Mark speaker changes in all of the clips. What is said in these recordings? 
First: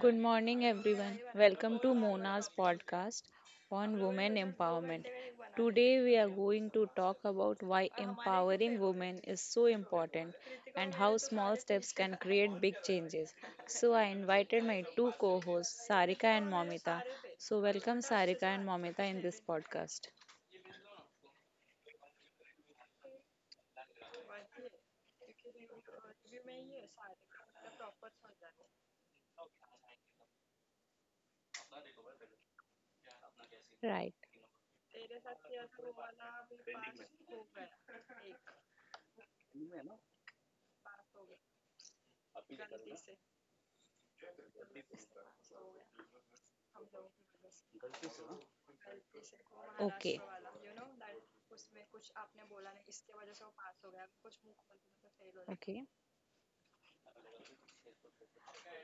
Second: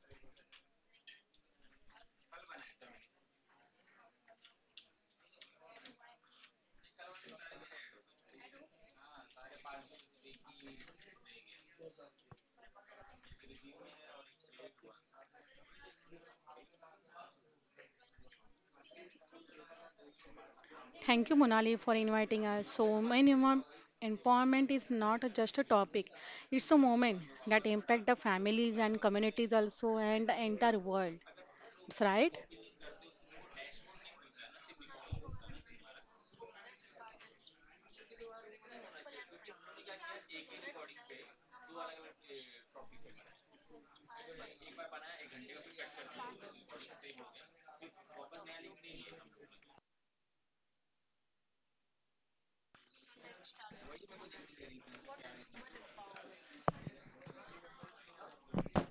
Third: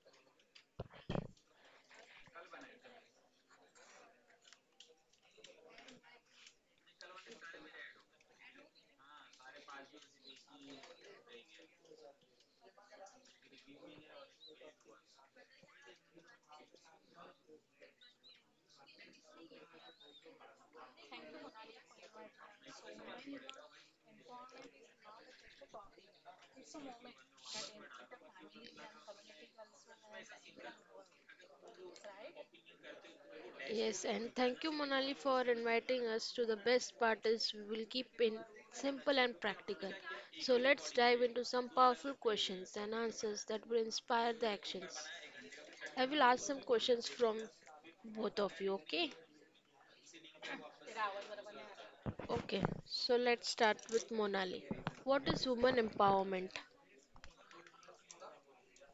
Speaker 1: Good morning, everyone. Welcome to Mona's podcast on women empowerment. Today, we are going to talk about why empowering women is so important and how small steps can create big changes. So, I invited my two co hosts, Sarika and Momita. So, welcome, Sarika and Momita, in this podcast.
Speaker 2: Thank you, Monali, for inviting us. So, empowerment is not just a topic; it's a moment that impact the families and communities also and the entire world. That's right.
Speaker 3: Yes,
Speaker 1: Right.
Speaker 3: and thank you, Monali, for inviting us to the best part is we will keep it simple and practical. So let's dive into some powerful questions and answers that will inspire the actions. I will ask some questions from both of you, okay?
Speaker 1: Okay.
Speaker 3: Okay, so let's start with Monali. What is woman
Speaker 1: Okay.
Speaker 3: empowerment?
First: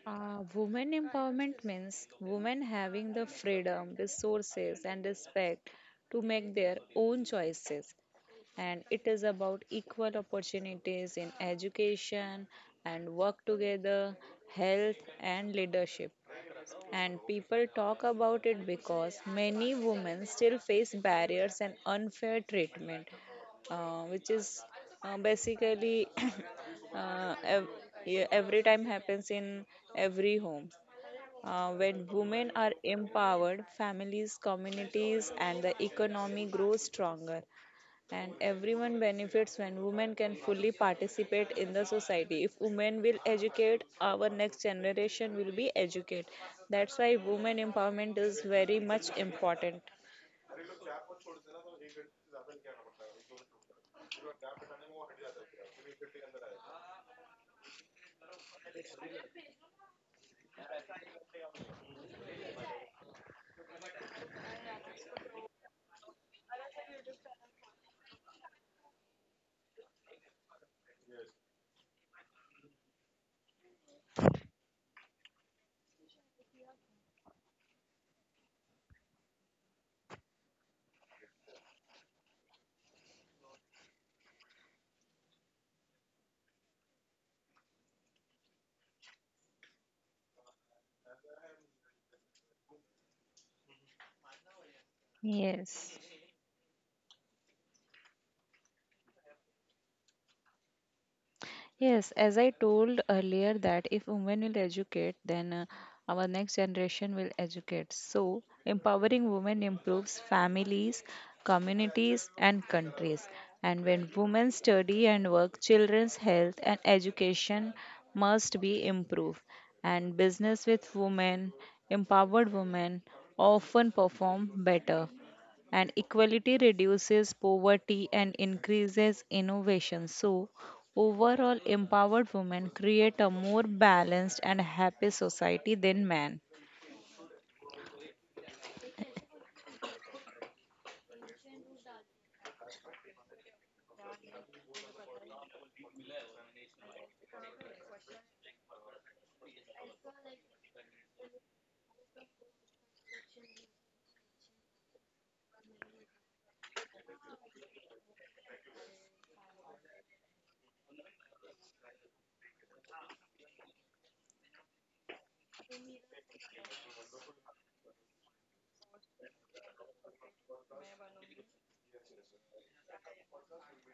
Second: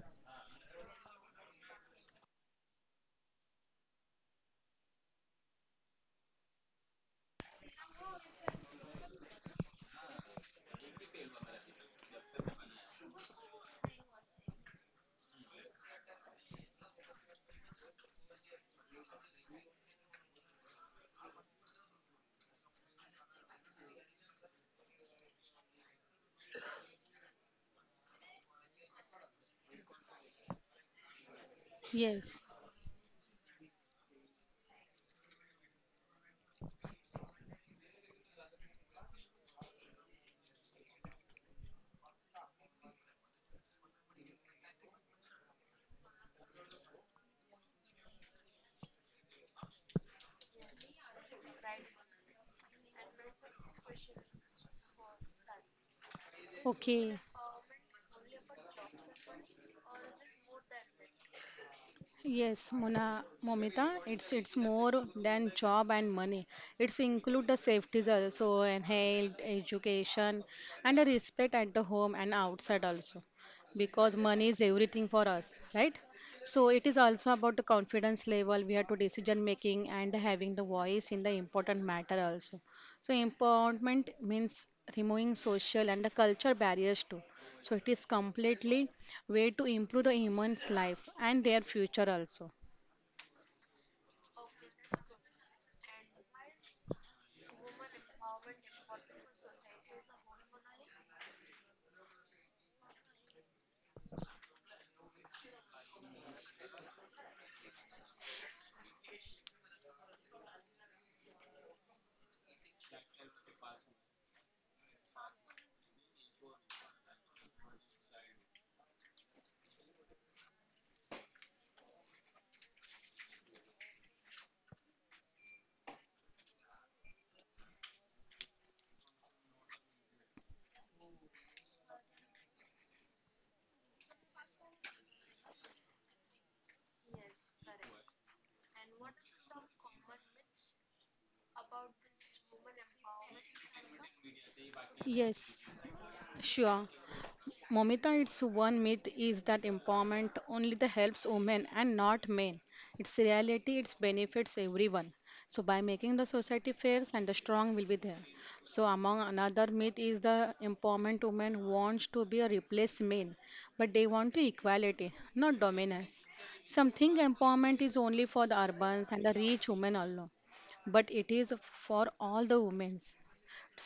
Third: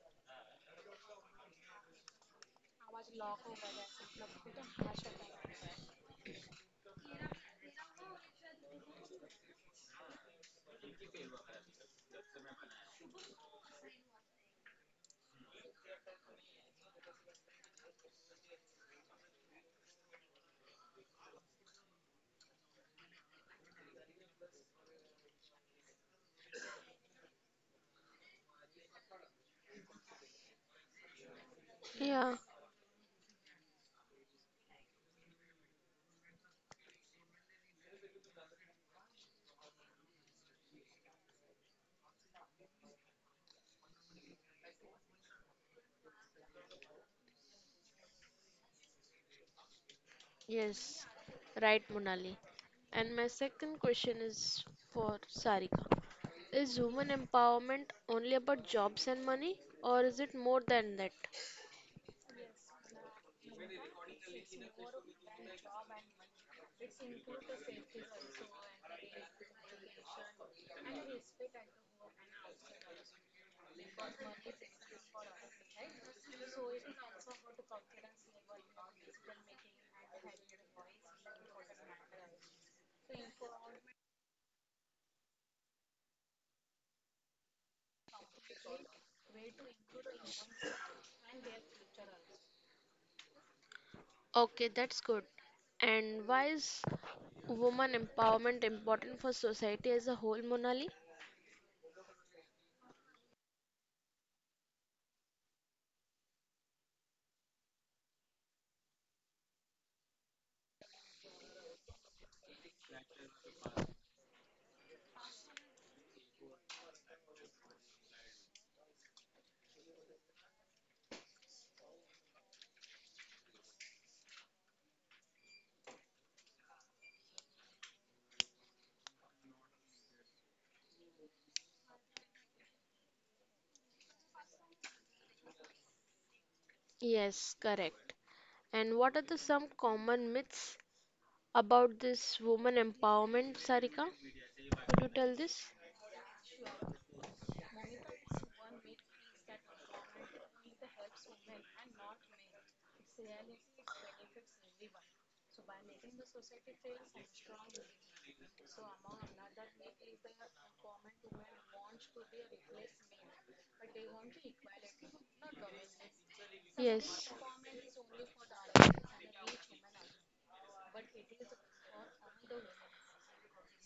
Speaker 1: Women empowerment means women having the freedom, resources, and respect to make their own choices. And it is about equal opportunities in education and work together, health, and leadership and people talk about it because many women still face barriers and unfair treatment, which is basically uh, ev- yeah, every time happens in every home. When
Speaker 3: Yeah.
Speaker 1: women
Speaker 2: Yes.
Speaker 1: are empowered, families, communities, and the economy grow stronger and everyone benefits when women can fully participate in the society. If women will educate, our next generation will be educated. That's why women empowerment is very much important.
Speaker 3: Yes, right, Monali. And my second question is for Sarika. Is women
Speaker 2: Okay.
Speaker 3: empowerment only about jobs and money, or is it more than that?
Speaker 2: Yes, Mona, Momita, it's more than job and money. It's include the safeties also and health, education, and the respect at the home and outside also, because money is everything for us, right? So it is also about the confidence level we have to decision making and having the voice in the important matter also. So empowerment means removing social and the culture barriers too, so it is completely way to improve the human's life and their future also.
Speaker 3: Okay, that's good.
Speaker 1: Yes.
Speaker 3: And why is women empowerment important for society as a whole, Monali?
Speaker 1: Yes, as I told earlier, that if women will educate, then our next generation will educate. So, empowering women improves families, communities, and countries. And when women study and work, children's health and education must be improved. And business with women, empowered women, often perform better and equality reduces poverty and increases innovation. So, overall, empowered women create a more balanced and happy society than men.
Speaker 3: Yes, correct. And what are the some common myths about this woman empowerment, Sarika? Could you tell
Speaker 2: Yes.
Speaker 3: this?
Speaker 2: Sure. Momita, its one myth is that empowerment only the helps women and not men. Its reality, it benefits everyone. So by making the society fair and the strong will be there. So among another myth is the empowerment women wants to be a replace men, but they want to equality, not dominance. Something
Speaker 3: Yes.
Speaker 2: empowerment is only for the urbans and the rich women alone, but it is for all the women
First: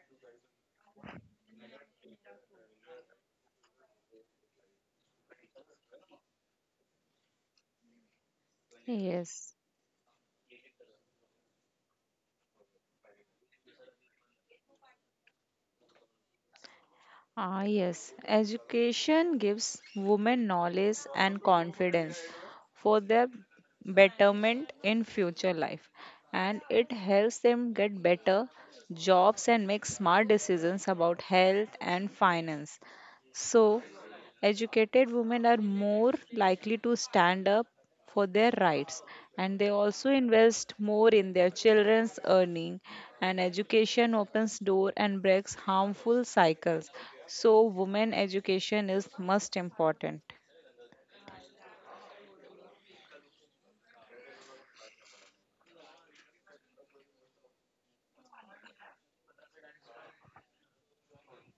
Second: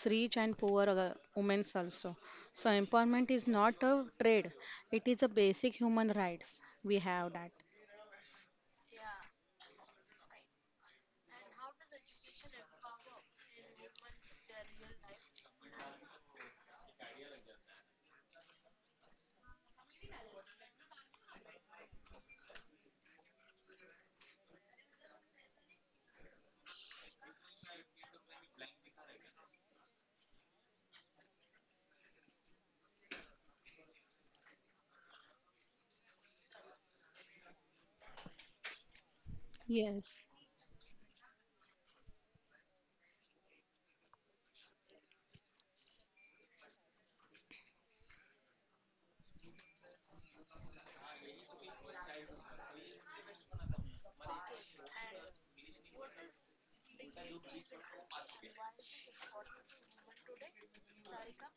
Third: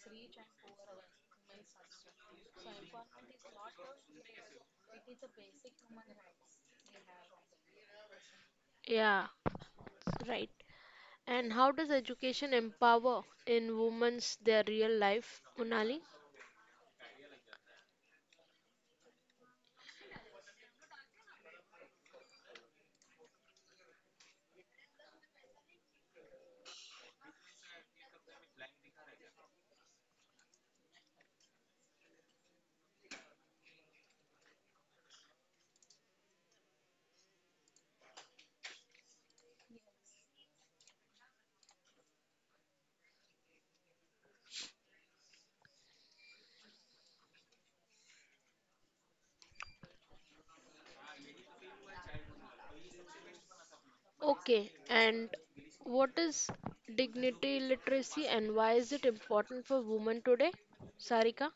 Speaker 2: rich and poor women also. So empowerment is not a trade; it is a basic human rights. We have that.
Speaker 3: Yeah,
Speaker 1: Yes.
Speaker 3: right. And how does education empower in women's their real life, Monali?
Speaker 1: Ah, yes. Education gives women knowledge and confidence for their betterment in future life, and it helps them get better jobs and make smart decisions about health and finance. So, educated women are more likely to stand up for their rights and they also
Speaker 2: Yes.
Speaker 1: invest more in their children's earning and education opens door and breaks harmful cycles. So women education is most important.
Speaker 3: Okay, and what is dignity literacy and why is it important for women today? Sarika?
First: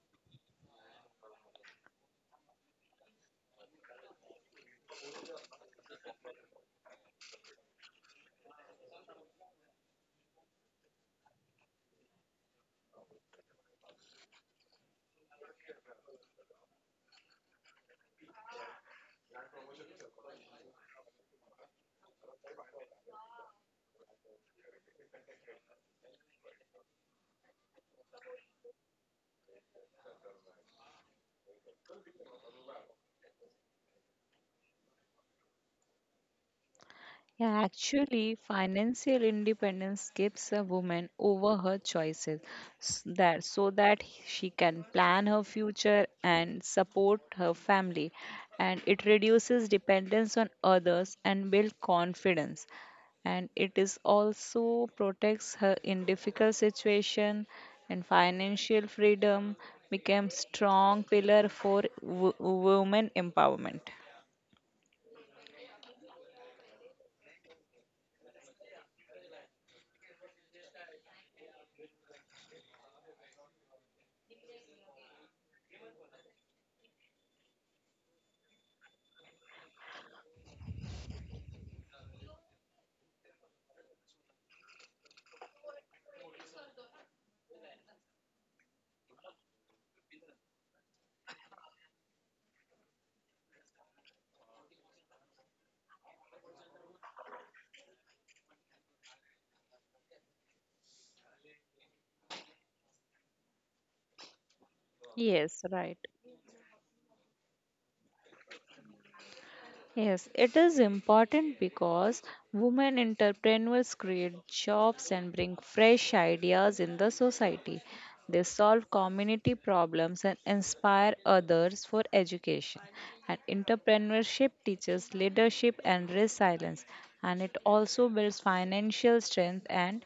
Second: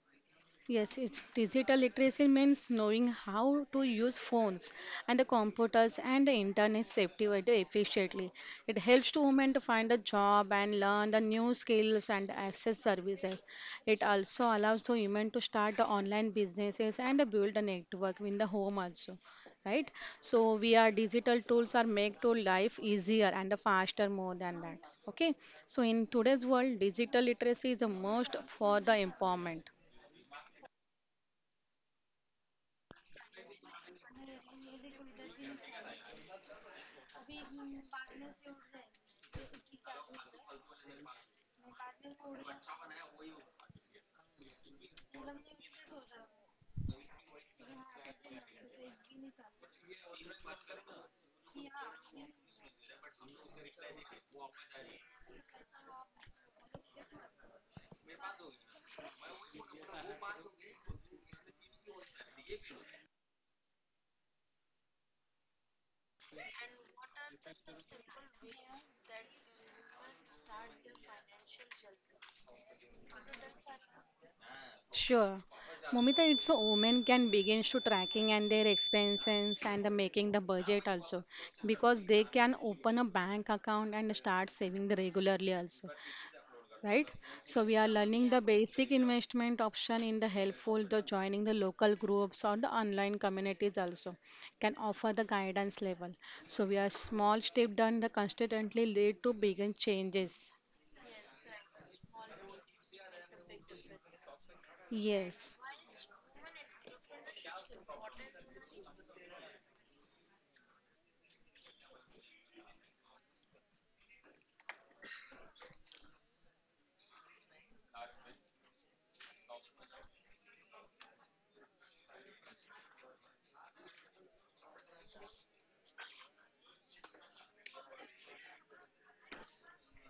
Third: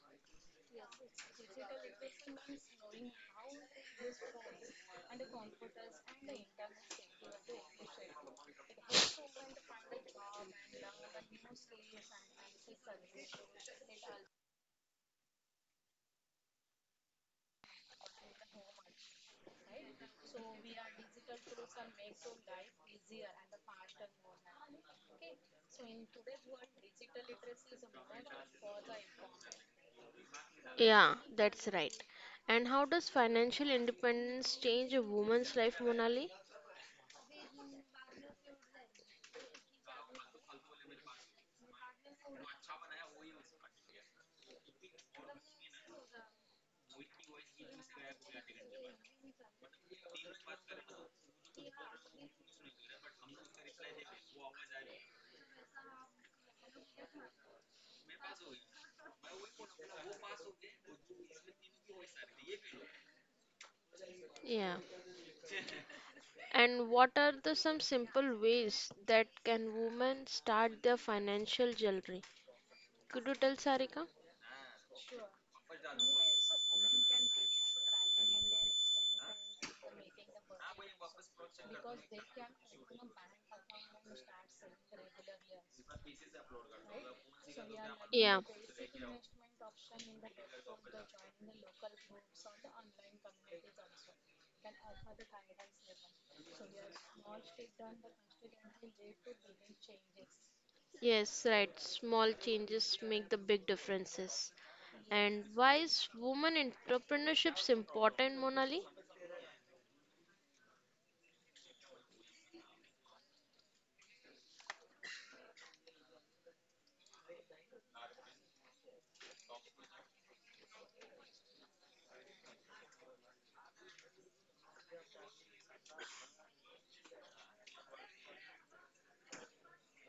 Speaker 2: Yes, it's digital literacy means knowing how to use phones and the computers and the internet safety way to efficiently. It helps to women to find a job and learn the new skills and access services. It also allows the women to start the online businesses and build a network in the home also. Right? So we are digital tools are make to life easier and faster more than that. Okay. So in today's world, digital literacy is the most for the empowerment.
Speaker 3: Yeah, that's right. And how does financial independence change a woman's life, Monali?
Speaker 1: Yeah, actually, financial independence gives a woman over her choices s- that so that she can plan her future and support her family, and it reduces dependence on others and build confidence. And it is also protects her in difficult situation, and financial freedom becomes strong pillar for women empowerment.
Speaker 3: Yeah. And what are the some simple ways that can women start their financial jewelry? Could you tell Sarika?
Speaker 2: Sure. Momita, it's a women can begin to tracking and their expenses and the making the budget also because they can open a bank account and start saving the regularly also, right? So we are learning
Speaker 3: Yeah.
Speaker 2: the basic investment option in the helpful the joining the local groups or the online communities also can offer the guidance level. So we are small step done the constantly lead to bigger changes.
Speaker 3: Yes, right. Small changes make the big differences.
Speaker 2: Yes.
Speaker 3: And
Speaker 1: Yes,
Speaker 3: why
Speaker 1: right.
Speaker 3: is woman entrepreneurship important, Monali?
Speaker 1: Yes, it is important because women entrepreneurs create jobs and bring fresh ideas in the society. They solve community problems and inspire others for education. And entrepreneurship teaches leadership and resilience, and it also builds financial strength and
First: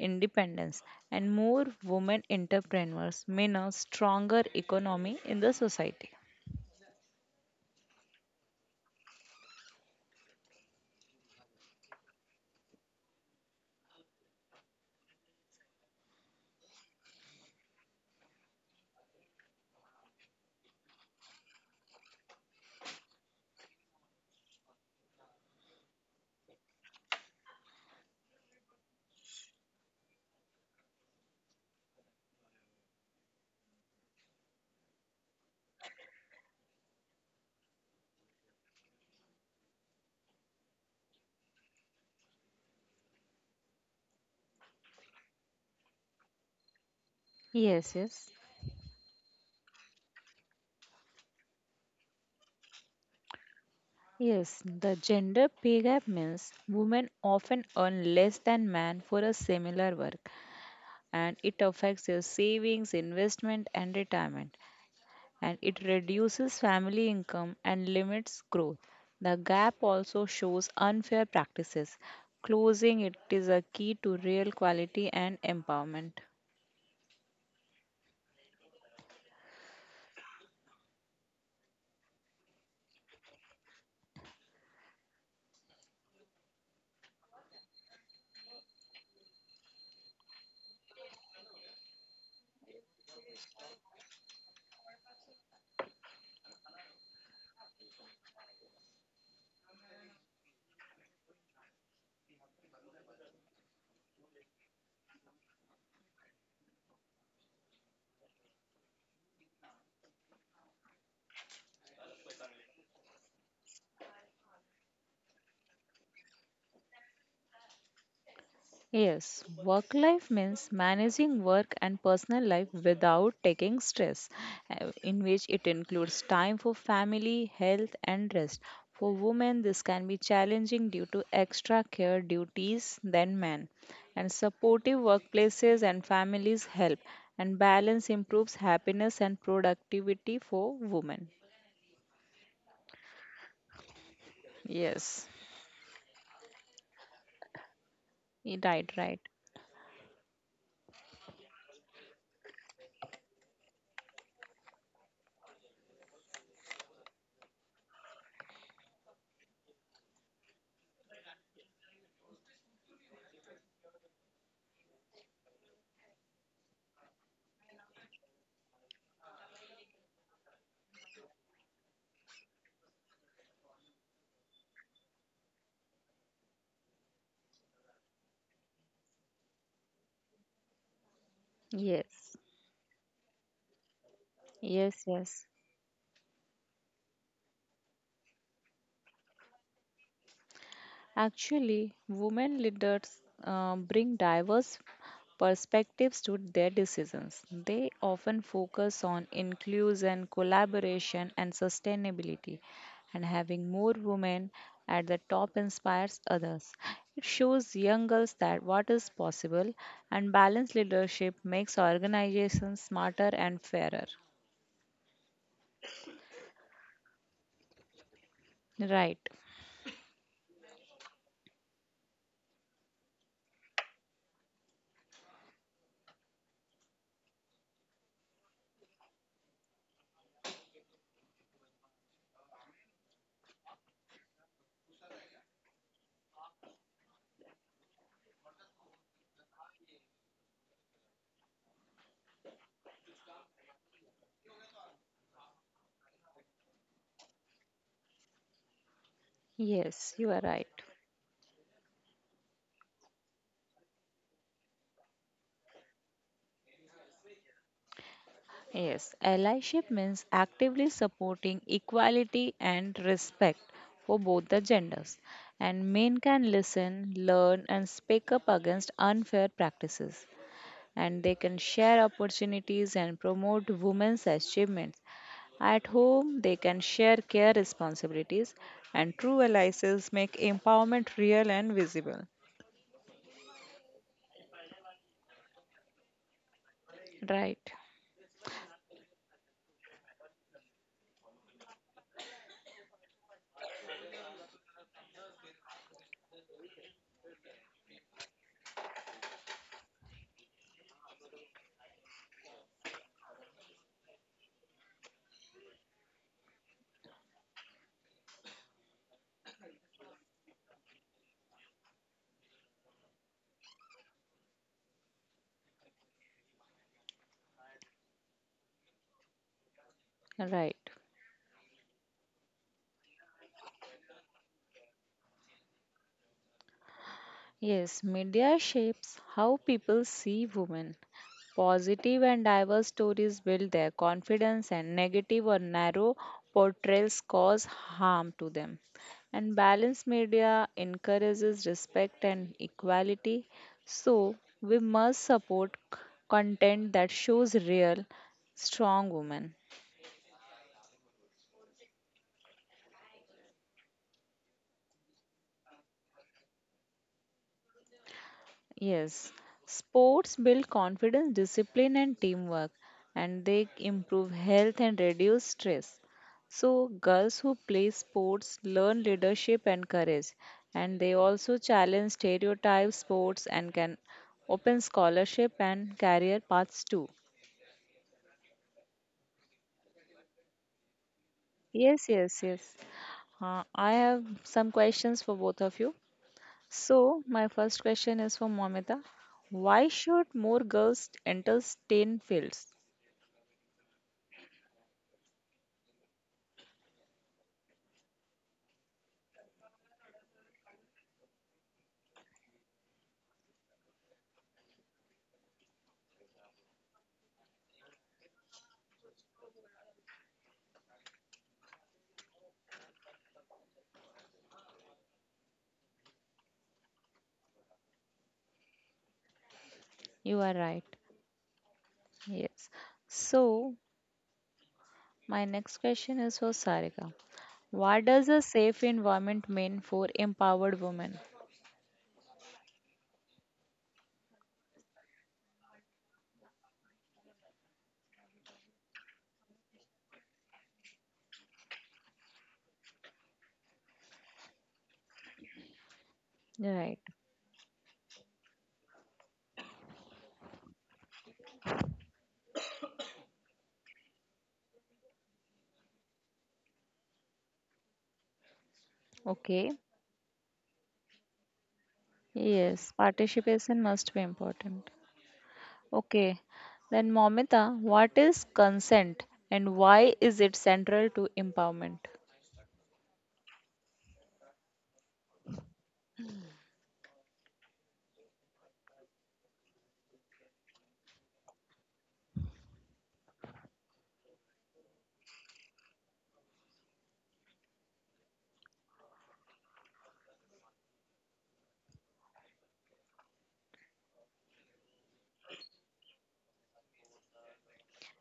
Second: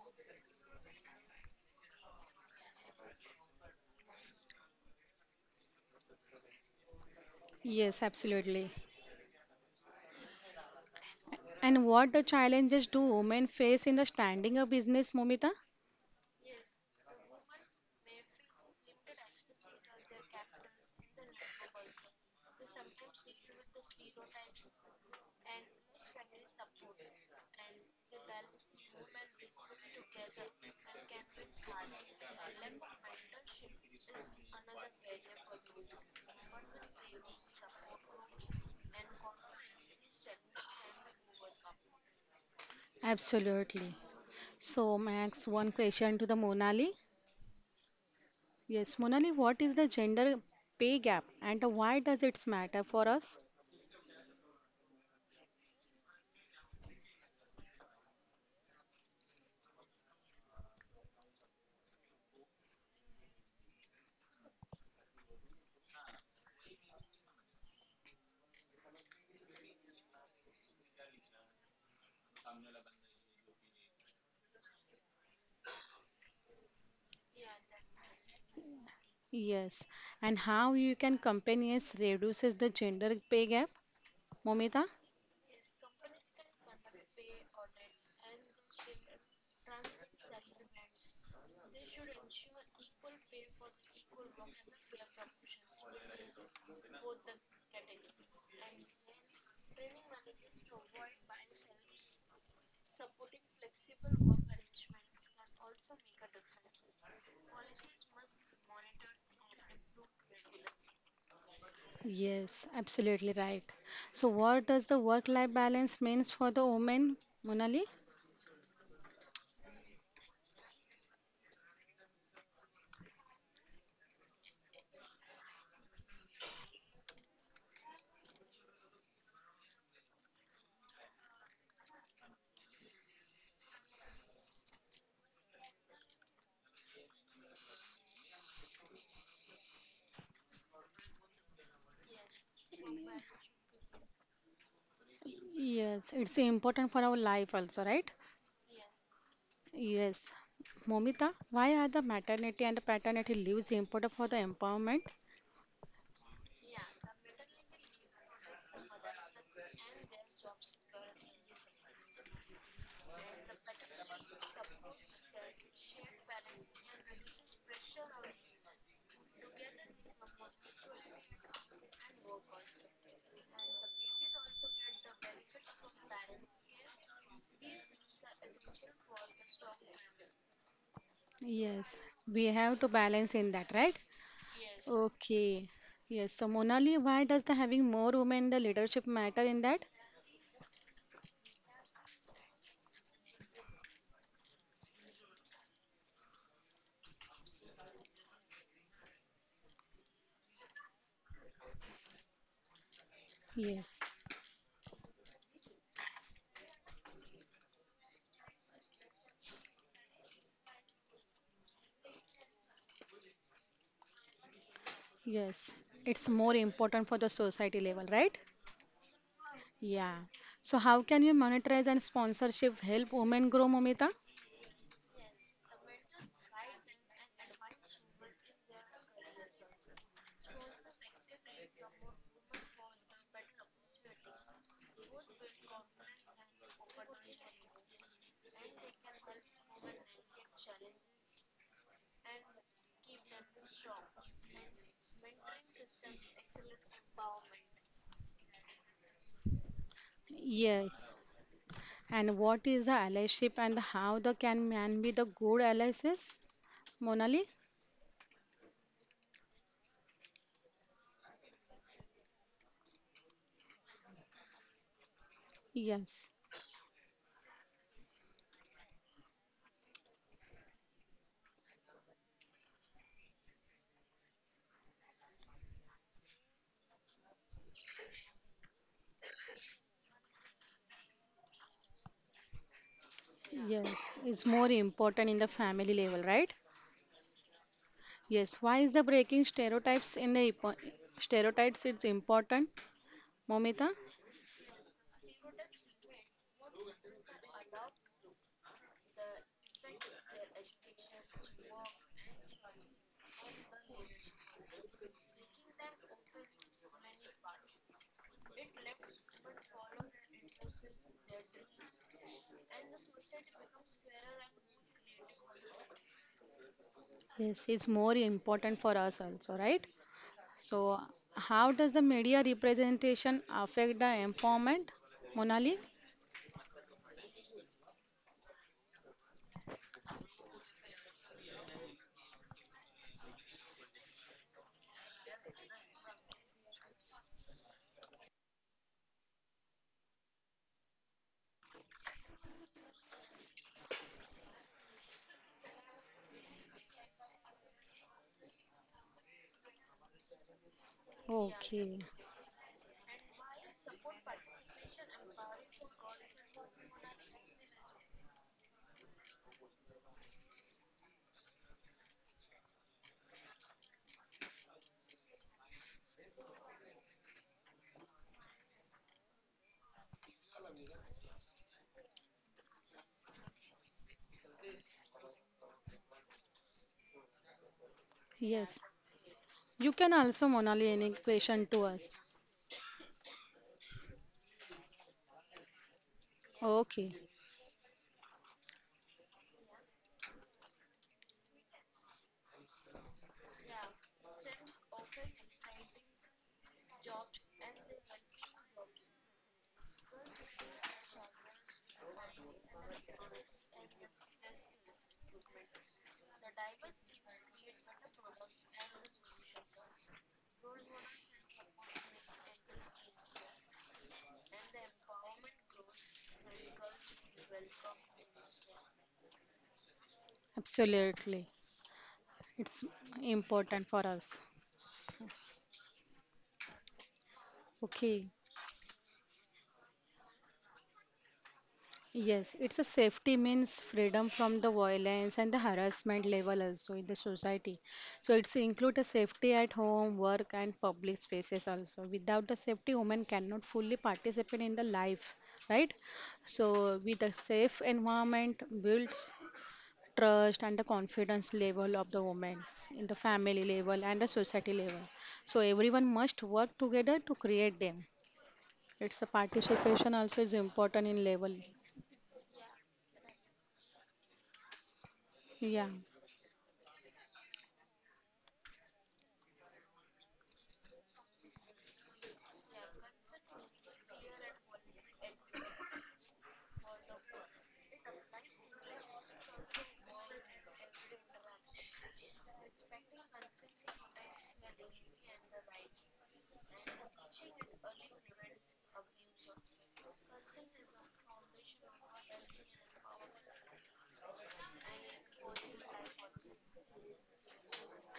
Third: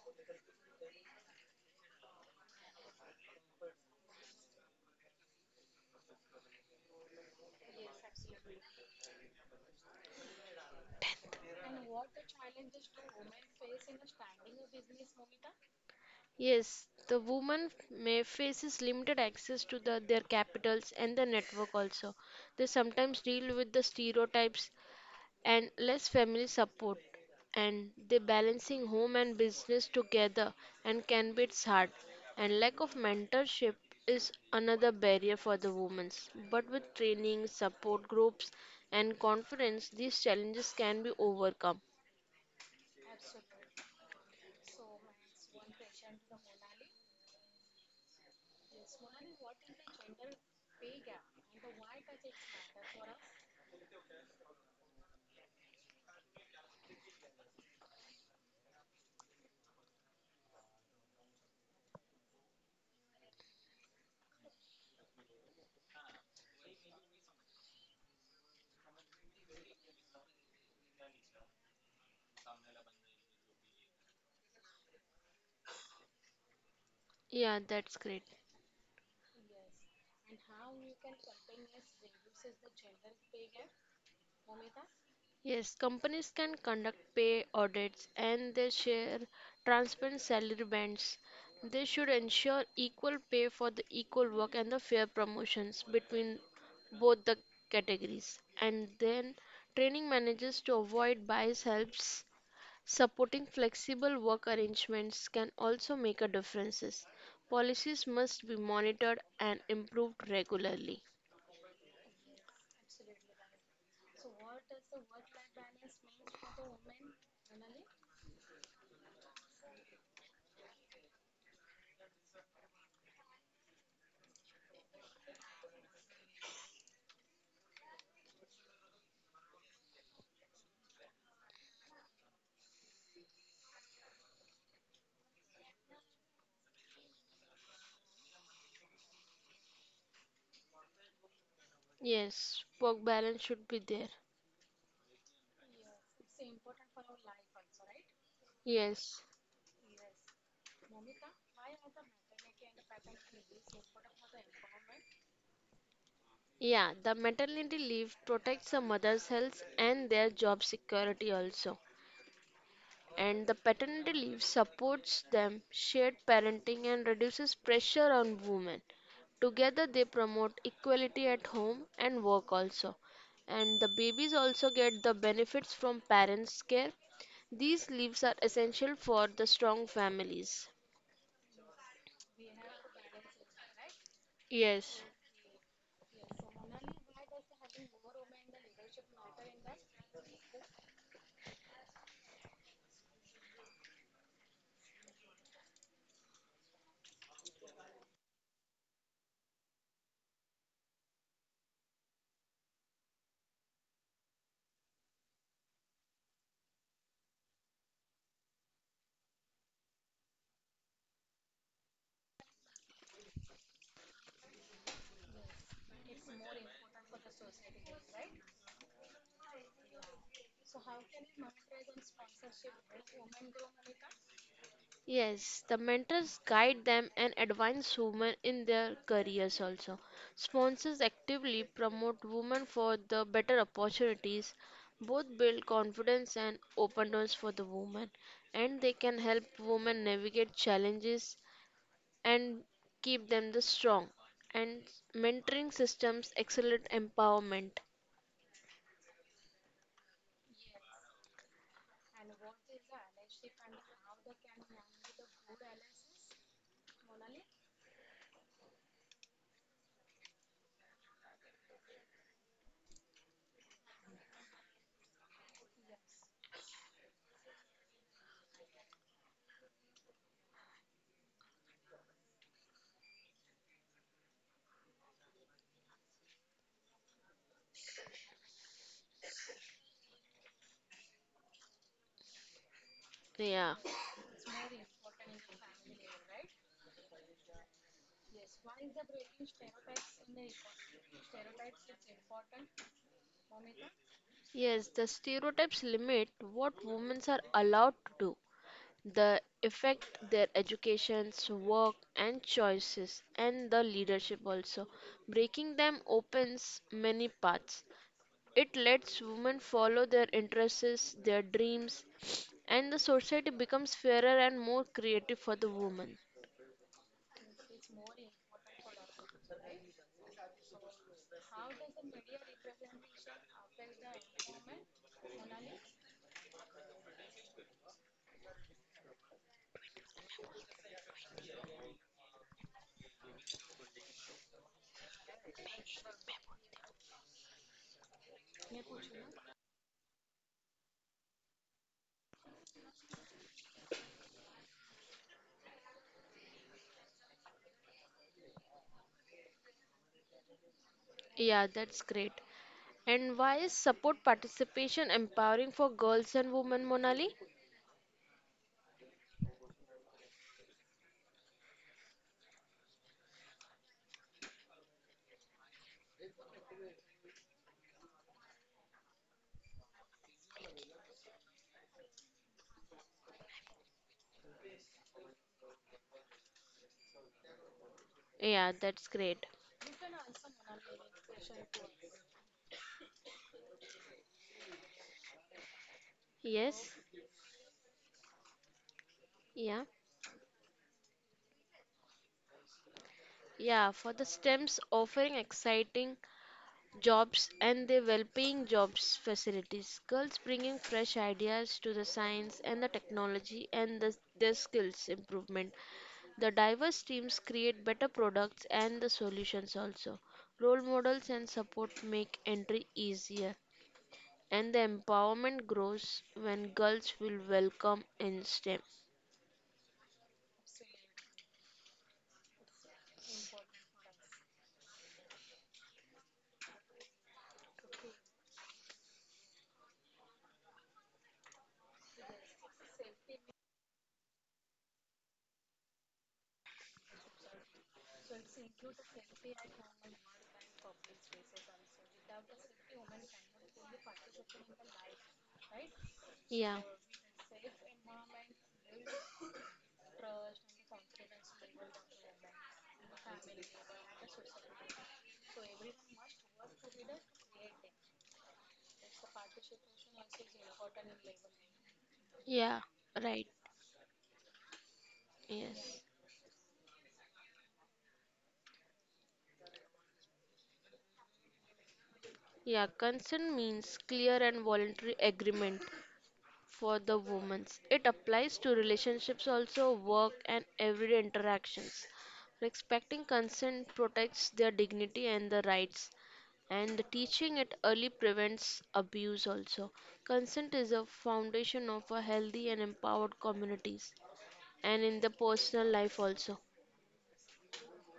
Speaker 1: independence. And more women entrepreneurs mean a stronger economy in the society.
Speaker 2: Yes, absolutely. And what the challenges do women face in the standing up business, Momita?
Speaker 3: Yes, the woman may faces limited access to their capitals and the network also. They sometimes deal with the stereotypes and less family support and the balancing home and business together and can be it's hard and lack of mentorship is another barrier for the women, but with training support groups and confidence these challenges can be overcome.
Speaker 2: Absolutely. So, Max, one question to the Monali.
Speaker 1: Yes, yes.
Speaker 2: Yes, Monali, what is the gender pay gap and why does it matter for us?
Speaker 1: Yes, the gender pay gap means women often earn less than men for a similar work, and it affects their savings, investment, and retirement, and it reduces family income and limits growth. The gap also shows unfair practices. Closing it is a key to real quality and empowerment.
Speaker 3: Yeah, that's great.
Speaker 2: Yes, and how you can companies reduces the gender pay gap, Momita?
Speaker 3: Yes, companies can conduct pay audits and they share transparent salary bands. They should ensure equal pay for the equal work and the fair promotions between both the categories. And then training managers to avoid bias helps. Supporting flexible work arrangements can also make a difference. Policies must be monitored and improved regularly.
Speaker 2: Yes, absolutely right. So, what does the work-life balance means for the women, Monali?
Speaker 1: Yes, work life means managing work and personal life without taking stress, in which it includes time for family, health, and rest. For women, this can be challenging due to extra care duties than men, and supportive workplaces and families help, and balance improves happiness and productivity for women.
Speaker 3: Yes, work balance should be there.
Speaker 1: Yes,
Speaker 2: Yes, it's important for our life also, right?
Speaker 1: right, right.
Speaker 3: Yes.
Speaker 2: Yes. Momita, why are the maternity and the paternity leaves important for the empowerment?
Speaker 3: Yeah, the maternity leave protects the mother's health and their job security also. And the paternity leave supports them shared parenting and reduces pressure on women. Together they promote equality at home and work also. And the babies also get the benefits from parents' care. These leaves are essential for the strong families.
Speaker 2: Yes,
Speaker 1: Yes,
Speaker 2: we have to balance in that, right?
Speaker 3: Yes.
Speaker 1: yes, yes.
Speaker 2: Okay. Yes. So Monali, why does the having more women in the leadership matter in that?
Speaker 1: Actually, women leaders bring diverse perspectives to their decisions. They often focus on inclusion, collaboration, and sustainability. And having more
Speaker 2: Yes.
Speaker 1: women at the top inspires others. It shows young girls that what is possible, and balanced leadership makes organizations smarter and fairer.
Speaker 2: Yes. It's more important for the society level, right?
Speaker 1: Right.
Speaker 2: Yeah. So how can you monetize and sponsorship help women grow, Momita?
Speaker 3: Yes, the mentors guide them and advance women in their careers also. Sponsors actively promote women for the better opportunities, both build confidence and open doors for the women, and they can help women navigate challenges and keep them the strong. And mentoring systems accelerate empowerment.
Speaker 1: Yes, you are right.
Speaker 2: Yes. And what is the allyship and how the can man be the good allies? Monali?
Speaker 1: Yes, allyship means actively supporting equality and respect for both the genders. And men
Speaker 2: Yes.
Speaker 1: can listen, learn, and speak up against unfair practices. And they can share opportunities and promote women's achievements. At home, they can share care responsibilities, and true allies make empowerment real and visible.
Speaker 3: Yeah.
Speaker 2: Yes. It's more important in the family level, right?
Speaker 1: Right,
Speaker 2: Yes. Why is the breaking stereotypes in the impo- stereotypes it's important, Momita?
Speaker 3: Yes, the stereotypes limit what women are allowed to do, the effect their educations, work, and choices, and the leadership also. Breaking them opens many paths. It lets women follow their interests, their dreams, and the society becomes fairer and more creative for the woman.
Speaker 2: Yes, it's more important for us also, right?
Speaker 1: right.
Speaker 2: So how does the media representation affect the empowerment, Monali?
Speaker 1: Yes, media shapes how people see women. Positive and diverse stories build their confidence, and negative or narrow portrayals cause harm to them. And balanced media encourages respect and equality. So, we must support content that shows real, strong women.
Speaker 3: Yeah, that's
Speaker 2: Okay.
Speaker 3: great. And why is support participation empowering for girls and women, Monali?
Speaker 1: Yes, sports build confidence, discipline, and teamwork, and they improve health and reduce stress. So, girls who play sports learn leadership and courage, and they also challenge stereotypes, sports, and can open scholarship and career paths too.
Speaker 3: Yeah,
Speaker 2: Yes.
Speaker 3: that's great.
Speaker 2: You can also, Monali, any question to
Speaker 1: Yes,
Speaker 2: us.
Speaker 1: yes, yes. I have some questions for both of you.
Speaker 3: Yes.
Speaker 2: Okay.
Speaker 1: So, my first question is for Momita.
Speaker 3: Yeah.
Speaker 1: Why should more girls enter STEM fields?
Speaker 3: Yeah, for the STEMs offering exciting jobs and the well-paying jobs facilities, girls bringing fresh ideas to the science and the technology and their skills improvement, the diverse teams create better products and the solutions also, role models and support make entry easier, and the empowerment grows when girls will welcome in stem.
Speaker 1: You are right.
Speaker 2: Absolutely.
Speaker 1: Yes.
Speaker 2: It's
Speaker 1: So,
Speaker 2: important for us.
Speaker 1: my next question is for Sarika. What does
Speaker 2: Okay.
Speaker 1: a safe environment mean for empowered women?
Speaker 2: Yes, it's a safety means freedom from the violence and the harassment level also in the society. So it's include a safety at home, work and public spaces also. Without the safety, women cannot fully participate in the life, right?
Speaker 3: Yeah.
Speaker 1: Right.
Speaker 2: So with a safe environment builds trust and the confidence level of the women in the family level and the society level. So everyone must work together to create them. It's a
Speaker 1: Okay.
Speaker 2: participation also is important in level.
Speaker 3: Yeah,
Speaker 1: Yes,
Speaker 3: right.
Speaker 1: participation must be important.
Speaker 2: Yeah.
Speaker 3: Yes.
Speaker 1: Okay. Then, Momita, what is consent and why is it central to empowerment?
Speaker 3: Yeah, consent means clear and voluntary agreement for the women. It applies to relationships also, work and everyday interactions. Respecting consent protects their dignity and their rights, and the teaching it early prevents abuse also. Consent is a foundation of a healthy and empowered communities and in the personal life also.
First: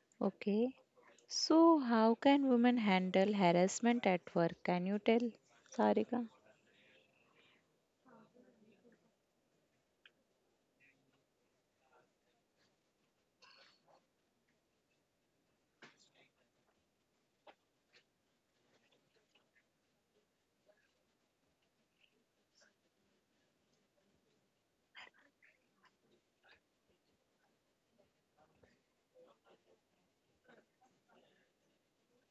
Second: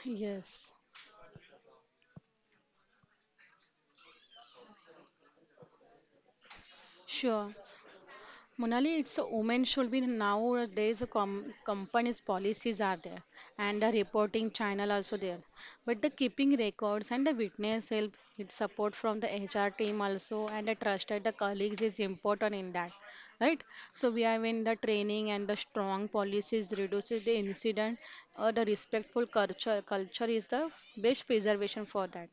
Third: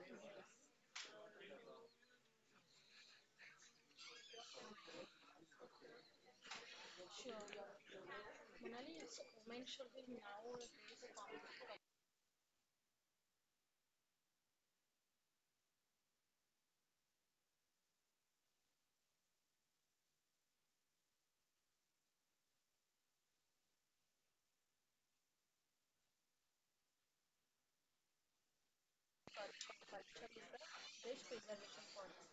Speaker 2: Yes,
Speaker 1: Okay. So, how can women handle harassment at work? Can you tell, Sarika?
Speaker 2: sure. Monali, it's a woman should be nowadays a companies policies are there and a reporting channel also there. But the keeping records and the witness help it support from the HR team also and the trusted the colleagues is important in that, right? So we have in the training and the strong policies reduces the incident or the respectful culture is the best preservation for that.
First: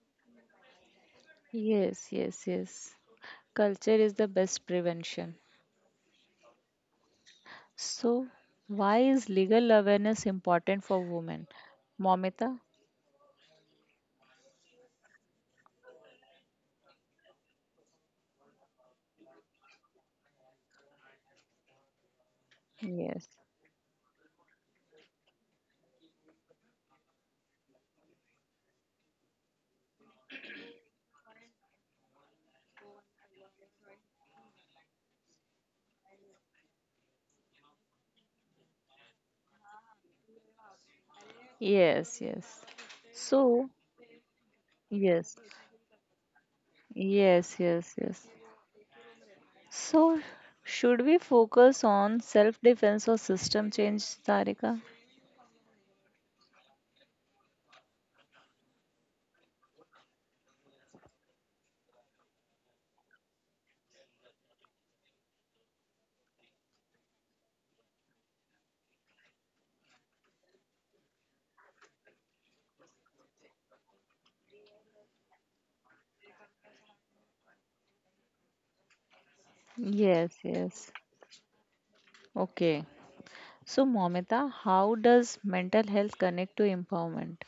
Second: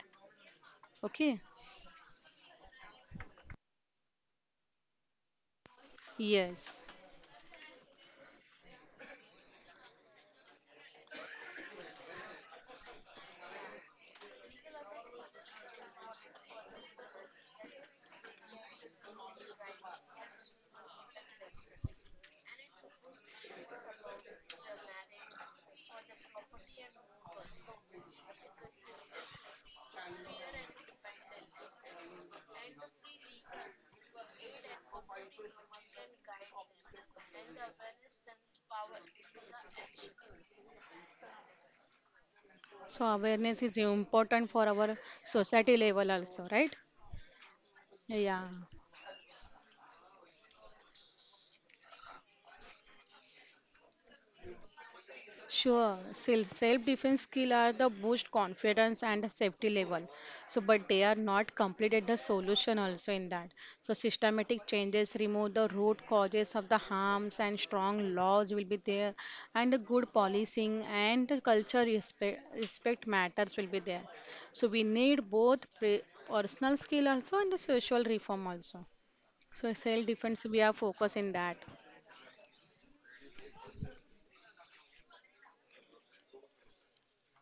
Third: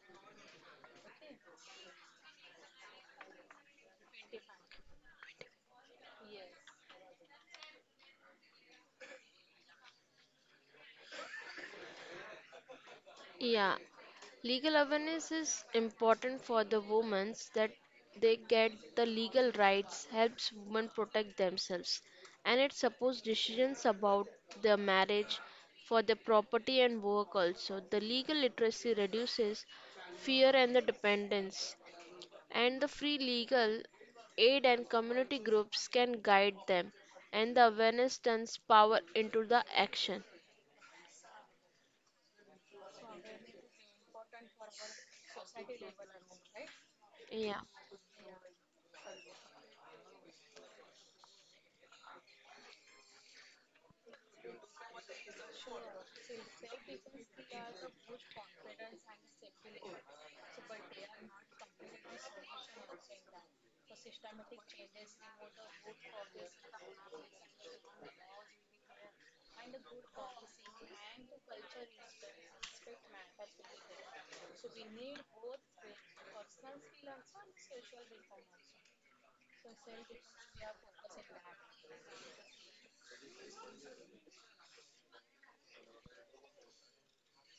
Speaker 2: Okay?
Speaker 1: Yes, yes, yes. Culture is the best prevention.
Speaker 2: Yes.
Speaker 1: So, why is legal awareness important for women? Momita?
Speaker 3: Yeah, legal awareness is important for the women that they get the legal rights, helps women protect themselves, and it supports
Speaker 1: Yes.
Speaker 3: decisions about their marriage, for their property and work also. The legal literacy reduces fear and the dependence, and the free legal aid and community groups can guide them, and the awareness turns power into the action.
Speaker 1: Yes, yes.
Speaker 2: So awareness
Speaker 1: So,
Speaker 2: is important for our
Speaker 1: yes.
Speaker 2: society level also, right?
Speaker 3: Yeah.
Speaker 1: Yes, yes, yes.
Speaker 2: Yeah.
Speaker 1: So, should we focus on self defense or system change, Tarika?
Speaker 2: Sure. Self defense skill are the boost confidence and the safety level. So, but they are not completed the solution also in that. So, systematic changes remove the root causes of the harms and strong laws will be there, and the good policing and the culture respect matters will be there. So, we need both personal skill also and the social reform also. So
Speaker 1: Yes,
Speaker 2: self-defense, we are
Speaker 1: yes.
Speaker 2: focused in that.
Speaker 1: Okay. So, Momita, how does mental health connect to empowerment?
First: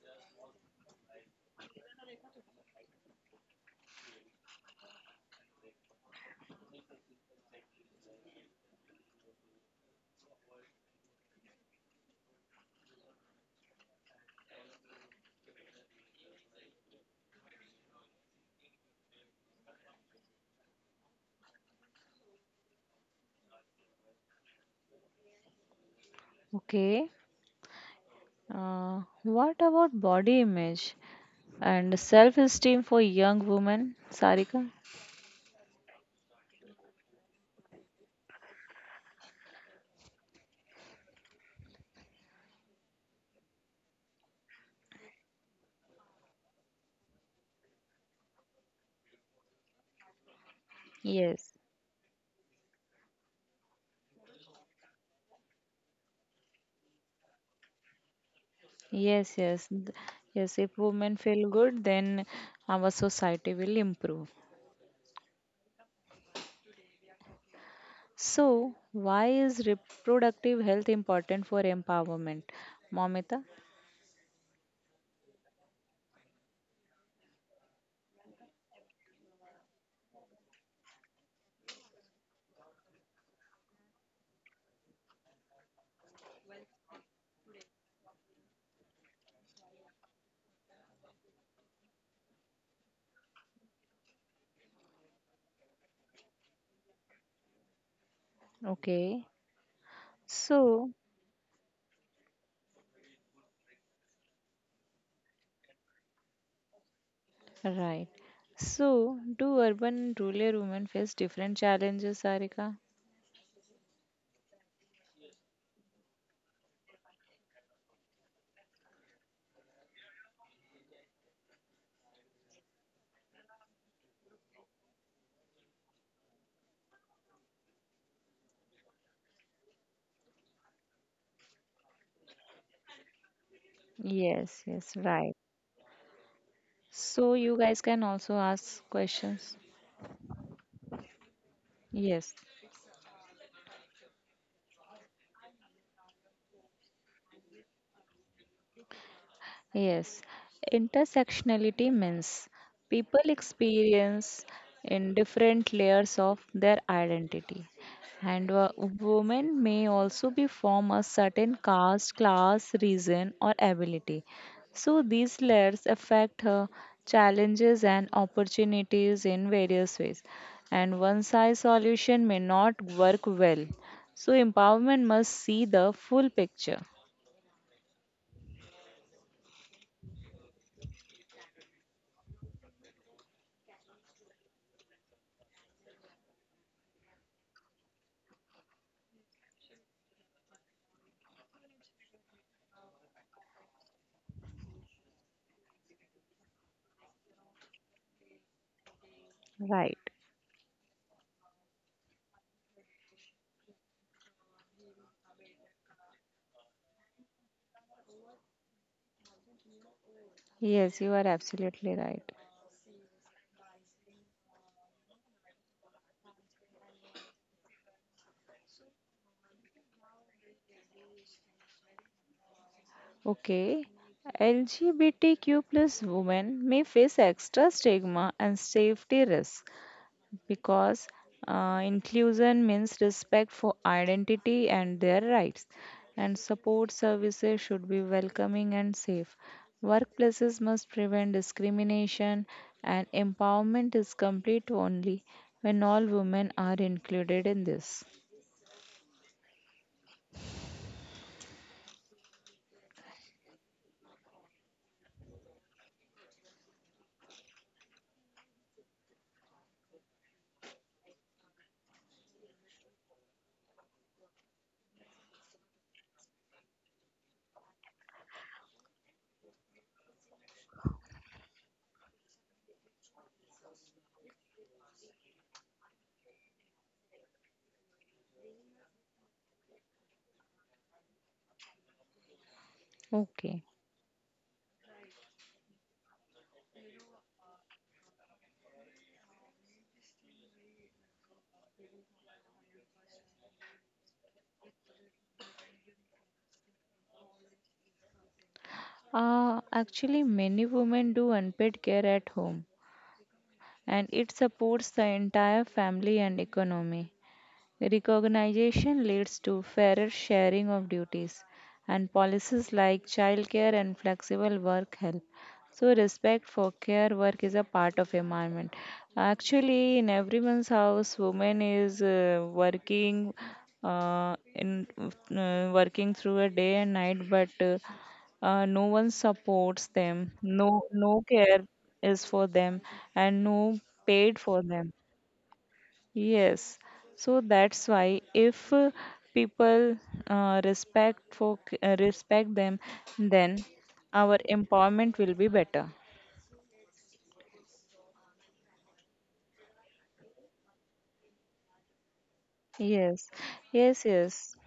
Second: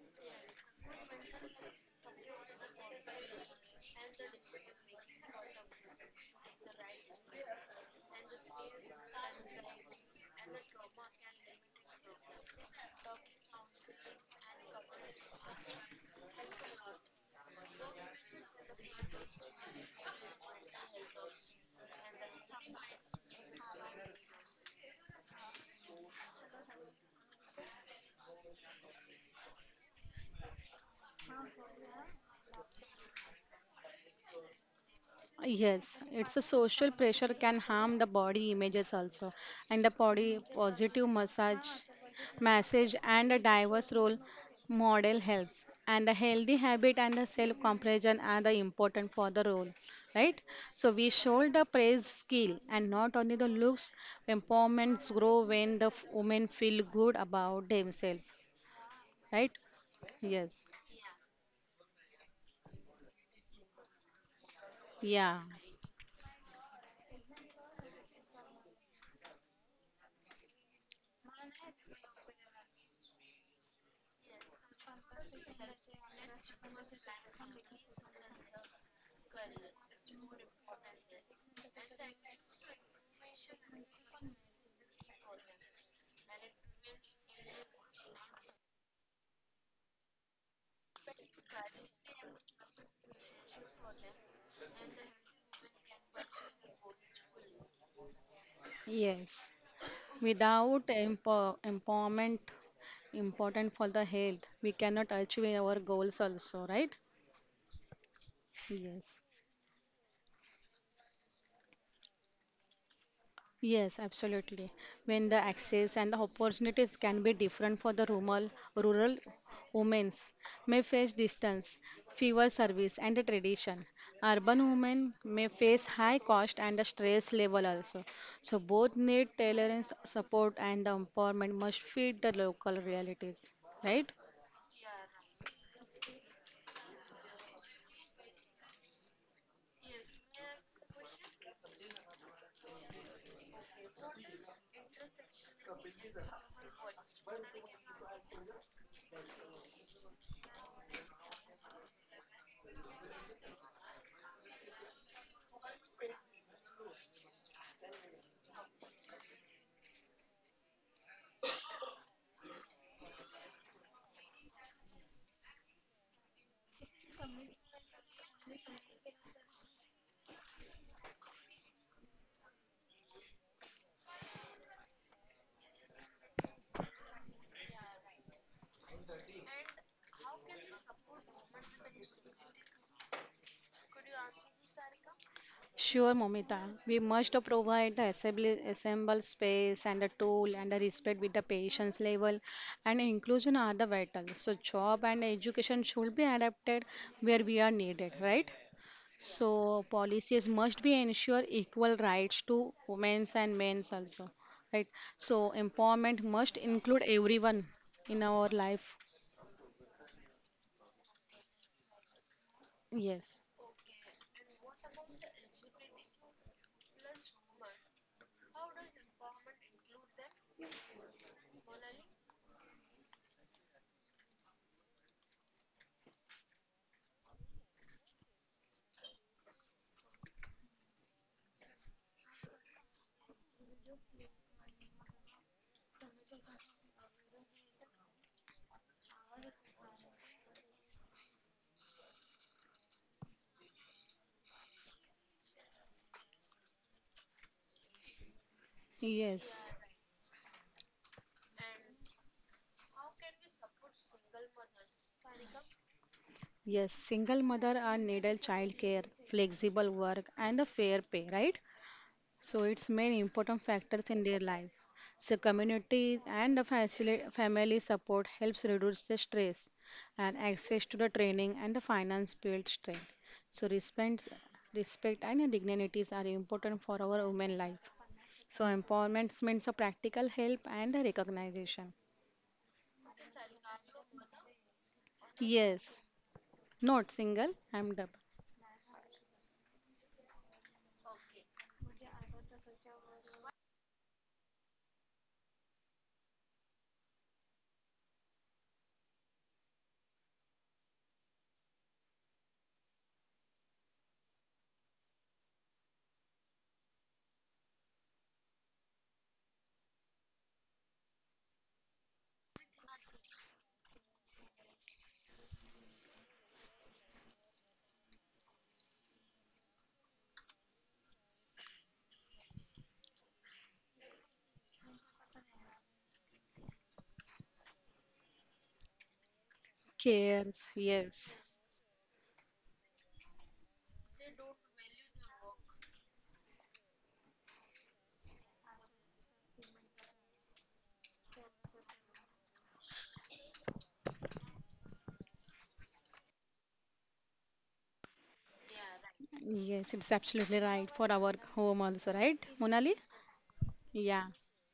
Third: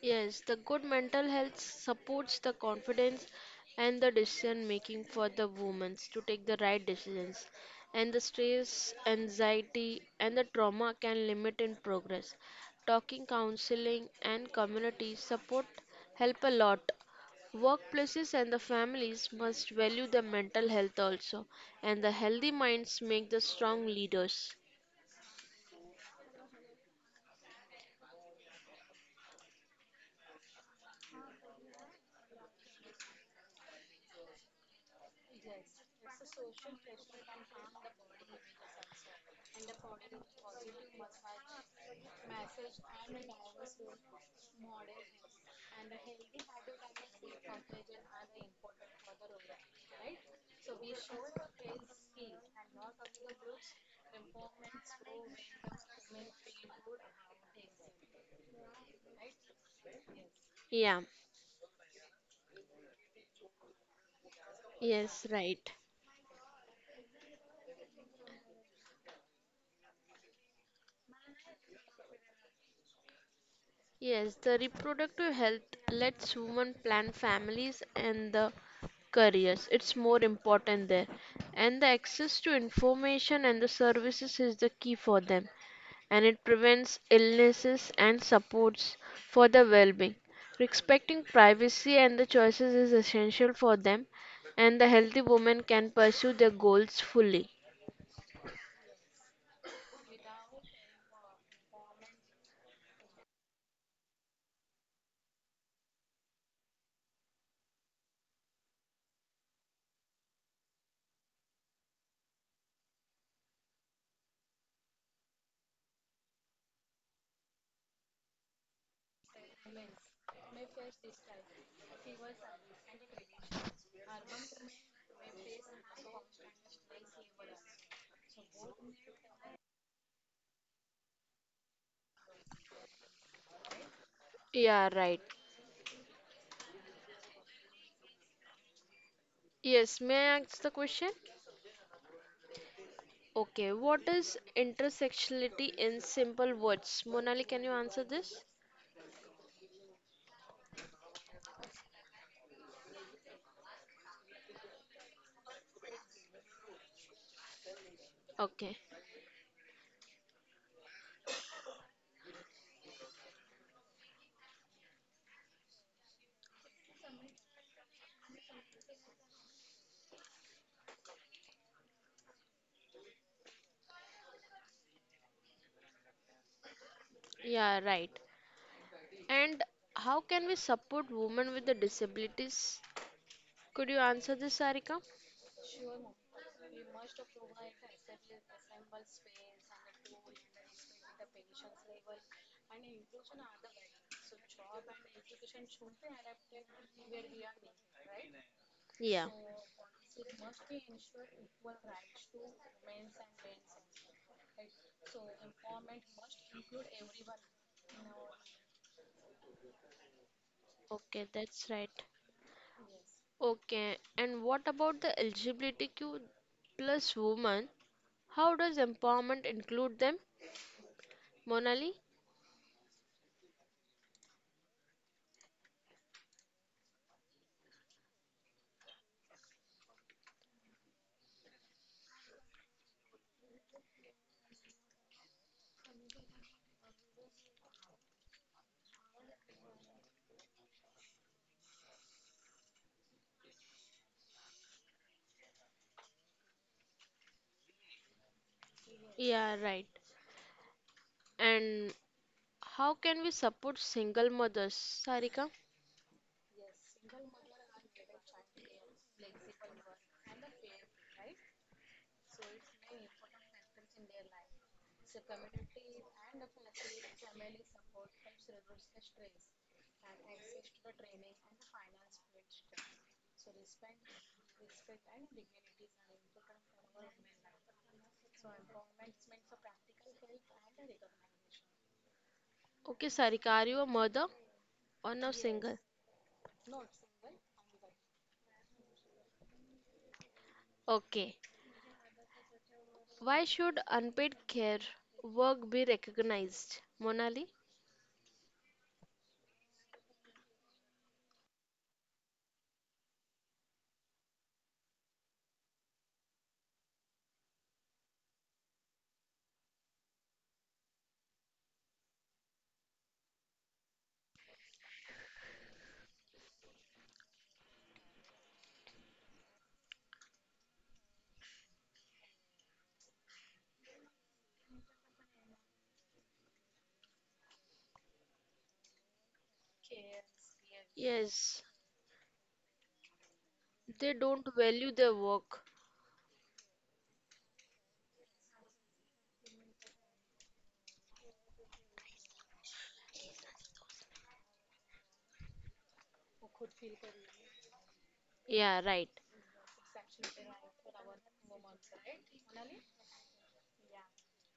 Speaker 3: Yes, the good mental health supports the confidence and the decision making for the women to take the right decisions. And the stress, anxiety, and the trauma can limit in progress. Talking, counseling, and community support help a lot. Workplaces and the families must value the mental health also, and the healthy minds make the strong leaders.
Speaker 1: Okay. What about body image and self esteem for young women, Sarika?
Speaker 2: Yes, it's a social pressure can harm the body images also, and the body positive massage and a diverse role model helps. And the healthy habit and the self-comparison are the important for the role, right? So we show
Speaker 1: Yes.
Speaker 2: the praise skill and not only the looks. Empowerments grow when the women feel good about themselves,
Speaker 1: Yes,
Speaker 2: right?
Speaker 1: yes, th-
Speaker 2: Yes.
Speaker 1: yes. If
Speaker 3: Yeah.
Speaker 1: women feel good, then our society will improve.
Speaker 2: Yeah.
Speaker 3: Yes, right.
Speaker 1: So, why is reproductive health important for empowerment, Momita?
Speaker 3: Yes, the reproductive health lets women plan families and the careers. It's more important there. And the access to information and the services is the key for them. And it prevents illnesses and supports for the well being. Respecting privacy and the choices is essential for them, and the healthy woman can pursue their goals fully.
Speaker 2: Yes.
Speaker 1: Okay.
Speaker 2: Without
Speaker 1: So,
Speaker 2: empowerment, important for the health, we cannot achieve our goals also, right?
Speaker 1: right.
Speaker 2: Yes.
Speaker 1: So, do urban and rural women face different challenges, Sarika?
Speaker 2: Yes, absolutely. When the access and the opportunities can be different for the rural women may face distance, fewer service and the tradition. Urban women may face high cost and the stress level also. So both need tolerance, support and the empowerment must fit the local realities, right?
Speaker 1: Yes, yes,
Speaker 3: Yeah, right.
Speaker 1: right. So you guys can also ask questions.
Speaker 3: Yes, may I ask the question?
Speaker 1: Yes.
Speaker 3: Okay, what is intersectionality in simple words? Monali, can you answer this?
Speaker 1: Yes, intersectionality means people experience in different layers of their identity. And
Speaker 3: Okay,
Speaker 1: women may also be from a certain caste, class, region, or ability. So these layers affect her challenges and opportunities in various ways. And one size solution may not work well. So empowerment must see the full picture.
Speaker 3: yeah, right. And how can we support women with the disabilities? Could you answer this, Sarika?
Speaker 2: Sure, Momita. We must provide the assemble space and the tool and the respect with the patient's level and inclusion are the vital. So job and education should be adapted where we are needed, right?
Speaker 3: Yeah.
Speaker 2: So
Speaker 1: Right.
Speaker 2: policies must be ensure equal rights to women's and men's also, right? So empowerment must include everyone in our life.
Speaker 1: Yes, you are
Speaker 3: Okay, that's
Speaker 1: absolutely
Speaker 3: right.
Speaker 1: right.
Speaker 2: Yes.
Speaker 3: Okay, and what about the LGBTQ plus women? How does empowerment include them? Monali?
Speaker 1: Okay. LGBTQ plus women may face extra stigma and safety risks because inclusion means respect for identity and their rights, and support services should be welcoming and safe. Workplaces must prevent discrimination, and empowerment is complete only when all women are included in this.
Speaker 2: Yes.
Speaker 3: Yeah, right. And how can we support single mothers? Sarika?
Speaker 2: Yes, single mother are needed childcare, flexible work, and a fair pay, right? So it's main important factors in their life. So community and the family support helps reduce the stress and access to the training and the finance build strength. So respect and dignities are important for our women life. So empowerment means a practical help and the recognition.
Speaker 3: Okay, Sarika,
Speaker 1: Okay.
Speaker 3: are you a mother or now single? Yes.
Speaker 2: Yes, not single, I'm double.
Speaker 3: Okay. Why should unpaid care work be recognized? Monali?
Speaker 1: Actually, many women do unpaid care at home, and it supports the entire family and economy. Recognition leads to fairer sharing of duties, and policies like childcare and flexible work help. So, respect for care work is a part of environment. Actually, in everyone's house, woman is working in working through a day and night, but no one supports them.
Speaker 2: Cares,
Speaker 1: No, no
Speaker 2: yes.
Speaker 1: care
Speaker 3: Yes,
Speaker 1: is for them, and no
Speaker 3: they
Speaker 1: paid for
Speaker 3: don't
Speaker 1: them.
Speaker 3: value their work.
Speaker 1: Yes, so that's why if people respect them, then our empowerment will be better.
Speaker 3: Yeah, right.
Speaker 2: Yes, it's absolutely right for our home also, right, Monali?
Speaker 1: Yes, yes,
Speaker 2: Yeah.
Speaker 1: yes,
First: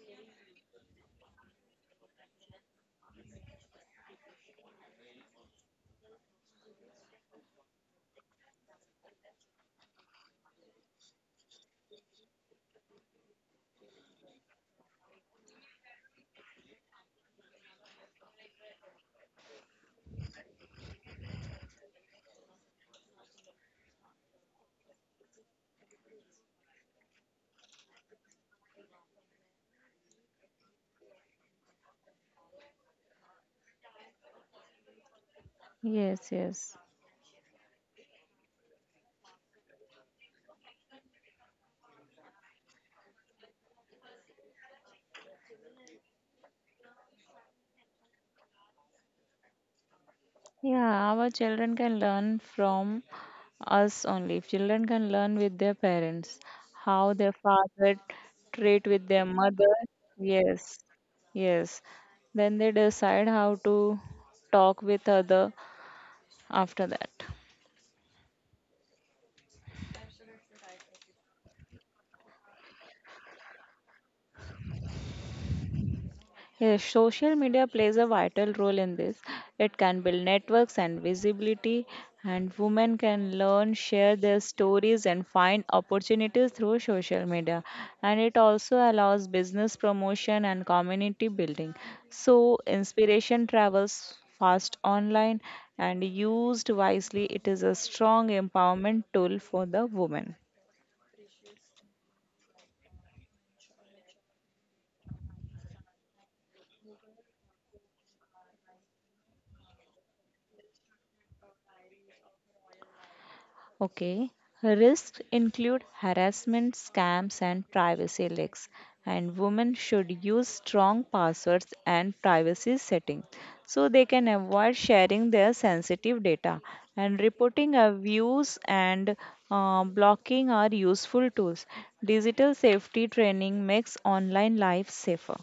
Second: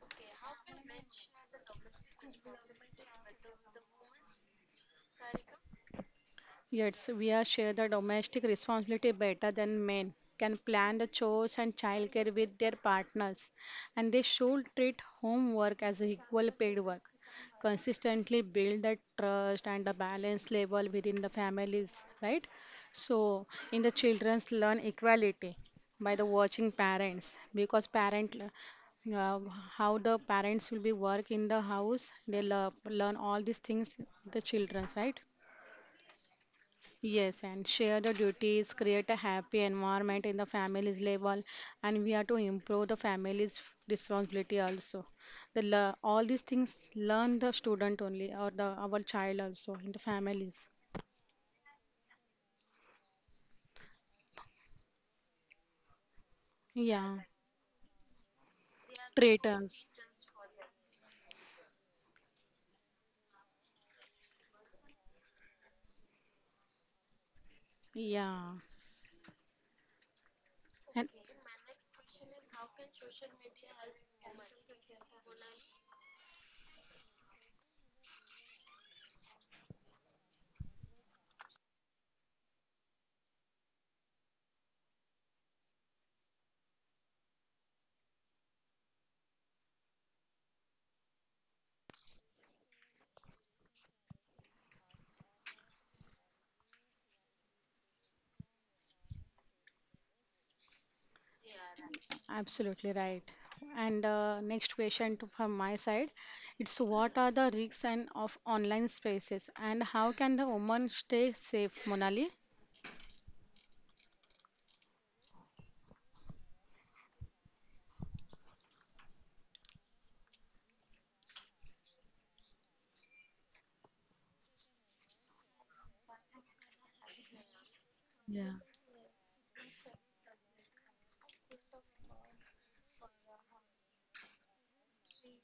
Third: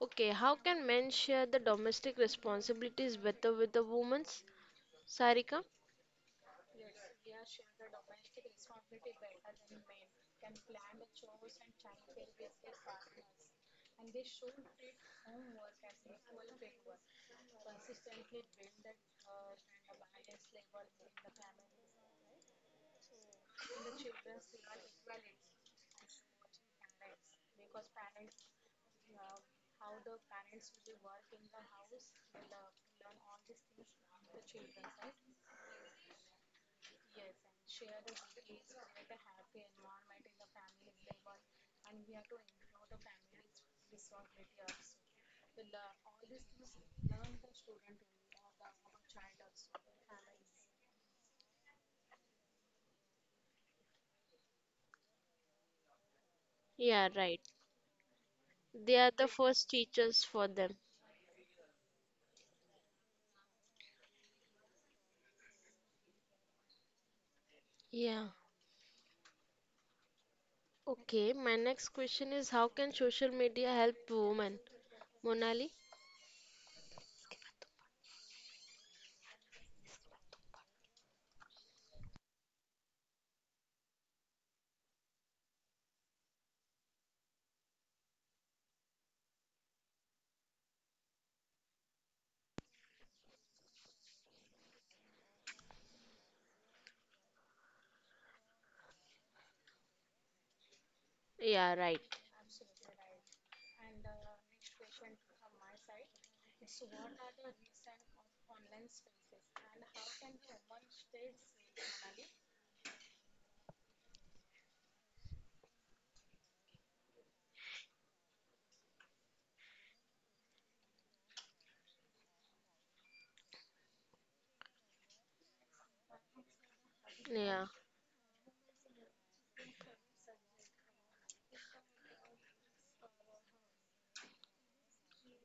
Speaker 3: Okay, how can men share the domestic responsibilities better with the women's? Sarika?
Speaker 2: Yes, we are share the domestic responsibility better than men can plan the chores and childcare with their partners, and they should treat homework as equal paid work. Consistently build the trust and the balance level within the families, right? So, in the children's learn equality by the watching parents because parent how the parents will be work in the house they love, learn all these things the children right.
Speaker 1: yes, yes.
Speaker 2: Yes, and share the duties, create a happy environment in the family's level, and we are to improve the family's responsibility also. The all these things learn the student only or the our child also in the families.
Speaker 1: Yeah, our children can learn from us only. Children can learn with their parents,
Speaker 3: Yeah,
Speaker 1: how
Speaker 2: Yeah,
Speaker 1: their
Speaker 3: right.
Speaker 1: father treat
Speaker 3: They are
Speaker 1: with
Speaker 3: the
Speaker 1: their
Speaker 3: first
Speaker 1: mother.
Speaker 2: traitors.
Speaker 3: teachers for them.
Speaker 1: Yes, yes. Then they decide how to talk with other after that.
Speaker 3: Yeah.
Speaker 2: Yeah, and
Speaker 3: Okay, my next question is how can social media help women? Monali?
Speaker 1: Yes, social media plays a vital role in this. It can build networks and visibility, and women can learn, share their stories, and find opportunities through social media. And it also allows business promotion and community building. So, inspiration travels fast online, and used wisely, it is a strong empowerment tool for the woman.
Speaker 3: Yeah, right.
Speaker 2: absolutely right. And next question to, from my side, it's what are the risks and of online spaces and how can the woman stay safe, Monali?
Speaker 1: Okay. Risks include harassment, scams, and privacy leaks. And women should use strong passwords and privacy settings so they can avoid sharing their sensitive data. And
Speaker 3: Yeah,
Speaker 1: reporting
Speaker 2: Yeah.
Speaker 1: abuse and blocking are useful tools. Digital safety training makes online life safer.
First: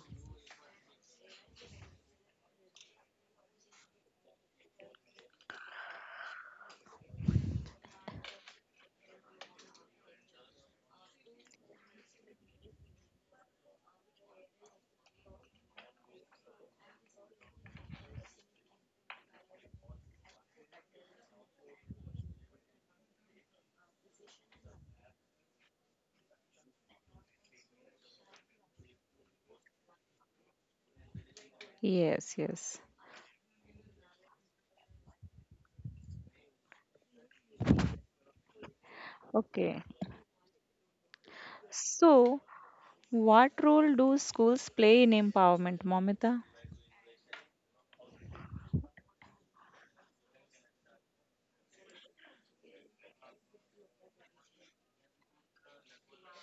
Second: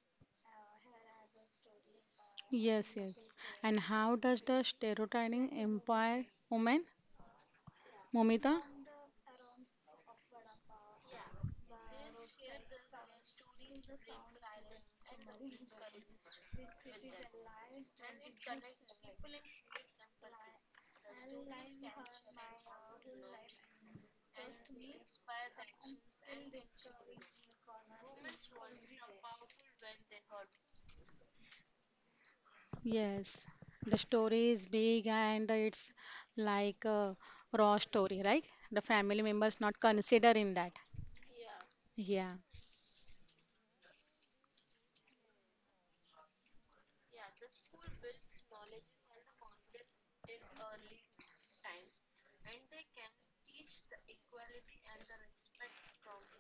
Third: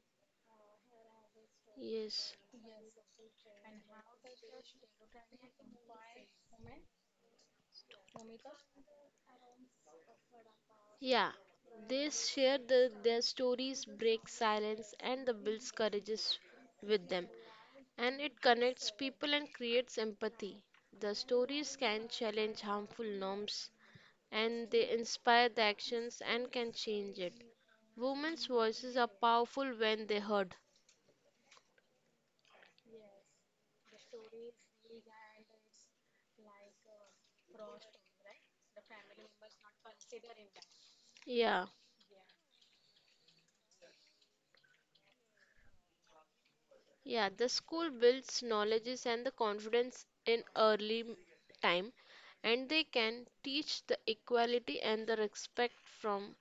Speaker 3: yes.
Speaker 2: Yes, yes. And how does the stereotyping empire women, Momita?
Speaker 3: Yeah. They share the, their stories, break silence, and the builds courages with them. And it connects people and creates empathy. The stories can challenge harmful norms and they inspire the actions and can change it. Women's voices are powerful when they heard.
Speaker 1: Yes, yes.
Speaker 2: Yes. The story is big and it's like a raw story, right? The family members not
Speaker 1: Okay.
Speaker 2: consider in that.
Speaker 3: Yeah.
Speaker 2: Yeah.
Speaker 1: So, what role do schools play in empowerment, Momita?
Speaker 3: Yeah, the school builds knowledges and the confidence in early time, and they can teach the equality and the respect from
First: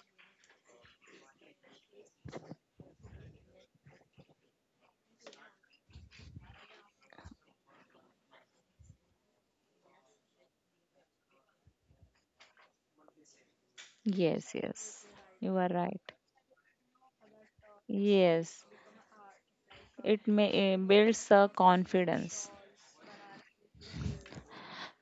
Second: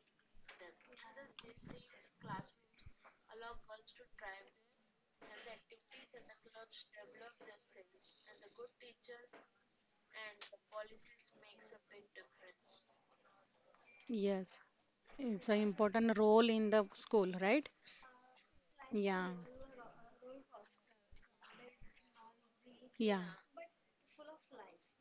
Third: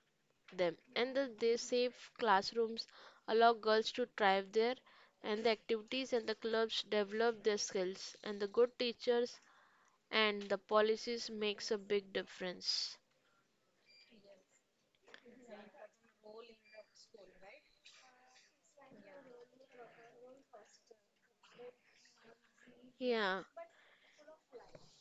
Speaker 3: them. And the, they safe classrooms allow girls to thrive there, and the activities and the clubs develop their skills, and the good teachers and the policies makes a big difference.
Speaker 1: Yes,
Speaker 2: Yes.
Speaker 1: yes,
Speaker 2: It's
Speaker 1: you
Speaker 2: an
Speaker 1: are right.
Speaker 2: important role in the school, right?
Speaker 1: Yes,
Speaker 2: Yeah.
Speaker 1: it may, builds a confidence.
Speaker 2: Yeah.
Speaker 3: Yeah,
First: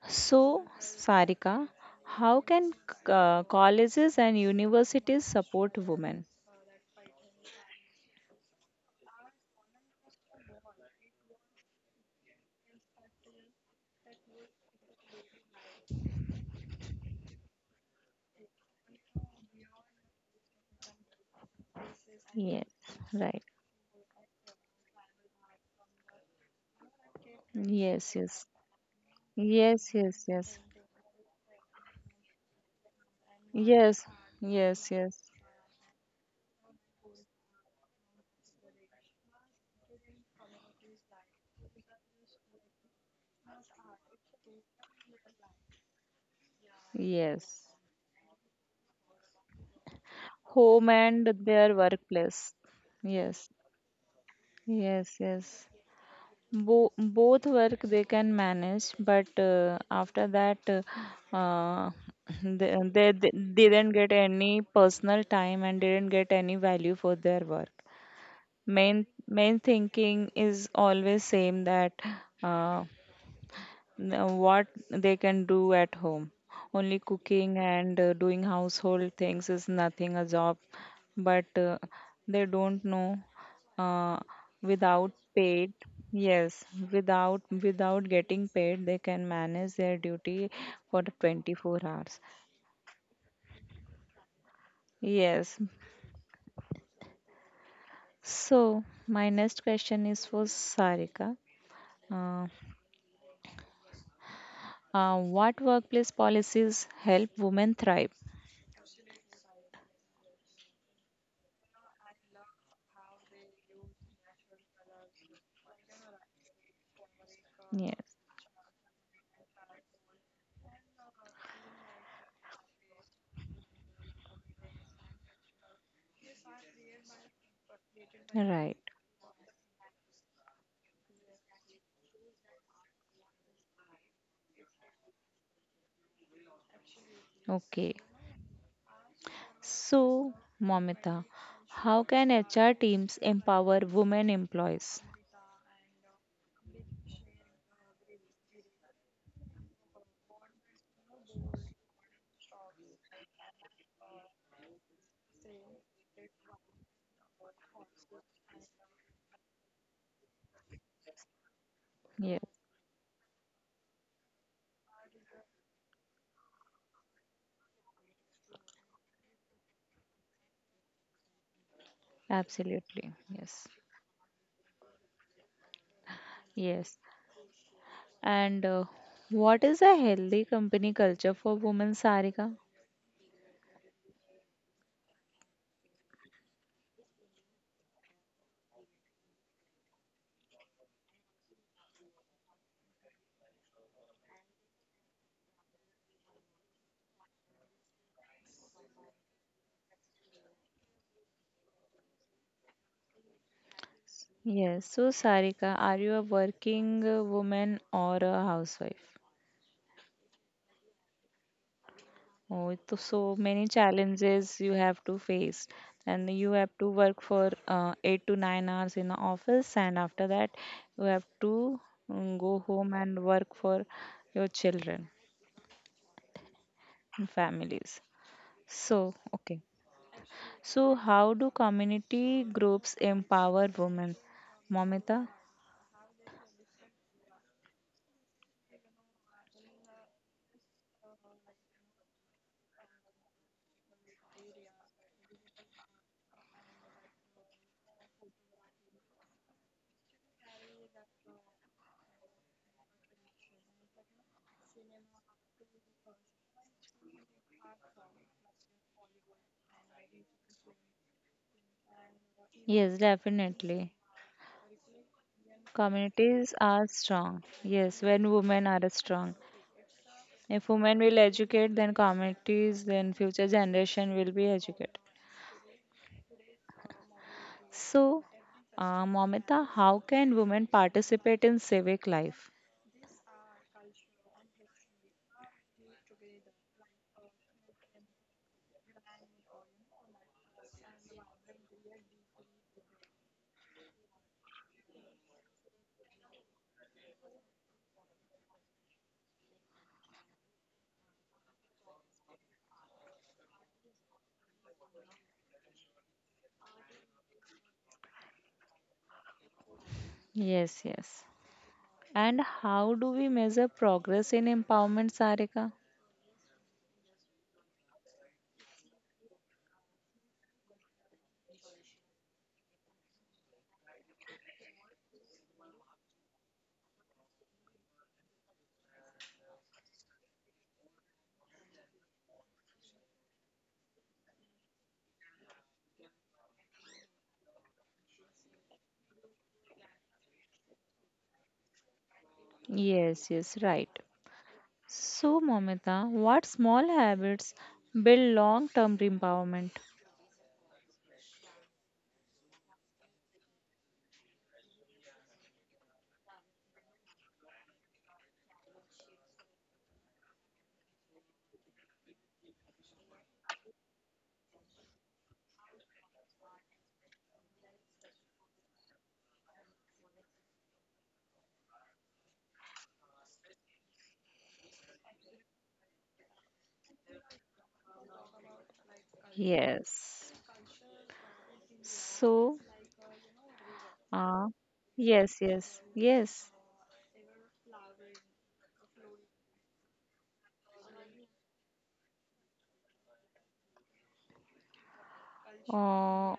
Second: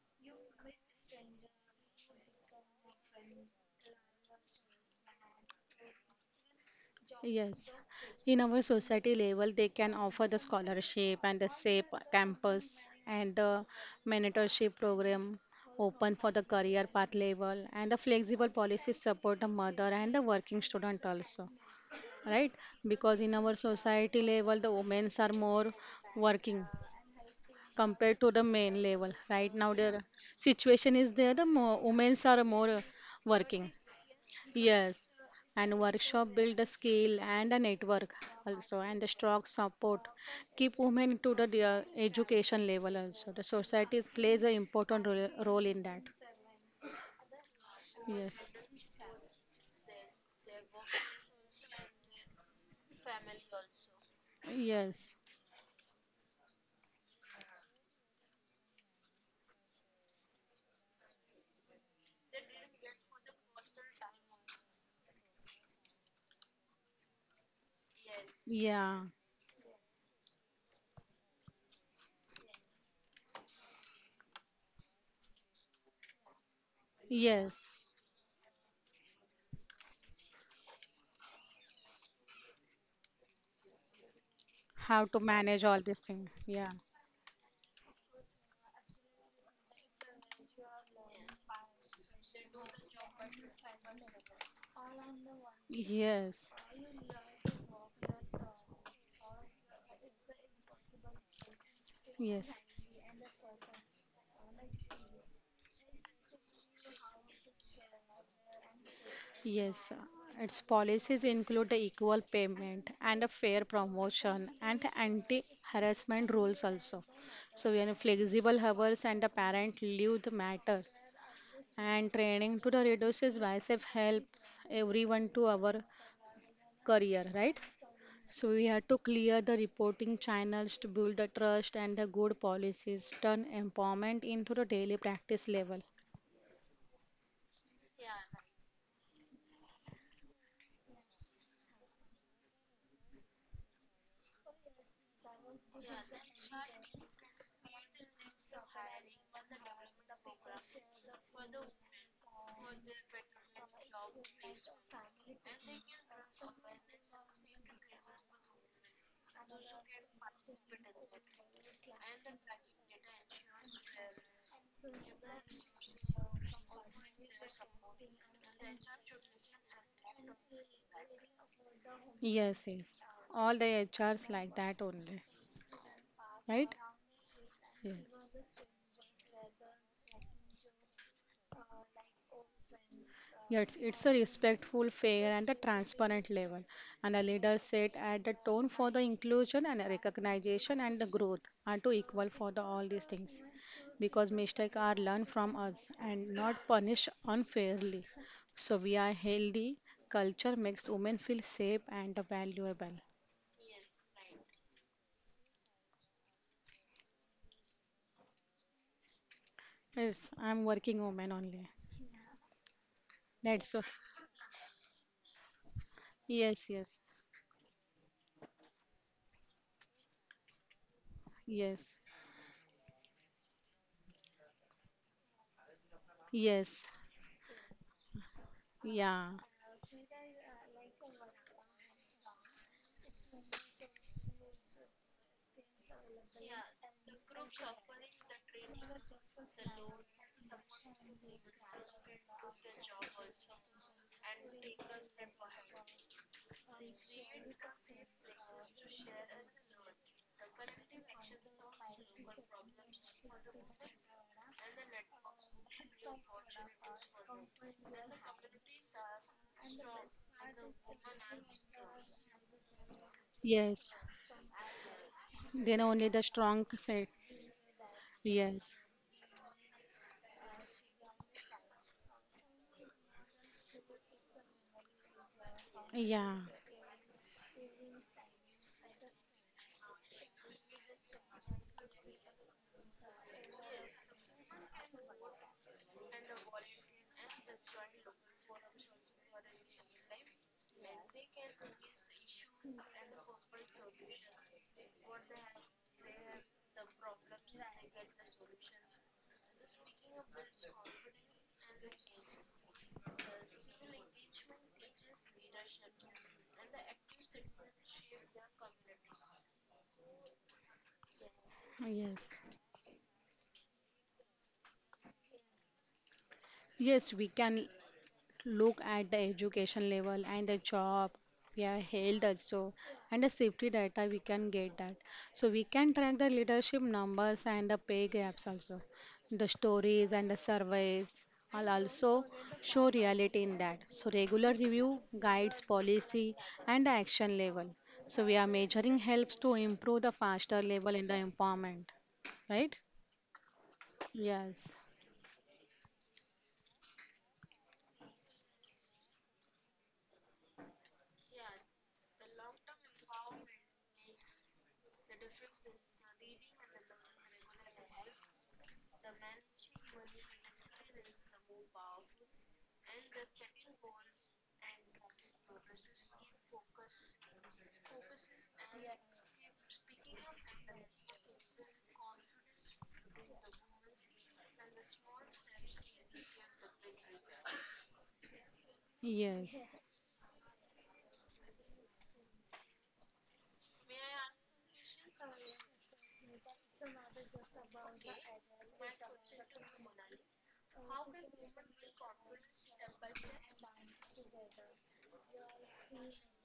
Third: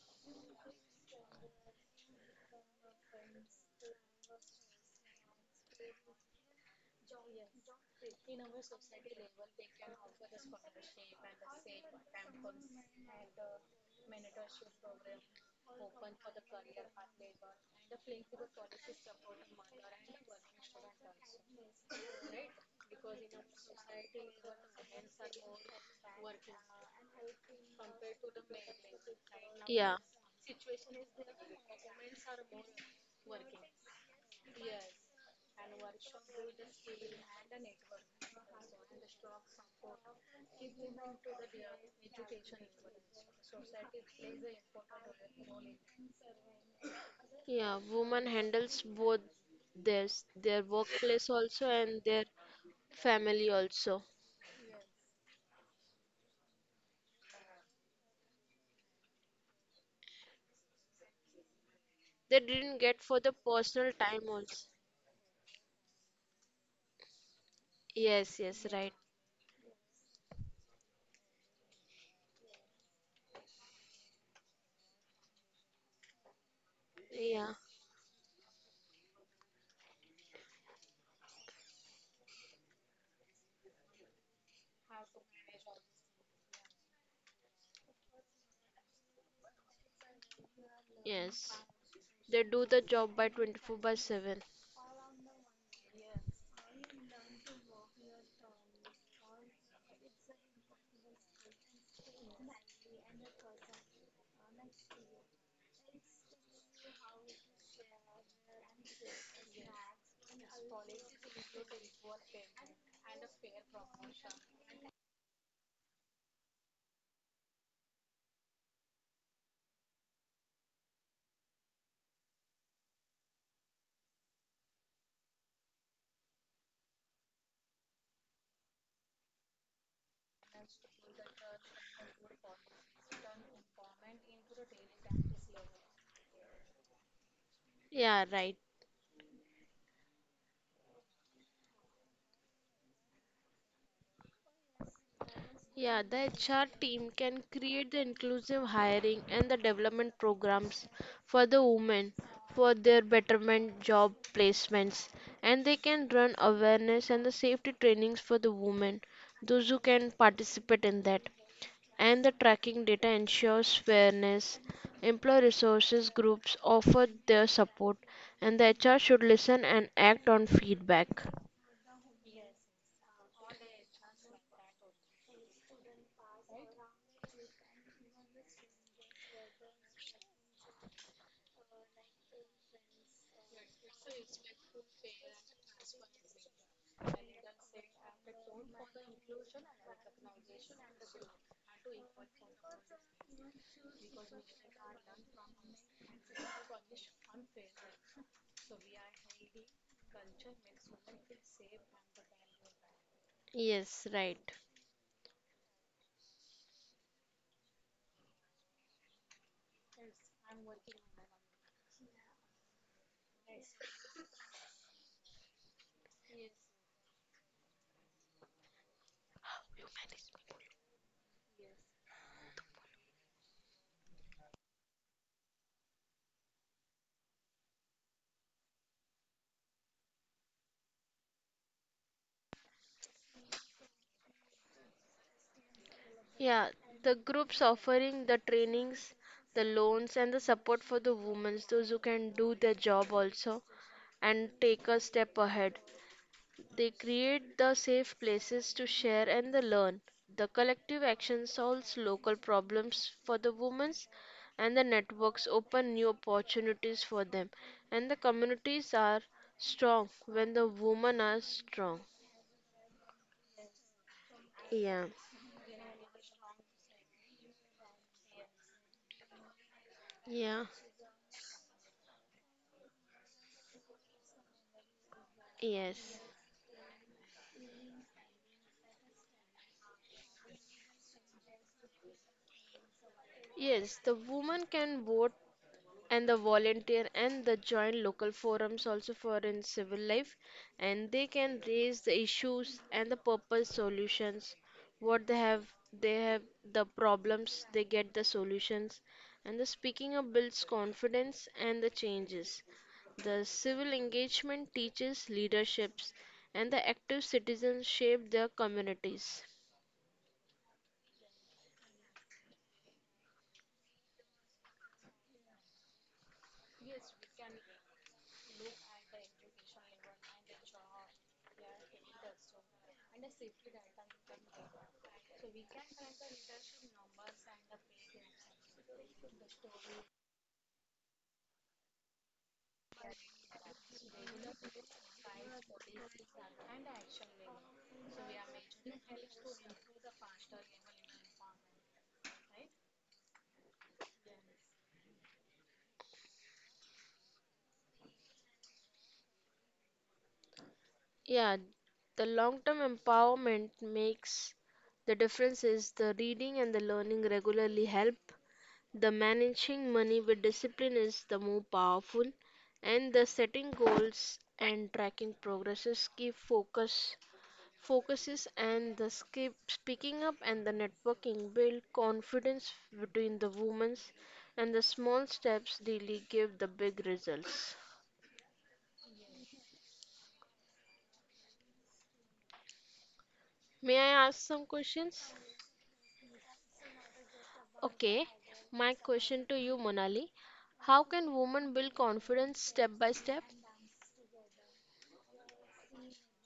Speaker 1: So, Sarika, how can colleges and universities support women?
Speaker 2: Yes, in our society level, they can offer the scholarship and the SAPE campus and the mentorship program open for the career path level and the flexible policies support the mother and the working student also, right?
Speaker 1: Yes,
Speaker 2: Because in
Speaker 1: right.
Speaker 2: our society level, the women are more working
Speaker 1: Yes,
Speaker 2: compared to the
Speaker 1: yes,
Speaker 2: men level. Right now,
Speaker 3: yeah.
Speaker 1: yes,
Speaker 2: the
Speaker 1: yes, yes,
Speaker 2: situation is there, the more, women are more working.
Speaker 1: yes, yes,
Speaker 2: Yes,
Speaker 1: yes,
Speaker 2: and workshop build a skill and a network also, and the strong support. Keep women to the their education level also. The society plays an important role in that.
Speaker 1: yes.
Speaker 3: Yeah, women
Speaker 2: Yes,
Speaker 3: handles both their their
Speaker 1: Home
Speaker 3: workplace
Speaker 1: and
Speaker 3: also
Speaker 1: their
Speaker 3: and their
Speaker 1: workplace.
Speaker 3: family
Speaker 1: Yes,
Speaker 3: also.
Speaker 2: yes,
Speaker 1: yes, yes. Both work they can manage, but after that, uh, uh,
Speaker 3: They didn't
Speaker 1: they,
Speaker 3: get
Speaker 1: they,
Speaker 3: for the
Speaker 1: they
Speaker 3: personal
Speaker 1: didn't get
Speaker 3: time also.
Speaker 1: any personal time and didn't get any value for their work.
Speaker 3: Yes, yes, right.
Speaker 2: yeah,
Speaker 1: Main thinking is always same that. Uh, what they can do at home. Only
Speaker 3: Yeah,
Speaker 2: yes.
Speaker 1: cooking and doing household things is nothing a job, but they don't know uh,
Speaker 2: How
Speaker 1: without
Speaker 2: to manage
Speaker 1: paid.
Speaker 2: all these things.
Speaker 1: Yes,
Speaker 2: Yeah,
Speaker 1: without getting paid, they can manage their duty for the
Speaker 3: yes.
Speaker 1: 24 hours.
Speaker 3: They do the job by 24 by 7.
Speaker 1: Yes.
Speaker 2: yes,
Speaker 1: So my next question is for Sarika. Uh,
Speaker 2: yes.
Speaker 1: what workplace policies help women thrive?
Speaker 2: Yes, its policies include the equal payment and a fair promotion and anti-harassment rules also. So we are
Speaker 1: Yes.
Speaker 2: flexible hours and the parent leave the matter and training to the reduces biceps helps everyone to our career, right? So we
Speaker 1: Right.
Speaker 2: have to clear the reporting channels to build the trust and the good policies, turn empowerment into the daily practice level.
Speaker 1: Okay.
Speaker 3: Yeah, right.
Speaker 1: So, Momita, how can HR teams empower women employees?
Speaker 3: Yeah, the HR team can create the inclusive hiring and the development programs for the women for their betterment job placements, and they can run awareness and the safety trainings for the women those who can participate in that, and the
Speaker 1: Yeah,
Speaker 3: tracking data ensures fairness. Employee resources groups offer their support, and the HR should listen and act on feedback.
Speaker 2: Yes, yes.
Speaker 1: absolutely.
Speaker 2: All the
Speaker 1: Yes.
Speaker 2: HRs like that only. Right?
Speaker 1: Yes.
Speaker 2: Yeah.
Speaker 1: And what is a healthy company culture for women, Sarika?
Speaker 2: Yes, it's a respectful, fair, and a transparent level. And a leader set at the tone for the inclusion and recognition and the growth are to equal for the, all these things. Because mistakes are learned from us and not punished unfairly. So we are healthy. Culture makes women feel safe and valuable.
Speaker 3: Yes, right.
Speaker 1: Yes. So, Sarika, are you a working woman or a housewife?
Speaker 2: Yes, I'm working woman only.
Speaker 1: Oh, to so
Speaker 2: That's
Speaker 1: many
Speaker 2: why.
Speaker 1: challenges you have to face, and you
Speaker 2: Yes,
Speaker 1: have to
Speaker 2: yes,
Speaker 1: work for 8 to 9 hours in the office, and after that, you have to
Speaker 2: yes,
Speaker 1: go home and work for your children
Speaker 2: yes,
Speaker 1: and families. So,
Speaker 2: yeah,
Speaker 1: okay. So, how do community groups empower women, Momita?
Speaker 3: Yeah, the groups offering the trainings, the loans, and the support for the women, those who can do their job also and take a step ahead. They create the safe places to share and the learn. The collective action solves local problems for the women and the networks open new opportunities for them. And the communities are strong when the women are strong.
Speaker 1: Yes,
Speaker 2: yes.
Speaker 1: definitely.
Speaker 3: Yeah.
Speaker 2: Then only the
Speaker 1: Communities
Speaker 2: strong
Speaker 1: are
Speaker 2: side.
Speaker 1: strong. Yes, when women
Speaker 2: Yes,
Speaker 1: are strong.
Speaker 3: Yeah.
Speaker 1: If women will educate, then communities, then future generation will be educated.
Speaker 3: Yes.
Speaker 2: yeah,
Speaker 1: So, Momita, how can women participate in civic life?
Speaker 3: Yes, the woman can vote and the volunteer and the joint local forums also for in civil life, and they can raise the issues and the purpose solutions. What they have, they have the problems they get the solutions, and the speaking up builds confidence and the changes. The civil engagement teaches leaderships, and the active citizens shape their communities.
Speaker 1: Yes, yes.
Speaker 2: yes,
Speaker 1: And how do we measure progress in empowerment, Sarika?
Speaker 2: yes. We can. Look at the education level and the job we are held also and the safety data we can get that. So we can track the leadership numbers and the pay gaps also. The stories and the surveys will also show reality in that. So regular review guides policy and the action level. So we are measuring helps to improve the faster level in the empowerment. Right?
Speaker 1: Yes, yes, right.
Speaker 2: Yes.
Speaker 1: So, Momita, what small habits build long-term empowerment?
Speaker 3: Yeah, the long term empowerment makes the difference is the reading and the learning regularly help. The managing money with discipline is the more powerful, and the setting goals and tracking progresses keep focuses and the skip speaking up and the networking build confidence between the women's, and the small steps daily give the big results.
Speaker 2: Yes.
Speaker 1: Yes. So,
Speaker 3: May I ask
Speaker 1: uh,
Speaker 3: some questions?
Speaker 1: yes, yes, yes.
Speaker 3: Okay, my question to you, Monali. How can women build confidence step by step?
Speaker 1: Uh,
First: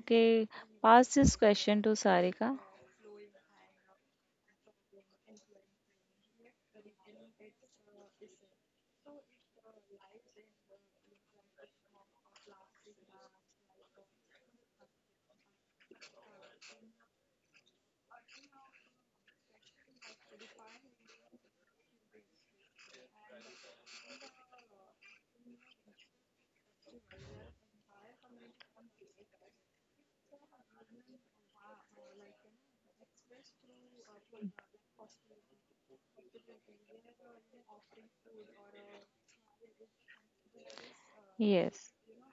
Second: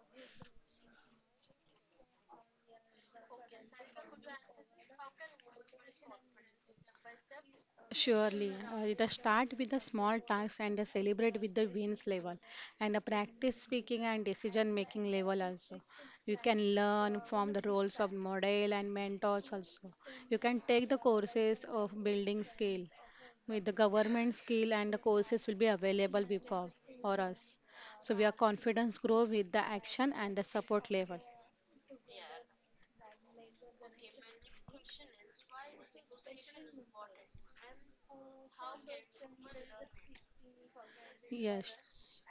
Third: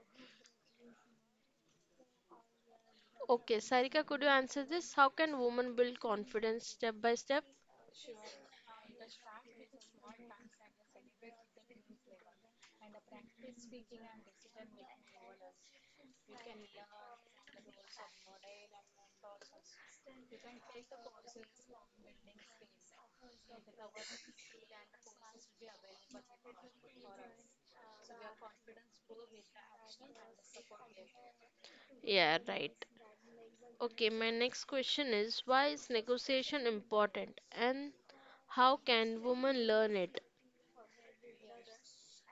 Speaker 1: Okay, pass this question to Sarika.
Speaker 3: Okay, Sarika, could you answer this? How can women build confidence step by step?
Speaker 2: Surely, it does start with the small tasks and celebrate with the wins level and the practice speaking and decision making level also. You can learn from the roles of model and mentors also. You can take the courses of building skill with the government skill and the courses will be available before for us. So we are confidence grow with the action and the support level.
Speaker 3: Yeah, right. Okay, my next question is why is negotiation important and how can women learn it?
Speaker 1: Yes.
Speaker 2: Yes.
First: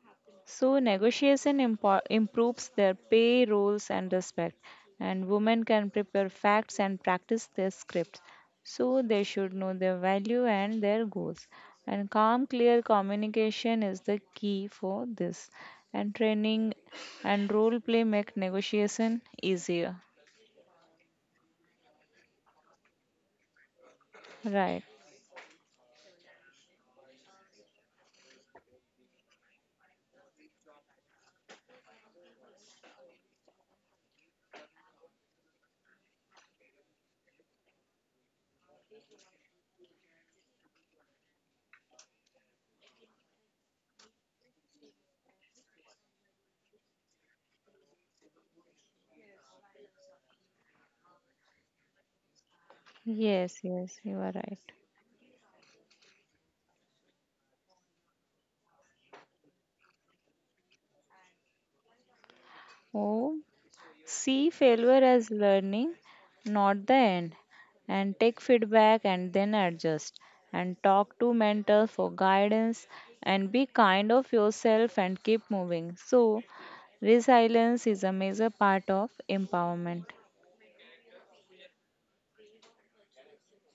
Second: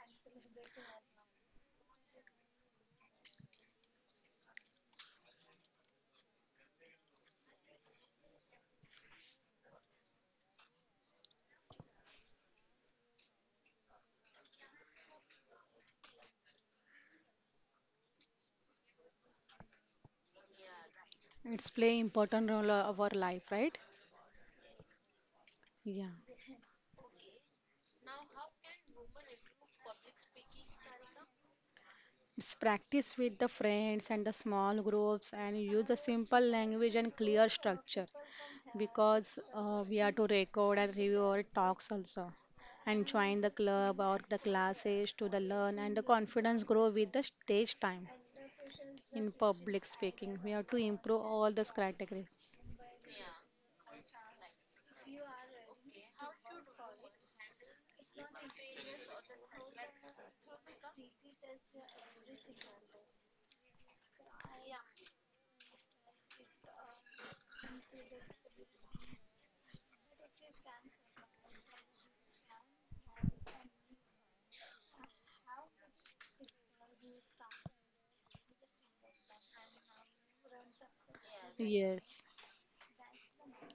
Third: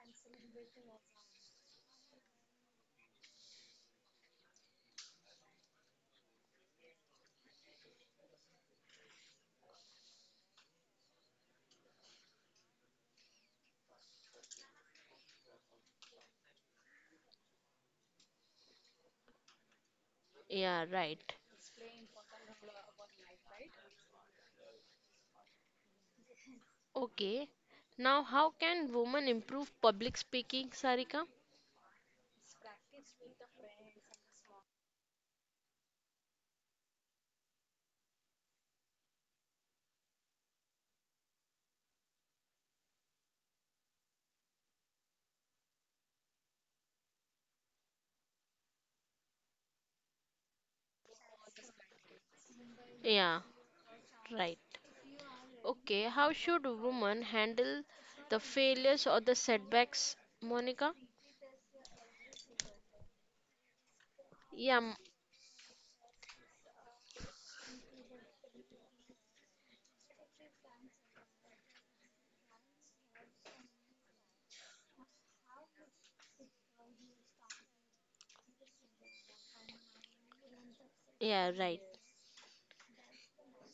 Speaker 1: So improves their pay, roles, and respect, and women can prepare facts and practice their scripts. So they should know their value and their goals. And calm, clear communication is the key for this. And training and role play make negotiation easier.
Speaker 3: Yeah, right.
Speaker 2: It's play important role of our life, right?
Speaker 1: Right.
Speaker 2: Yeah.
Speaker 3: Okay. Now, how can women improve public speaking, Sarika?
Speaker 2: It's practice with the friends and the small groups and use a simple language and clear structure because we are to record and review our talks also and join the club or the classes to the learn and the confidence grow with the stage time in public speaking. We have to improve all these categories.
Speaker 3: Yeah,
Speaker 1: Yes, yes, you are
Speaker 3: right.
Speaker 1: right.
Speaker 3: Okay, how should women handle the failures or the setbacks, Monica?
Speaker 1: Oh. See
Speaker 3: Yeah, m-
Speaker 1: failure as learning, not the end. And take feedback and then adjust. And talk to mentors for guidance and be kind of yourself and keep moving. So resilience is a major part of empowerment.
Speaker 3: yeah, right.
Speaker 2: Yes,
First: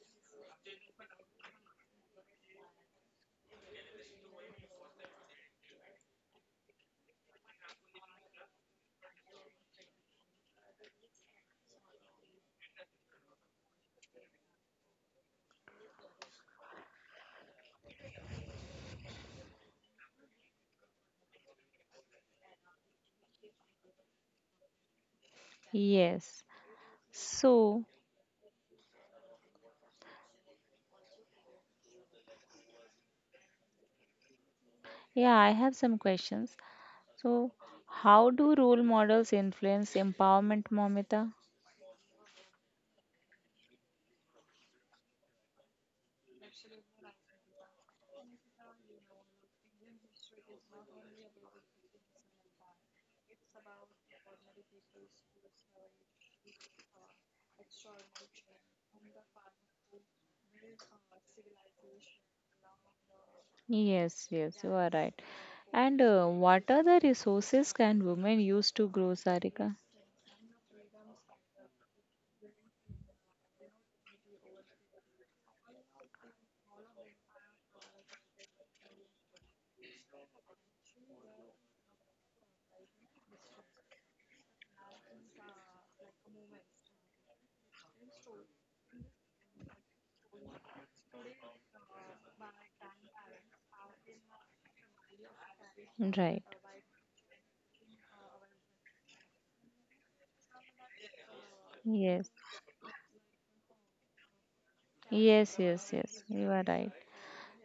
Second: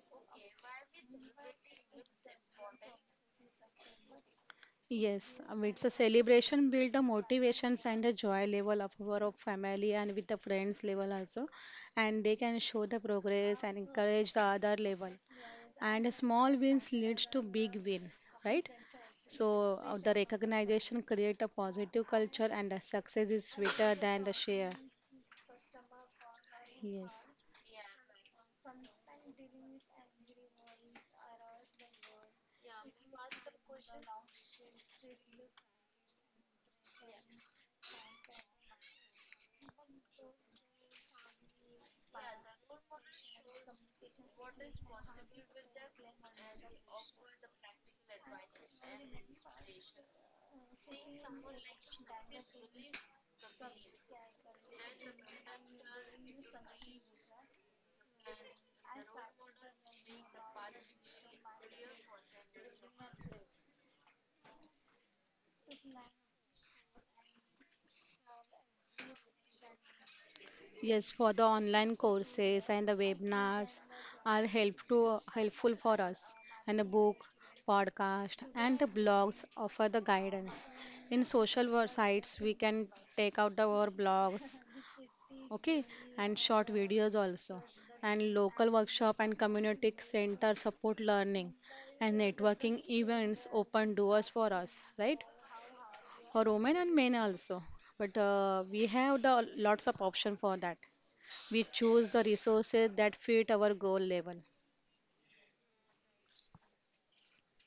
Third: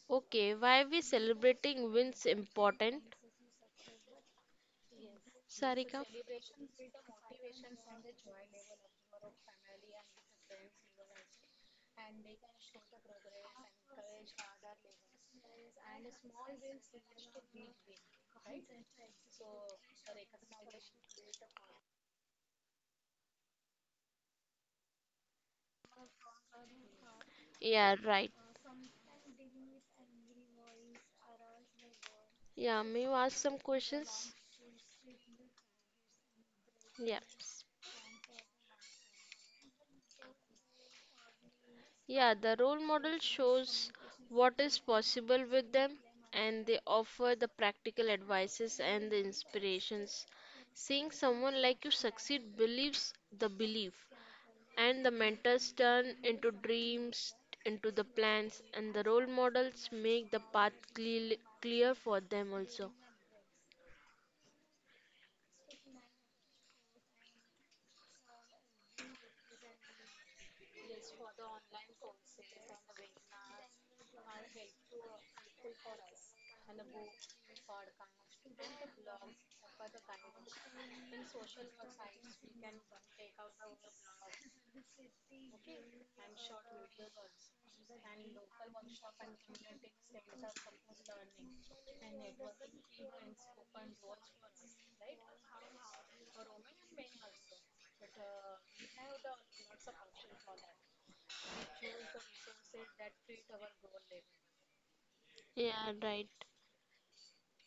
Speaker 3: Okay, why we celebrating wins important,
Speaker 2: yes. It's a
Speaker 3: Sarika?
Speaker 2: celebration, build the motivations and the joy level of our of family and with the friends level also, and they can show the progress and encourage the other level. And small wins leads to big win, right? So the recognition create a positive culture and the success is sweeter than the share.
Speaker 1: Yes.
Speaker 2: Yes.
Speaker 1: So,
Speaker 3: Yeah, right. Yeah, may you ask some questions?
Speaker 1: yeah, I have some questions. So,
Speaker 3: Yes.
Speaker 1: how do role models influence empowerment, Momita?
Speaker 3: Yeah, the role model shows what is possible with them and they offer the practical advices and the inspirations. Seeing someone like you succeed believes the belief, and the mentors turn into dreams, into the plans, and the role models make the path clear for them also.
Speaker 1: Yes, yes, you are right. And what are the resources can women use to grow, Sarika?
Speaker 2: Yes, for the online courses and the webinars are help to helpful for us. And the book, podcast, and the blogs offer the guidance. In sites, we can take out the, our blogs, okay, and short videos also, and local workshop and community center support learning and networking events open doors for us, right? For
Speaker 1: Right.
Speaker 2: women and men also, but we have the lots of option for that. We choose the
Speaker 1: Yes.
Speaker 2: resources that fit our goal level.
Speaker 1: Yes,
Speaker 3: Yeah,
Speaker 1: yes, yes.
Speaker 3: right.
Speaker 1: You are right.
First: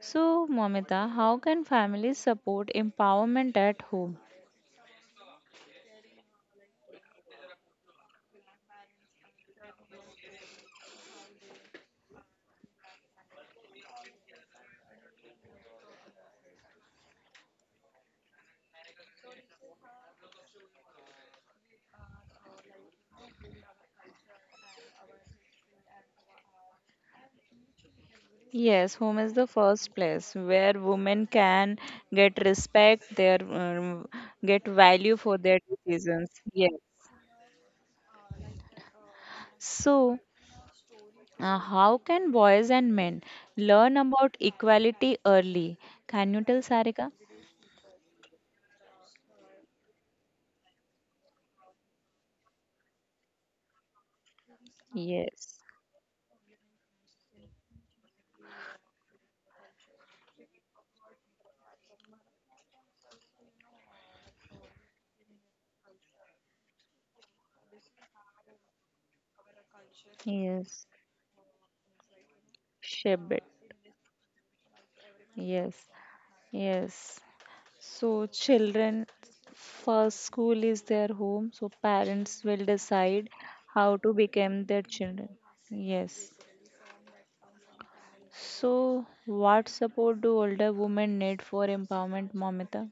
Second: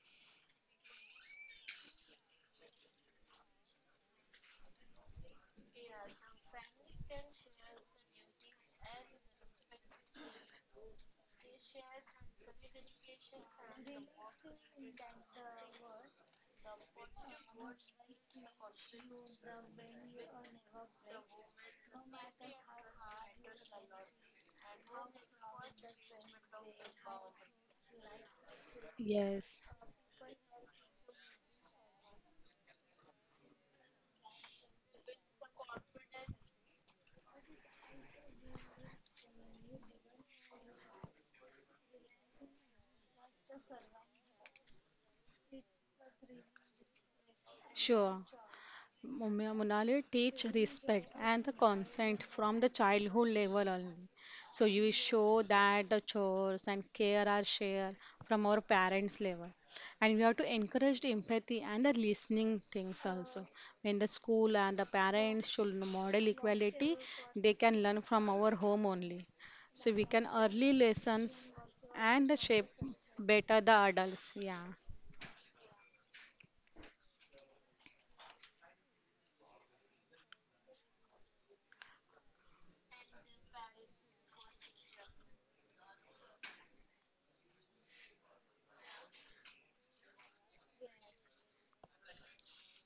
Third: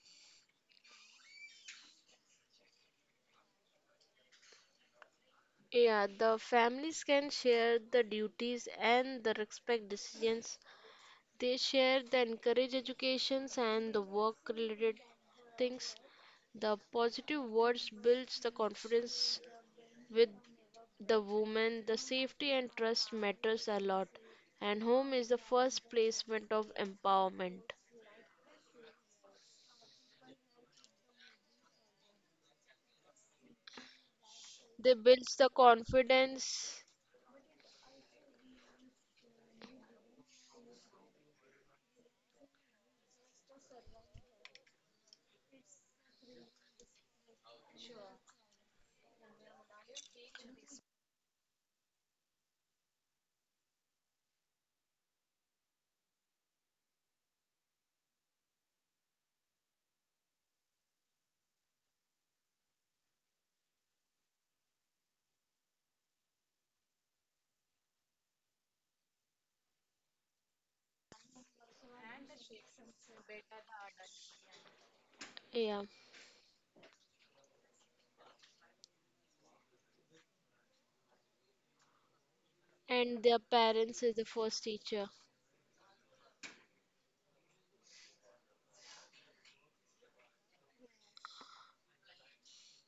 Speaker 1: So, Momita, how can families support empowerment at home?
Speaker 3: Yeah, the families can share the duties and the respect decisions. They share they encourage educations and the work related things. The positive words builds the confidence with the woman. The safety and trust matters a lot. And home is the first placement of empowerment.
Speaker 1: Yes, home is the
Speaker 2: Yes,
Speaker 1: first place where women can get respect, their get
Speaker 3: They
Speaker 1: value
Speaker 3: builds
Speaker 1: for
Speaker 3: the
Speaker 1: their decisions. Yes.
Speaker 3: confidence.
Speaker 1: So, how can boys and men learn about equality early? Can you tell, Sarika?
Speaker 2: sure. Monali teach respect and the consent from the childhood level only. So you show
Speaker 1: Yes,
Speaker 2: that the chores and care are shared from our parents level. And we have to encourage the empathy and the listening things also. When the school and the parents should model equality, they can learn from our home only. So we can early
Speaker 1: yes,
Speaker 2: lessons and shape
Speaker 1: Shebet.
Speaker 2: better the adults. Yeah.
Speaker 1: Yes,
Speaker 3: Yeah.
Speaker 1: yes. So, children first school is their home, so parents will
Speaker 3: And
Speaker 1: decide
Speaker 3: their
Speaker 1: how
Speaker 3: parents
Speaker 1: to
Speaker 3: is the
Speaker 1: become
Speaker 3: first
Speaker 1: their
Speaker 3: teacher.
Speaker 1: children. Yes. So, what support do older women need for empowerment, Momita?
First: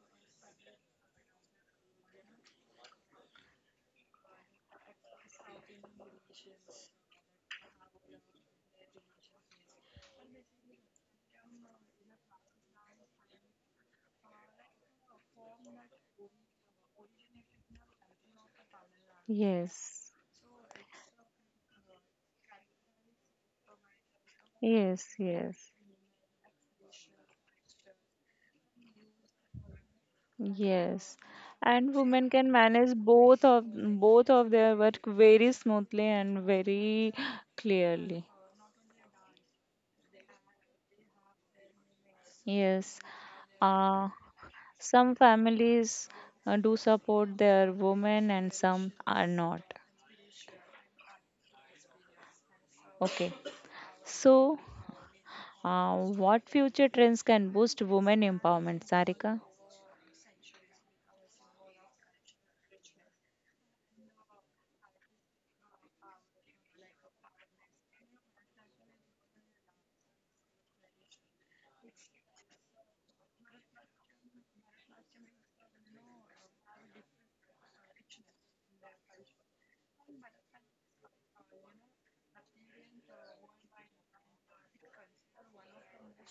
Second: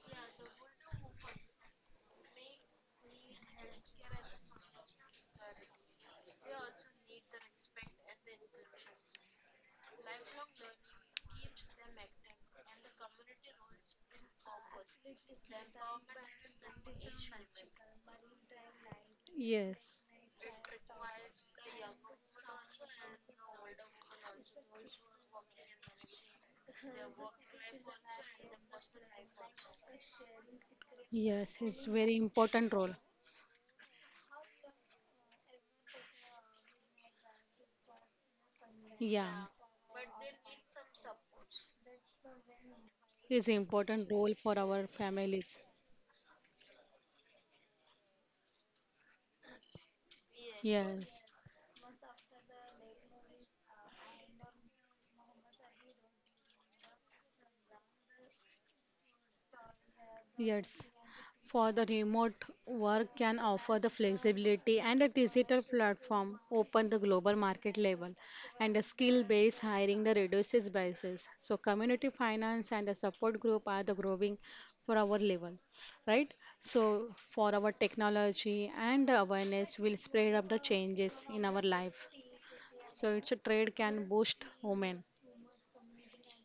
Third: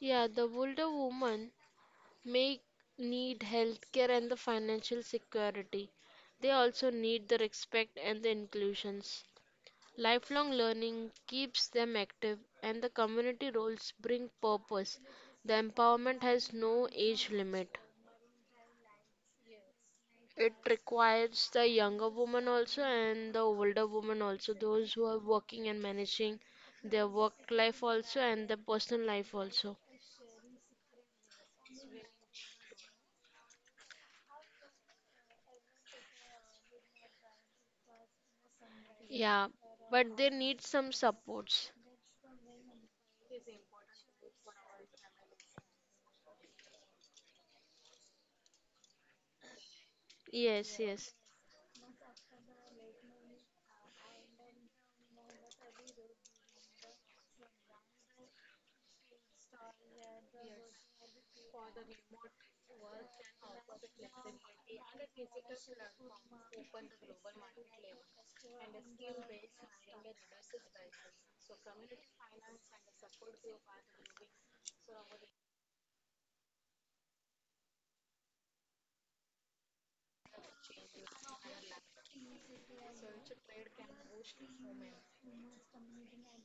Speaker 3: Yeah, the older woman may need healthcare and the financial security. They also need the respect and the inclusions. Lifelong learning keeps them active and the community roles bring purpose. The empowerment has no age limit.
Speaker 2: Yes.
Speaker 1: Yes,
Speaker 3: It requires the younger woman also and the older woman also, those who
Speaker 1: yes,
Speaker 3: are working
Speaker 1: yes.
Speaker 3: and managing their work life also and their personal life also.
Speaker 1: Yes,
Speaker 2: Yes, it's
Speaker 1: and
Speaker 2: very
Speaker 1: women can
Speaker 2: important role.
Speaker 1: manage both of their work very smoothly and very clearly.
Speaker 2: Yeah,
Speaker 3: Yeah, but they need some supports.
Speaker 1: Yes,
Speaker 2: it's
Speaker 1: uh,
Speaker 2: important role for our
Speaker 1: some
Speaker 2: families.
Speaker 1: families do support their women and some are not.
Speaker 3: Yes,
Speaker 2: Yes.
Speaker 3: yes,
Speaker 1: Okay, so what future trends can boost women empowerment, Sarika?
Speaker 2: Yes, for the remote work can offer the flexibility and a digital platform open the global market level and a skill-based hiring the reduces biases. So community finance and the support group are the growing for our level, right? So for our technology and the awareness will spread up the changes in our life. So it's a trade can boost women.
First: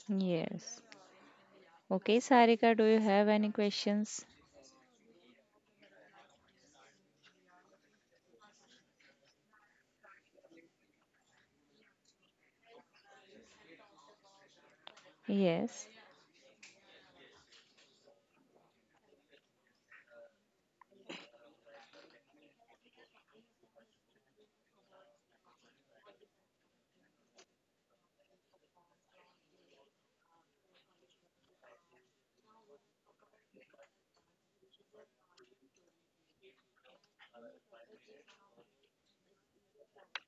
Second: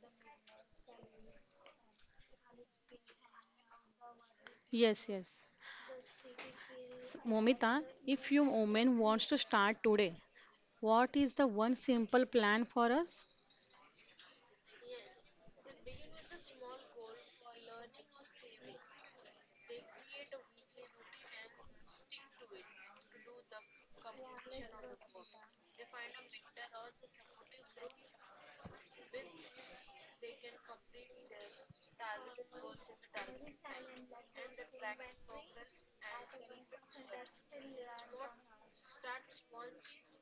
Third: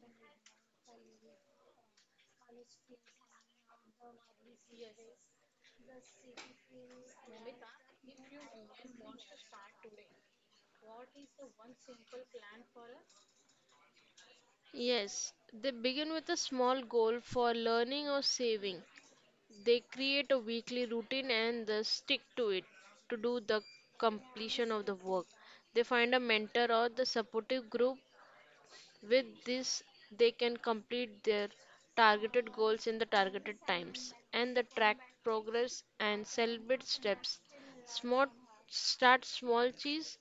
Speaker 1: Yes. Okay, Sarika, do you have any questions?
Speaker 2: Yes, yes. Momita, if your woman wants to start today, what is the one simple plan for us?
Speaker 3: yes. They
Speaker 1: Yes.
Speaker 3: begin with a small goal for learning or saving. They create a weekly routine and they stick to it to do the completion of the work. They find a mentor or the supportive group. With this, they can complete their targeted goals in the targeted times, and the track progress and celebrate steps. Smart, start small cheese,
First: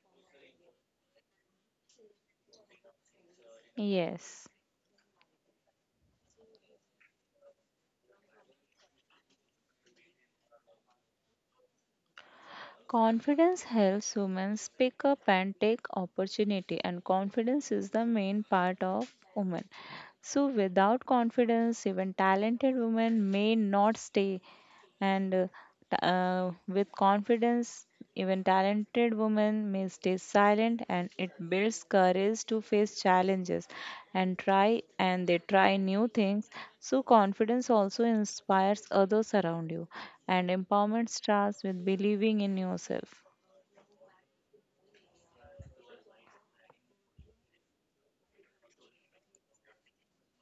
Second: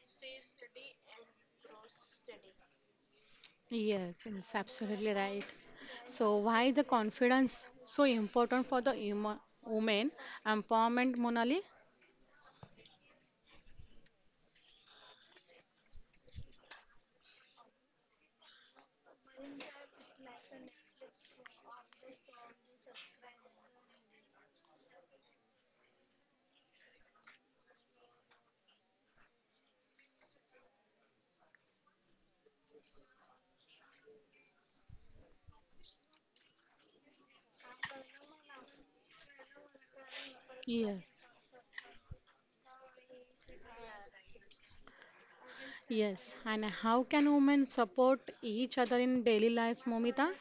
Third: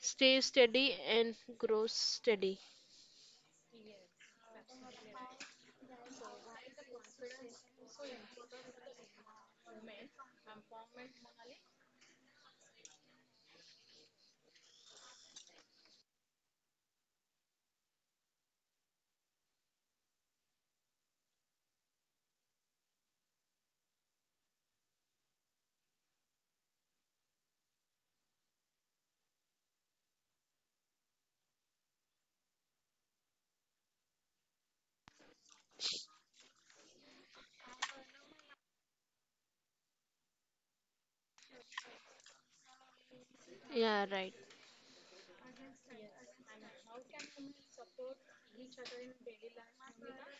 Speaker 3: stay steady, and grow steady.
Speaker 2: Yes,
Speaker 1: Yes.
Speaker 2: it's absolutely right. So, why the confidence so important for the women empowerment, Monali?
Speaker 1: Confidence helps women speak up and take opportunity, and confidence is the main part of women. So without confidence even talented women may not stay, and with confidence even talented women may stay silent. And it builds courage to face challenges and try and they try new things. So confidence also inspires others around you, and empowerment
Speaker 2: Yes,
Speaker 1: starts with believing in yourself.
Speaker 3: Yeah, right.
Speaker 2: yes. And how can women support each other in daily life, Momita?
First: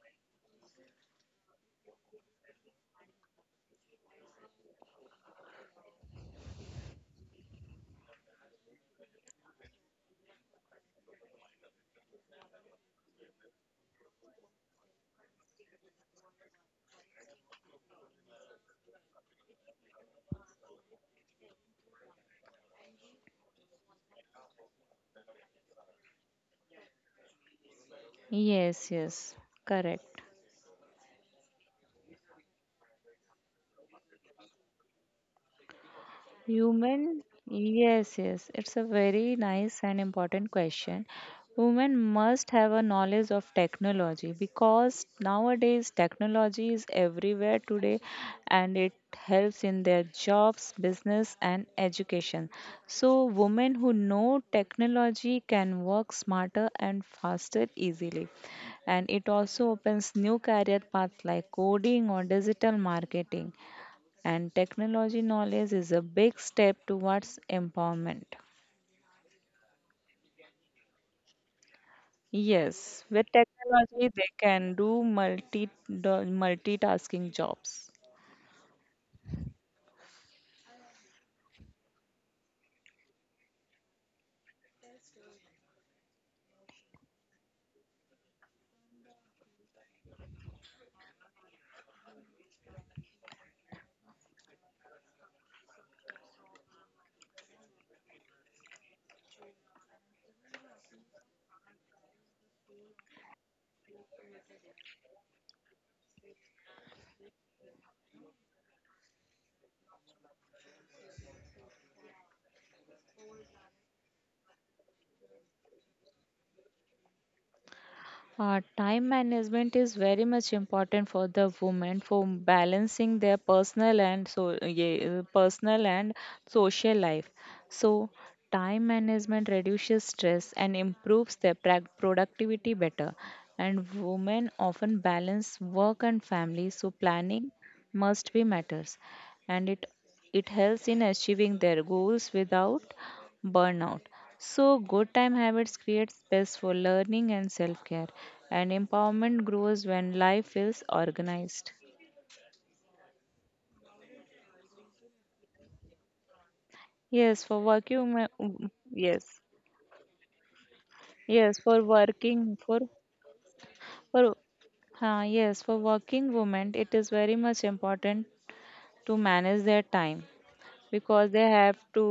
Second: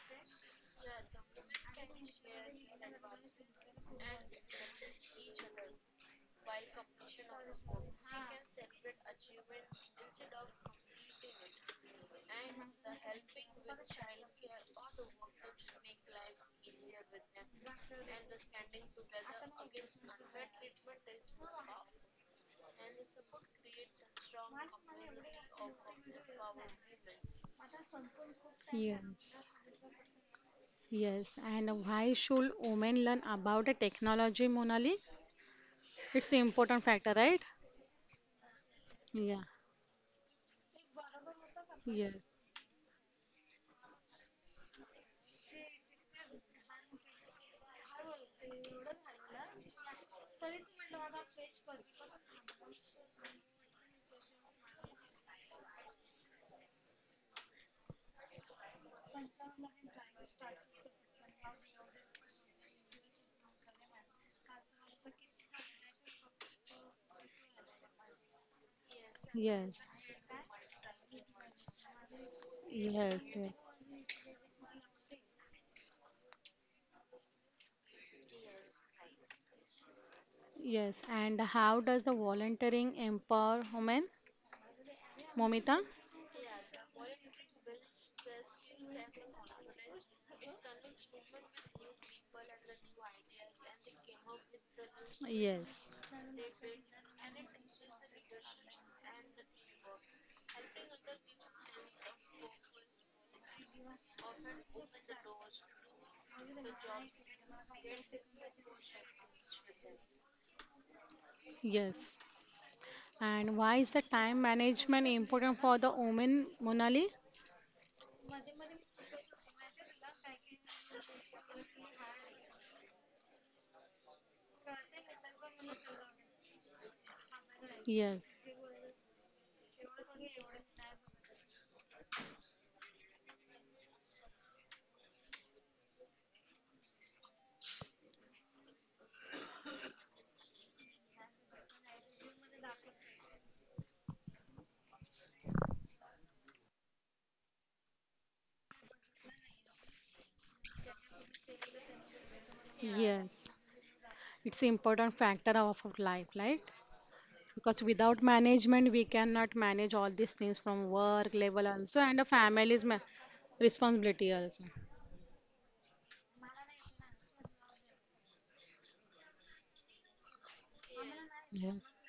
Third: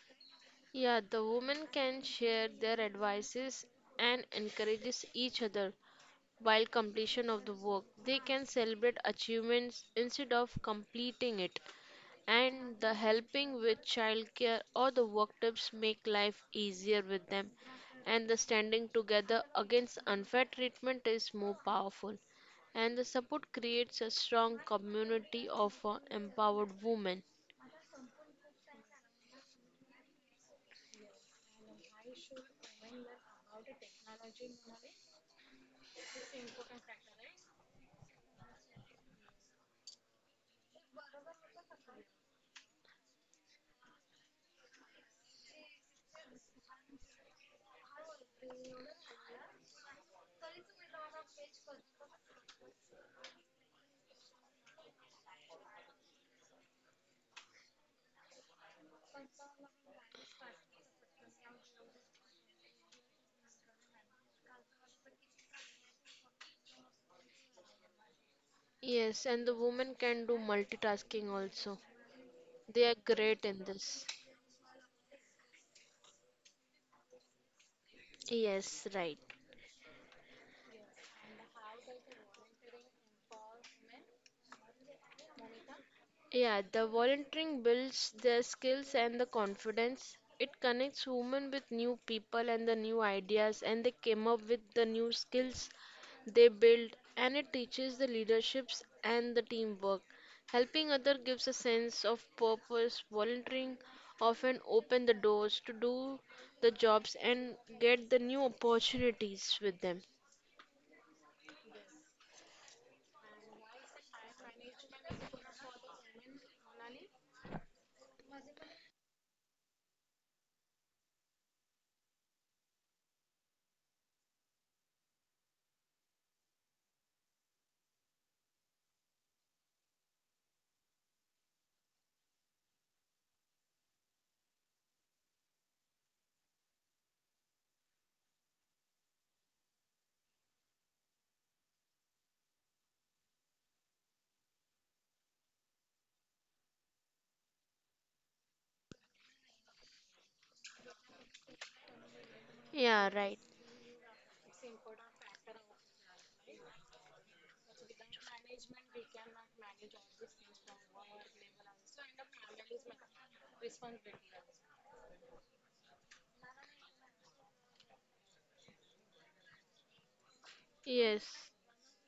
Speaker 3: Yeah, the women can share their advices and encourages each other while completion of the work. They can celebrate achievements instead of completing it. And the helping with childcare or the work tips make life easier with them, and the standing together against unfair treatment is more powerful, and the support creates a strong community of empowered women.
Speaker 1: Yes, yes,
Speaker 2: Yes.
Speaker 1: correct.
Speaker 2: Yes, and why should women learn about the technology, Monali? It's an important factor,
Speaker 1: Human,
Speaker 2: right?
Speaker 1: yes, yes, it's a very
Speaker 2: Yeah,
Speaker 1: nice and important question. Women
Speaker 2: yes,
Speaker 1: must have a knowledge of technology because nowadays technology is everywhere today, and it helps in their jobs, business, and education. So, women who know technology can work smarter and faster easily. And it also opens new career paths like coding or digital marketing, and technology knowledge is a big step towards empowerment.
Speaker 3: Yes, and the
Speaker 2: yes,
Speaker 3: women can do multitasking also. They
Speaker 1: Yes,
Speaker 3: are
Speaker 1: with
Speaker 2: yes,
Speaker 3: great
Speaker 2: yes.
Speaker 3: in this.
Speaker 1: technology, they can do multitasking jobs.
Speaker 3: Yes, right.
Speaker 2: Yes, and how does the volunteering empower women, Momita?
Speaker 3: Yeah, the volunteering builds their skills and the confidence. It connects women with new people and the new ideas, and they came up with the new skills
Speaker 2: Yes,
Speaker 3: they build, and it teaches the leaderships and the teamwork. Helping other gives a sense of purpose. Volunteering often open the doors to do the jobs and get the new opportunities with them.
Speaker 2: yes. And why is the time management important for the women, Monali?
Speaker 1: Time management is very much important for the women for balancing their personal and so yeah, personal and social life. So
Speaker 2: Yes,
Speaker 1: time management reduces stress and improves their productivity better. And women often balance work and family, so planning must be matters, and it helps in achieving their goals without burnout. So, good time habits create space for learning and self care, and empowerment grows when life feels organized.
Speaker 3: Yeah, right.
Speaker 2: yes. It's important factor of life, right?
Speaker 1: Yes, for
Speaker 2: Because
Speaker 1: working,
Speaker 2: without management, we
Speaker 1: yes,
Speaker 2: cannot manage all these things from work
Speaker 1: yes,
Speaker 2: level
Speaker 1: for
Speaker 2: also and a
Speaker 1: working,
Speaker 2: family's ma responsibility
Speaker 1: for,
Speaker 2: also.
Speaker 1: yes, for working women, it is very much important to manage their time
Speaker 3: Yes.
Speaker 1: because they have
Speaker 2: Yes.
Speaker 1: to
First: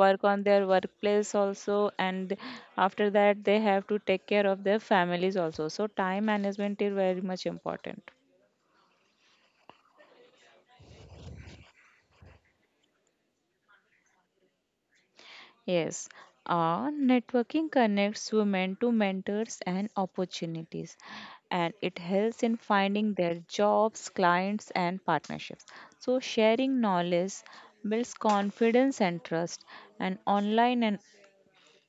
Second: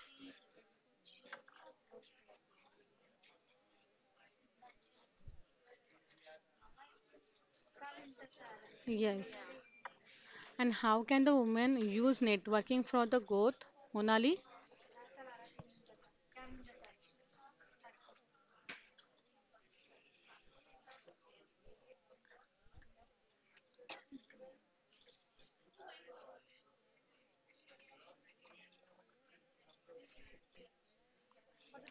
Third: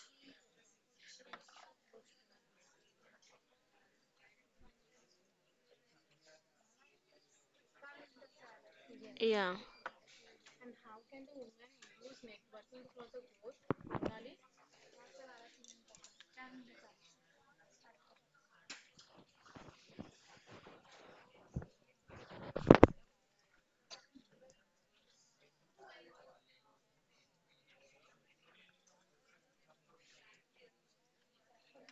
Speaker 1: work on their workplace also, and after that they have to take care of their families also. So time management is very much important.
Speaker 2: Yes.
Speaker 3: Yeah.
Speaker 2: And how can the woman use networking for the growth, Monali?
Speaker 1: Yes, networking connects women to mentors and opportunities, and it helps in finding their jobs, clients, and partnerships. So, sharing knowledge builds confidence and trust, and online and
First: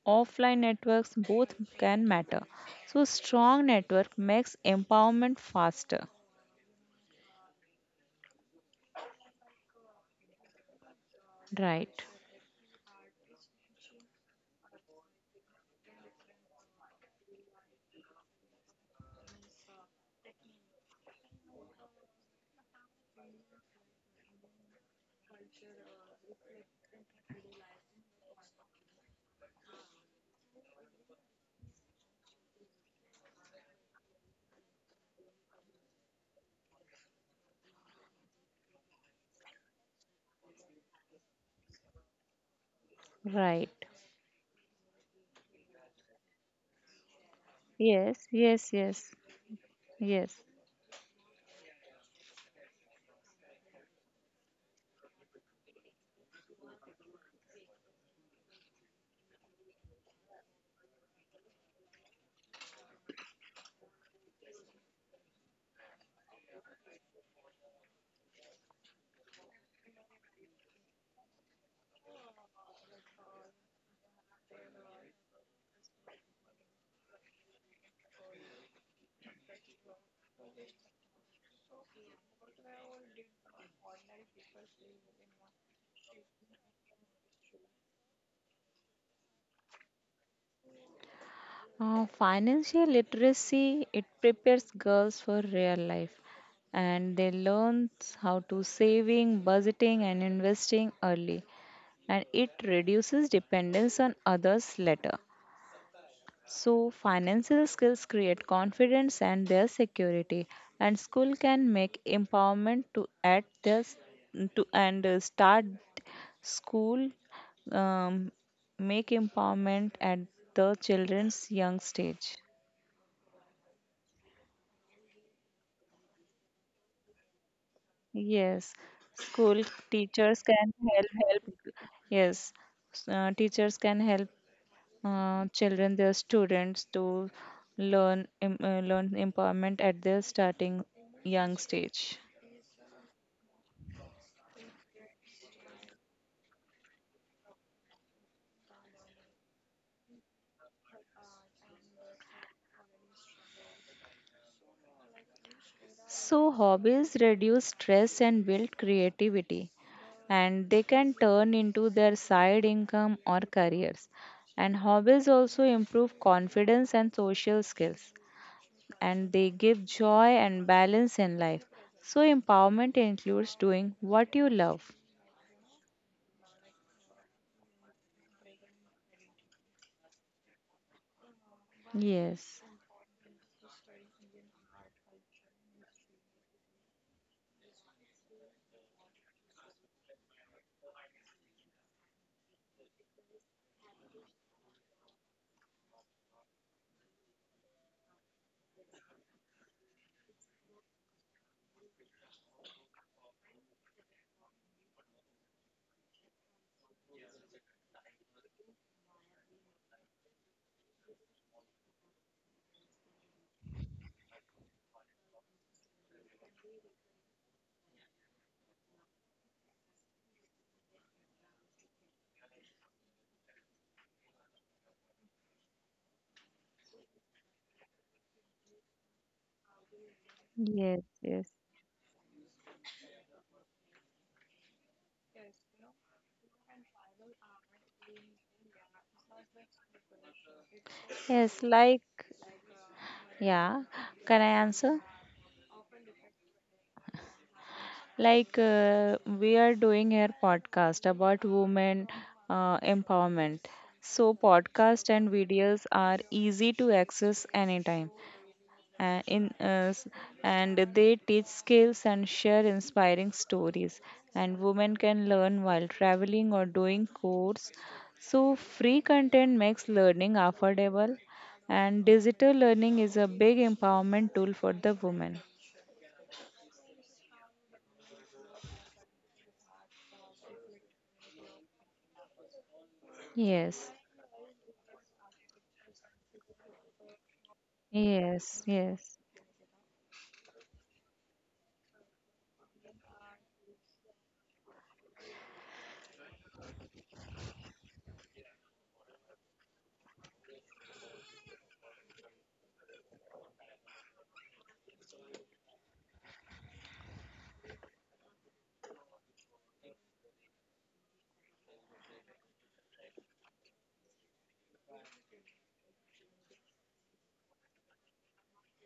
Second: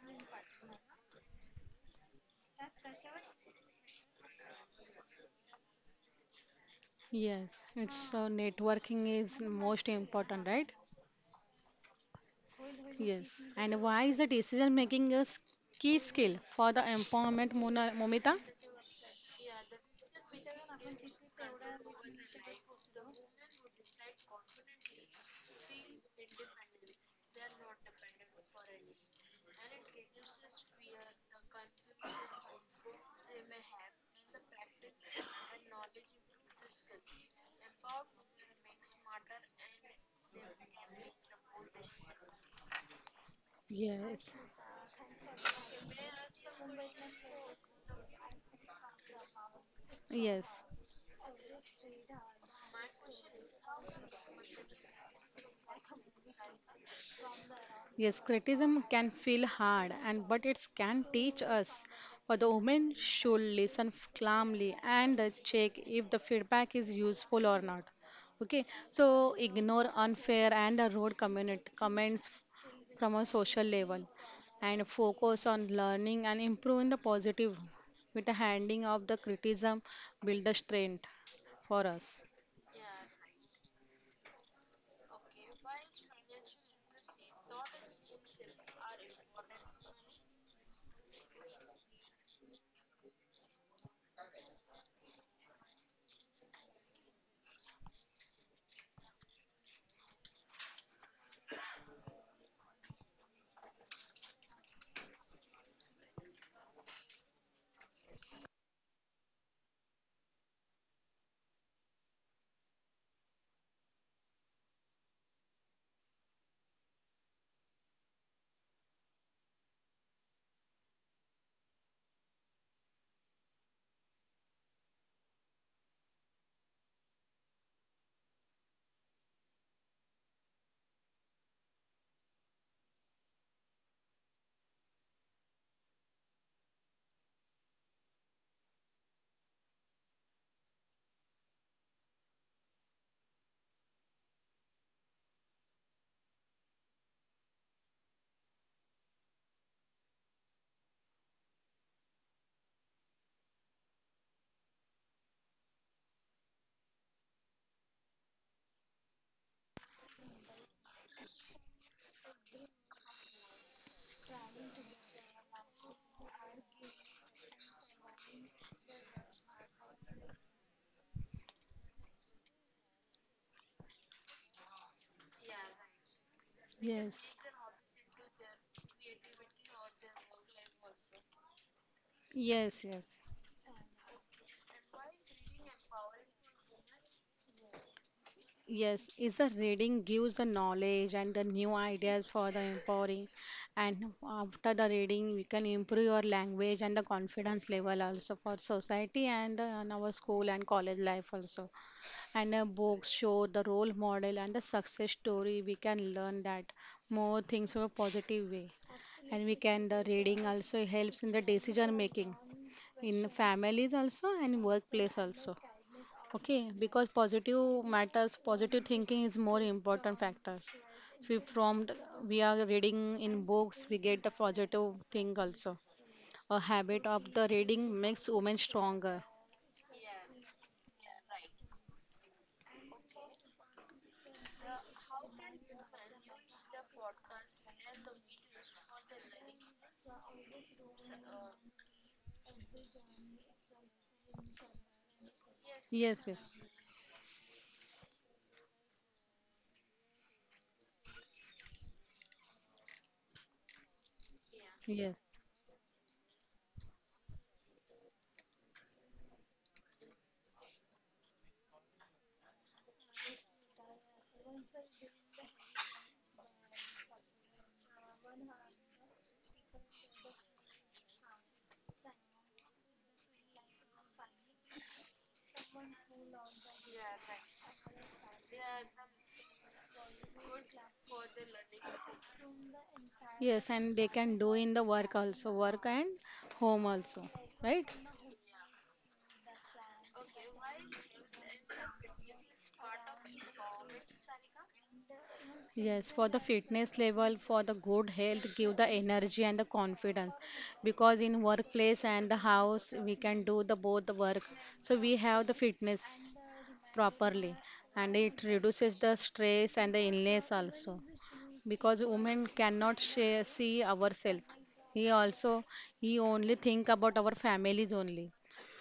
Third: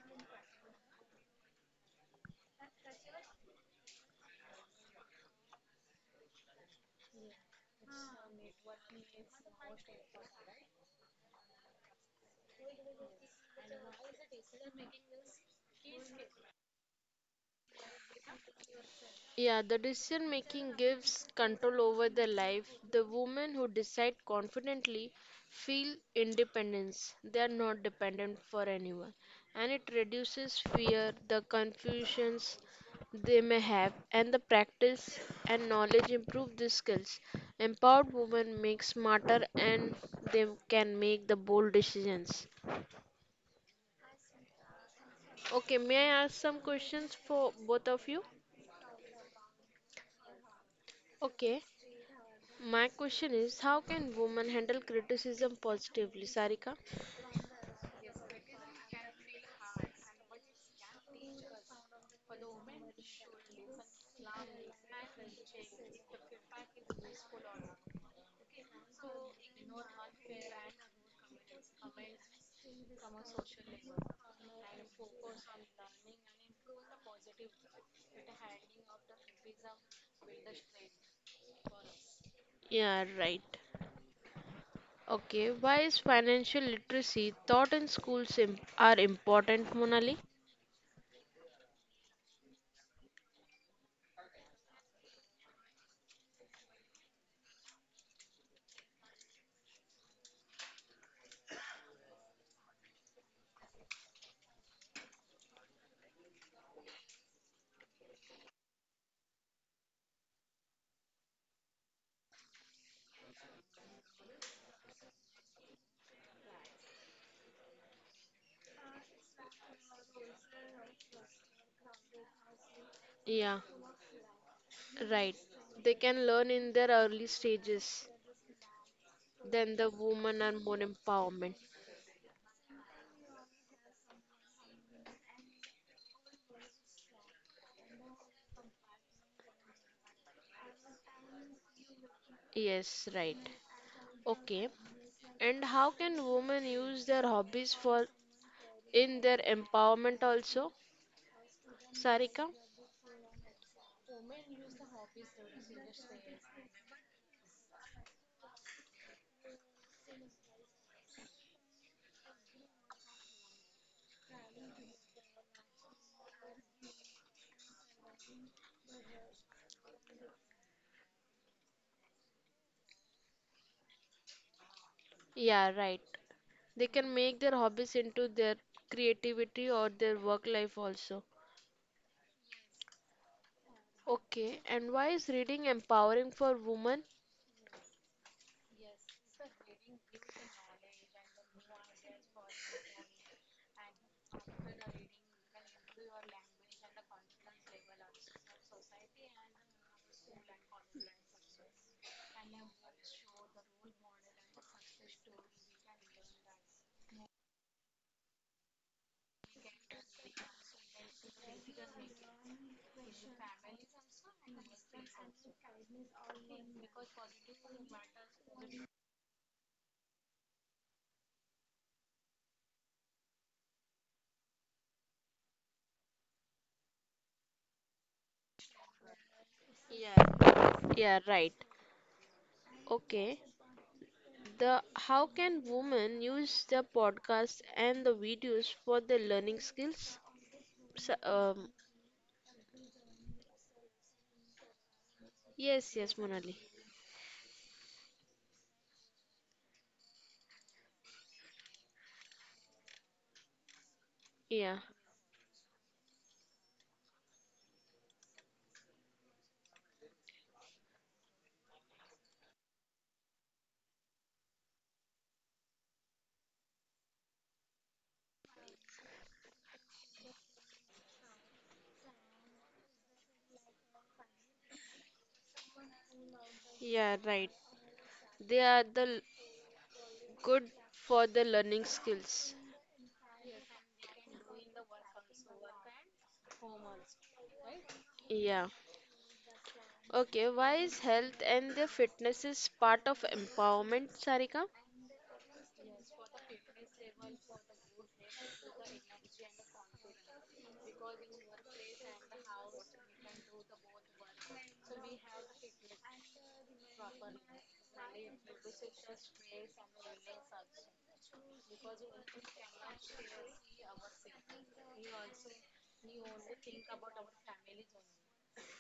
Speaker 1: offline networks both can matter. So, strong network makes empowerment faster.
Speaker 2: Yes, it's so networking is most important, right?
Speaker 1: Right,
Speaker 2: Yes. And why is the decision making a key skill for the empowerment, Momita?
Speaker 3: Yeah, the decision making gives control over their life. The women who decide confidently feel independence. They are not dependent for anyone. And it reduces fear, the confusions they may have, and the practice and knowledge improve these skills. Empowered women make smarter and they can make the bold decisions.
Speaker 1: right.
Speaker 2: Yes.
Speaker 3: Okay, may I ask some questions for both of
Speaker 1: Yes,
Speaker 3: you?
Speaker 1: yes, yes, yes.
Speaker 2: Yes.
Speaker 3: Okay. My question is, how can women handle criticism positively, Sarika?
Speaker 2: Yes, criticism can feel hard, and but it can teach us. For the women should listen calmly and check if the feedback is useful or not. Okay, so ignore unfair and rude community comments from a social level, and focus on learning and improving the positive. With the handing of the criticism, build the strength for us.
Speaker 3: Yeah, right. Okay, why is financial literacy taught in schools are important, Monali?
Speaker 1: Financial literacy, it prepares girls for real life, and they learn how to saving budgeting and investing early, and it reduces dependence on others later. So financial skills create confidence and their security, and school can make empowerment to add this to and start school, um, make empowerment at the children's young stage.
Speaker 3: Yeah, right. They can learn in their early stages.
Speaker 1: Yes, school
Speaker 3: Then the
Speaker 1: teachers
Speaker 3: women are
Speaker 1: can
Speaker 3: more
Speaker 1: help.
Speaker 3: empowerment.
Speaker 1: Yes, teachers can help children, their students, to learn empowerment at their starting young stage.
Speaker 3: Yes, right. Okay. And how can women use their hobbies for in their empowerment also, Sarika?
Speaker 1: So hobbies reduce stress and build creativity, and they can turn into their side income or careers. And hobbies also improve confidence and social skills, and they give joy and balance in life. So, empowerment includes doing what you love.
Speaker 3: Yeah, right. They
Speaker 2: Yes,
Speaker 3: can make their hobbies into their creativity or their work life also.
Speaker 1: Yes,
Speaker 2: yes, yes.
Speaker 3: Okay, and why is reading empowering for women?
Speaker 2: Yes, is the reading gives the knowledge and the new ideas for the empowering, and after the reading we can improve your language and the confidence level also for society and our school and college life also. And books show the role model and the success story. We can learn that more things in a positive way, and we can the reading also helps in the decision making in families also and workplace also. Okay, because positive matters, positive thinking is more important factor. So if we are reading in books, we get the positive thing also. A habit of the reading makes women stronger.
Speaker 3: Yeah.
Speaker 1: yes,
Speaker 3: Yeah,
Speaker 1: yes.
Speaker 3: right. Okay. The how can women use the podcast and the videos for their learning skills? So,
Speaker 1: Yes, like, yeah, can I answer?
Speaker 3: yes, yes,
Speaker 2: Yes, yes,
Speaker 3: Monali.
Speaker 1: Like, we are doing here podcast about women empowerment. So,
Speaker 3: Yeah,
Speaker 1: podcasts
Speaker 2: yes,
Speaker 1: and videos are easy to access anytime. uh, in uh, s- and they teach skills and share inspiring stories, and women can learn while traveling or doing course. So free content makes learning affordable, and digital learning is a big empowerment tool for the women.
Speaker 3: yeah, right. They are the good for the learning skills.
Speaker 2: yes,
Speaker 1: Yes,
Speaker 2: and they can do in the work also, work and home also, right?
Speaker 1: yes,
Speaker 3: Yeah.
Speaker 1: yes,
Speaker 3: Okay, why is health and the fitness is part of empowerment, Sarika?
Speaker 2: Yes, for the fitness level, for the good health, give the energy and the confidence. Because in workplace and the house, we can do the both the work. So we have the fitness properly and it reduces the stress and the illness also because women cannot share, see ourselves, he also, he only think about our families only.